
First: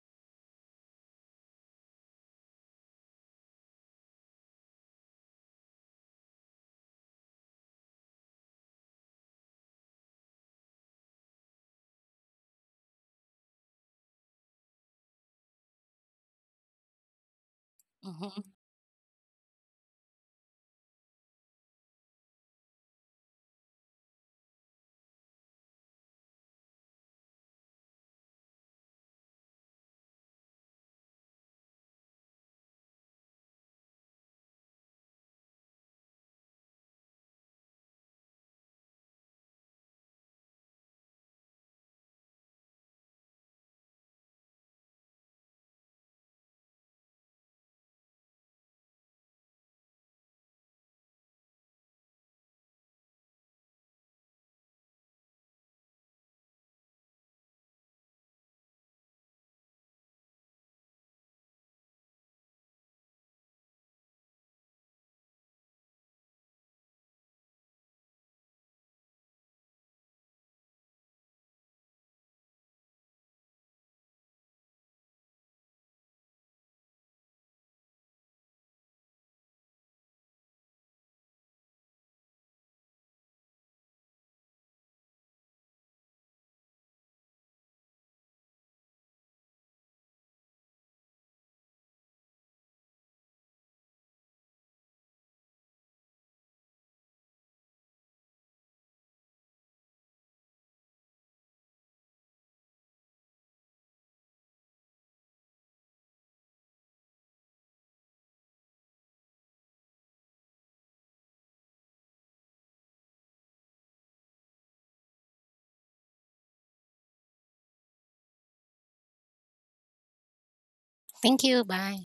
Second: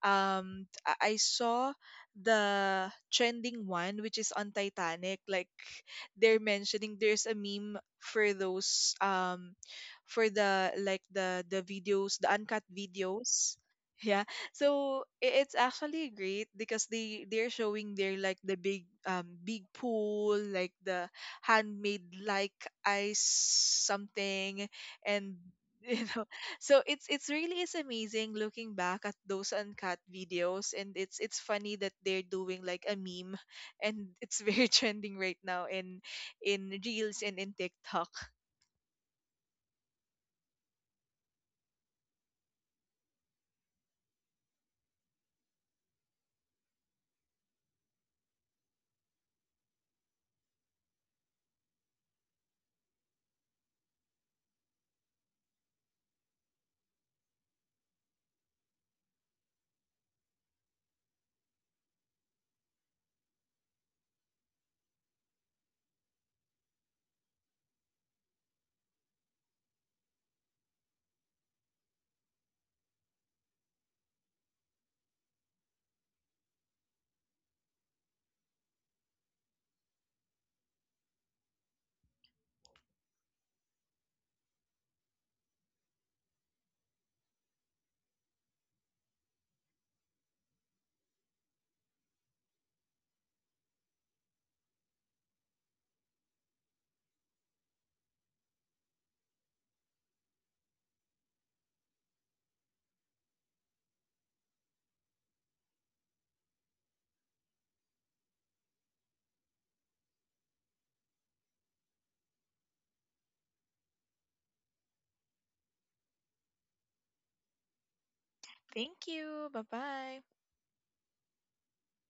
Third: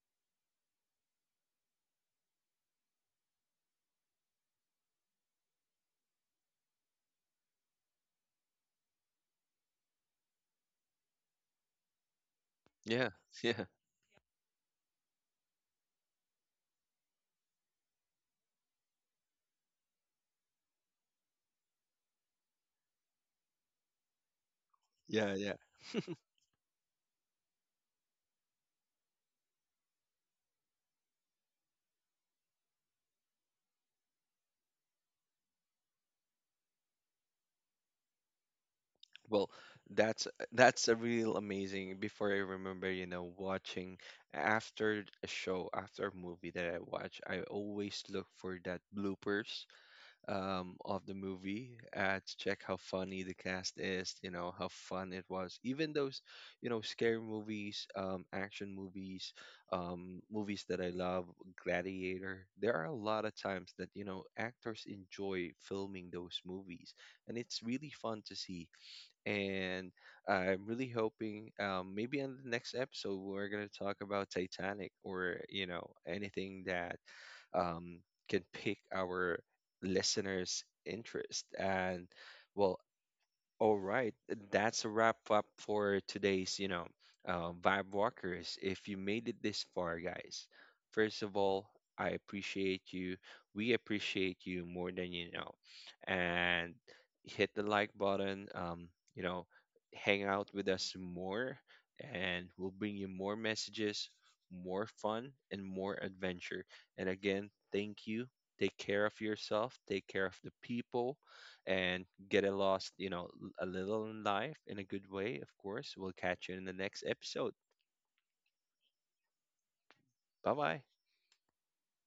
I saw the trending one which is on Titanic, like they're mentioning there's a meme for those, for the like the videos, the uncut
yeah,
videos,
yeah,
yeah. So it's actually great because they they're showing their like
Mhm.
the big, big pool, like the handmade like ice something.
yeah,
And
yeah.
you know, so it's really is amazing looking back at those uncut videos. And it's funny that they're doing like a meme and it's very trending right now in Reels and in TikTok.
Well, that's that's a real amazing. Before I remember, you know, watching after a show, after a movie that I watch, I always look for that bloopers of the movie to check how funny the cast is, you know, how fun it was. Even those, you know, scary movies, action movies, movies that I love, Gladiator, there are a lot of times that, you know, actors enjoy filming those movies. And it's really fun to see. And I'm really hoping maybe on the next episode, we're going to talk about Titanic or, you know, anything that um, can pick our listeners' interest. And well, all right, that's a wrap up for today's, you know, Vibe Walkers. If you made it this far, guys, first of all, I appreciate you. We appreciate you more than you know. And hit the like button, you know, hang out with us more, and we'll bring you more messages, more fun, and more adventure. And again, thank you. Take care of yourself, take care of the people and get a lost, you know, a little in life in a good way, of course. We'll catch you in the next episode.
Thank you. Bye-bye.
Bye bye.
Thank you. Bye.